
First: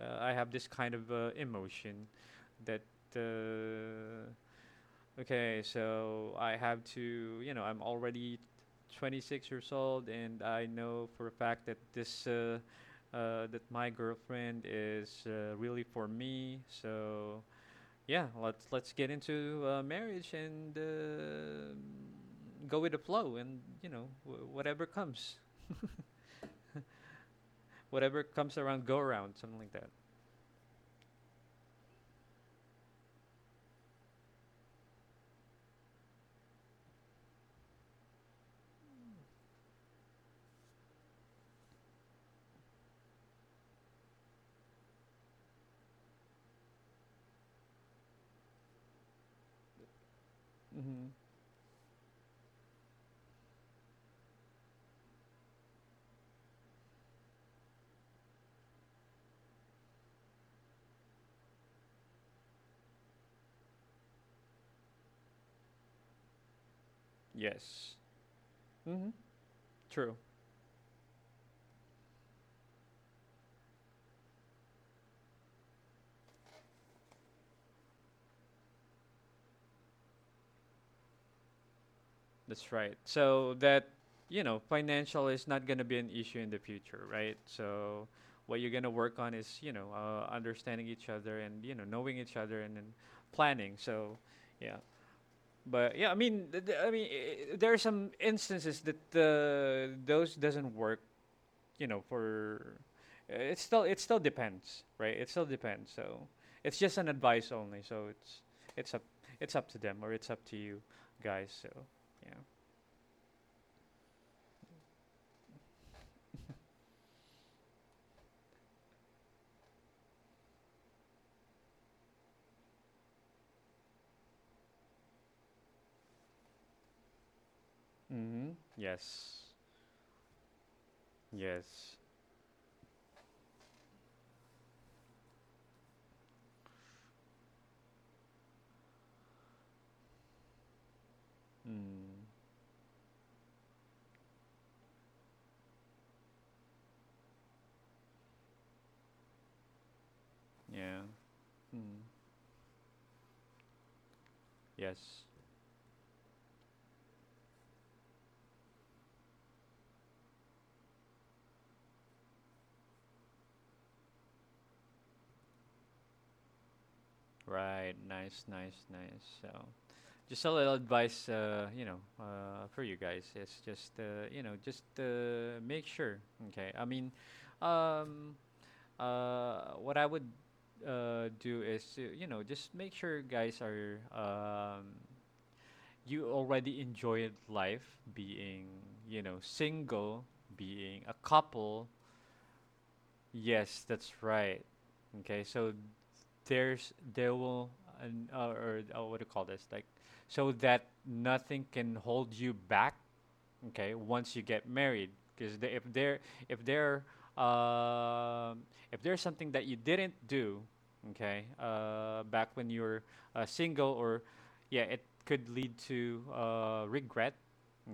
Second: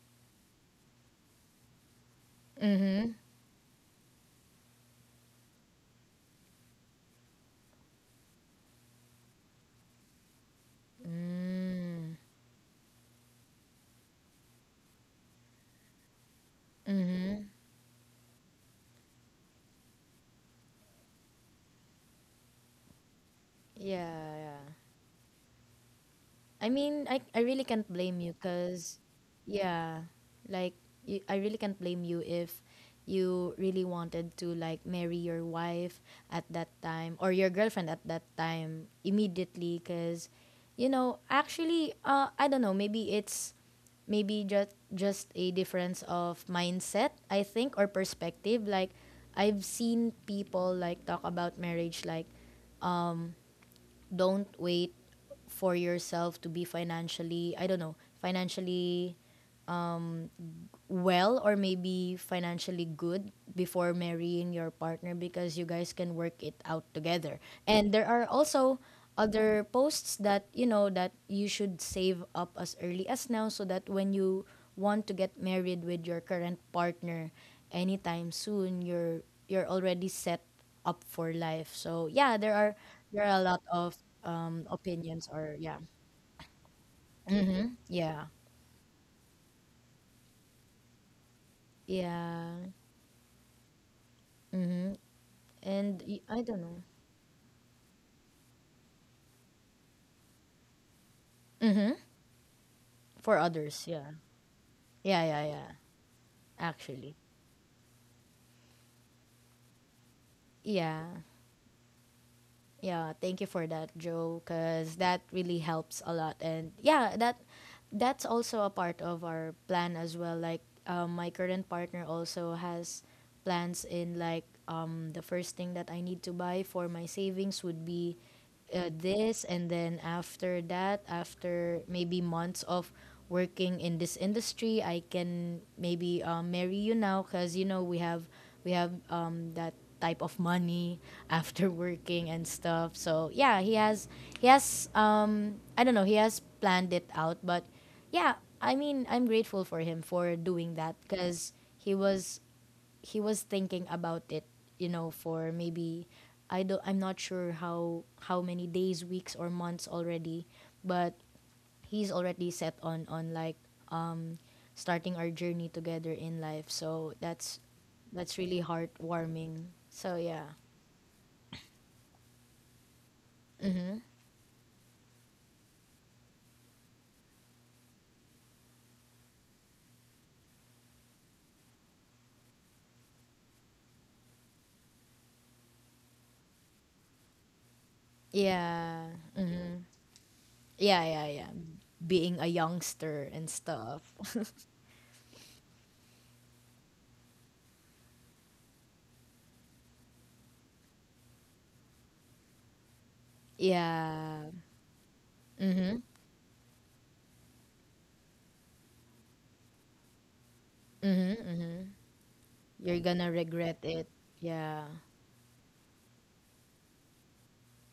Speaker 1: I have this kind of emotion that
Speaker 2: Mm-hmm.
Speaker 1: uh, okay, so I have to you know I'm already 26 years old, and I know for a fact that
Speaker 2: Mm-hmm.
Speaker 1: this that my girlfriend is really for me. So
Speaker 2: Mm-hmm.
Speaker 1: yeah, let's get into marriage and go with the flow, and you know
Speaker 2: Yeah. Yeah. I mean, I really can't blame
Speaker 1: whatever
Speaker 2: you
Speaker 1: comes around, go
Speaker 2: because,
Speaker 1: around, something like that.
Speaker 2: yeah, like, you, I really can't blame you if you really wanted to, like, marry your wife at that time or your girlfriend at that time immediately because, you know, actually, I don't know, maybe it's maybe just a difference of mindset, I think, or perspective. Like, I've seen people like
Speaker 1: Hmm.
Speaker 2: talk about marriage like, don't wait for yourself to be financially, I don't know, financially well or maybe financially good before marrying your partner because you guys can work it out together.
Speaker 1: Yes.
Speaker 2: And there are also
Speaker 1: Hmm.
Speaker 2: other
Speaker 1: True.
Speaker 2: posts that, you know, that you should save up as early as now so that when you want to get married with your current partner anytime soon, you're already set up for life. So yeah, there
Speaker 1: That's
Speaker 2: are
Speaker 1: right.
Speaker 2: a
Speaker 1: So
Speaker 2: lot
Speaker 1: that
Speaker 2: of
Speaker 1: you know, financial
Speaker 2: opinions,
Speaker 1: is
Speaker 2: or
Speaker 1: not
Speaker 2: yeah.
Speaker 1: gonna be an issue in the future, right?
Speaker 2: Mhm.
Speaker 1: So
Speaker 2: Yeah.
Speaker 1: what you're gonna work on is you know understanding each other and you know knowing each
Speaker 2: Yeah.
Speaker 1: other, and then planning. So yeah,
Speaker 2: Mhm.
Speaker 1: but yeah, I
Speaker 2: I
Speaker 1: mean,
Speaker 2: don't know.
Speaker 1: there are some instances that those doesn't work. You
Speaker 2: Mhm.
Speaker 1: know, for
Speaker 2: For
Speaker 1: it still
Speaker 2: others,
Speaker 1: it
Speaker 2: yeah.
Speaker 1: still depends, right?
Speaker 2: Yeah,
Speaker 1: It still
Speaker 2: yeah, yeah.
Speaker 1: depends. So it's just an
Speaker 2: Actually.
Speaker 1: advice only. So it's up it's up to them or it's up to you
Speaker 2: Yeah.
Speaker 1: guys. So yeah.
Speaker 2: Yeah, thank you for that, Joe, because that really helps a lot. And yeah, that's also a part of our plan as well. Like, my current partner also has plans in like the first thing that I need to buy for my savings would be
Speaker 1: Mm-hmm. Yes.
Speaker 2: this, and then after that, after
Speaker 1: Yes.
Speaker 2: maybe months of working in this industry, I can maybe marry you now, because, you know, we have that type of money <laughs> after
Speaker 1: Mm.
Speaker 2: working and stuff. So yeah, he has I don't know, he has planned it out, but yeah, I mean, I'm grateful for him for doing that
Speaker 1: Yeah.
Speaker 2: cuz
Speaker 1: Mm.
Speaker 2: he was thinking about it, you
Speaker 1: Yes.
Speaker 2: know, for maybe I don't, I'm not sure how many days, weeks or months already, but he's already set on like starting our journey together in life. So
Speaker 1: Right.
Speaker 2: that's
Speaker 1: Nice.
Speaker 2: really
Speaker 1: Nice. Nice. So
Speaker 2: heartwarming. So
Speaker 1: just a
Speaker 2: yeah.
Speaker 1: little advice, you know, for you guys. It's just, you know, just make sure. Okay. I mean, um, what I would do is, you know, just make sure guys are, you already enjoyed life being,
Speaker 2: Yeah.
Speaker 1: you know,
Speaker 2: Mhm.
Speaker 1: single, being
Speaker 2: Yeah,
Speaker 1: a
Speaker 2: yeah, yeah.
Speaker 1: couple.
Speaker 2: Being a youngster and
Speaker 1: Yes,
Speaker 2: stuff.
Speaker 1: that's
Speaker 2: <laughs>
Speaker 1: right. Okay, so there will an, or what do you call this? Like so that nothing can hold you back. Okay, once you
Speaker 2: Yeah.
Speaker 1: get married, because
Speaker 2: Mhm.
Speaker 1: if there um if there's something that you didn't do,
Speaker 2: Mhm.
Speaker 1: okay,
Speaker 2: Mhm.
Speaker 1: back when you
Speaker 2: You're
Speaker 1: were
Speaker 2: gonna regret
Speaker 1: single,
Speaker 2: it.
Speaker 1: or yeah,
Speaker 2: Yeah.
Speaker 1: it could lead to regret.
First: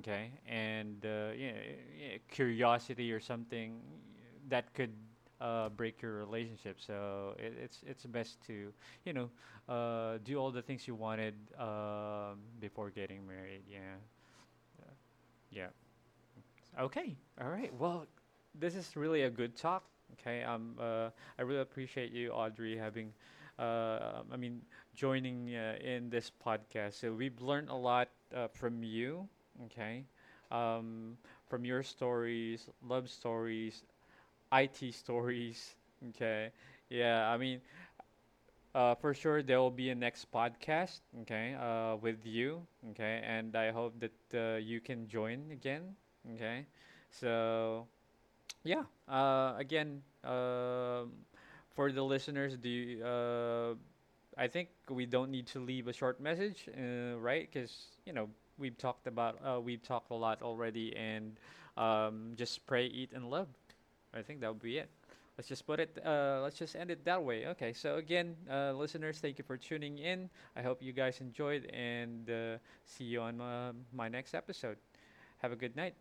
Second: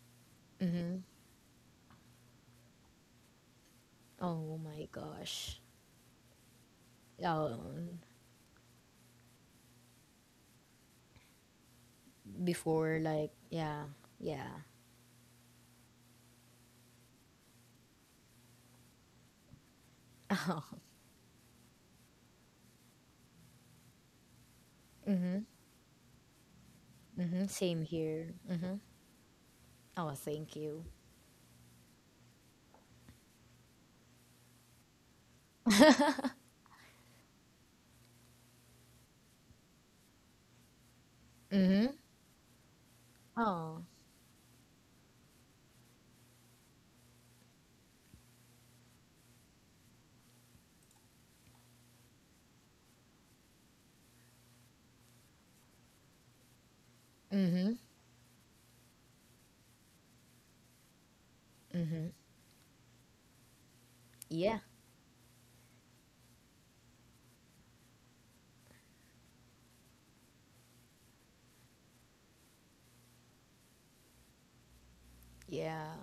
Speaker 1: Okay, and
Speaker 2: Mhm.
Speaker 1: yeah, yeah, curiosity or something
Speaker 2: Oh
Speaker 1: that
Speaker 2: my
Speaker 1: could
Speaker 2: gosh.
Speaker 1: break your relationship. So it, it's
Speaker 2: Um,
Speaker 1: it's best to you know do all the things you wanted, before
Speaker 2: Before
Speaker 1: getting
Speaker 2: like,
Speaker 1: married.
Speaker 2: yeah.
Speaker 1: Yeah,
Speaker 2: Yeah.
Speaker 1: yeah. Okay. All right. Well, this is really a good talk. Okay.
Speaker 2: <laughs> Oh.
Speaker 1: I really appreciate you, Audrey, I mean,
Speaker 2: Mhm.
Speaker 1: joining in this podcast. So we've
Speaker 2: Mhm.
Speaker 1: learned a
Speaker 2: Same
Speaker 1: lot
Speaker 2: here. Mhm.
Speaker 1: from you. Okay.
Speaker 2: Oh, thank you.
Speaker 1: Um, from your stories, love stories, IT stories. <laughs> Okay. Yeah. I mean, for sure, there will be a next podcast, okay,
Speaker 2: Mhm.
Speaker 1: with you, okay, and I
Speaker 2: Oh.
Speaker 1: hope that you can join again, okay. So yeah, again, for the listeners, I think we don't need to leave a short message, right?
Speaker 2: Mhm.
Speaker 1: Because you know we've talked a lot already, and
Speaker 2: Hmm.
Speaker 1: just pray, eat, and love. I think that
Speaker 2: Yeah.
Speaker 1: would be it. Let's just put it. Let's just end it that way. Okay. So again, listeners, thank you for tuning in. I hope you guys enjoyed, and see you on my next episode. Have a good
Speaker 2: Yeah.
Speaker 1: night.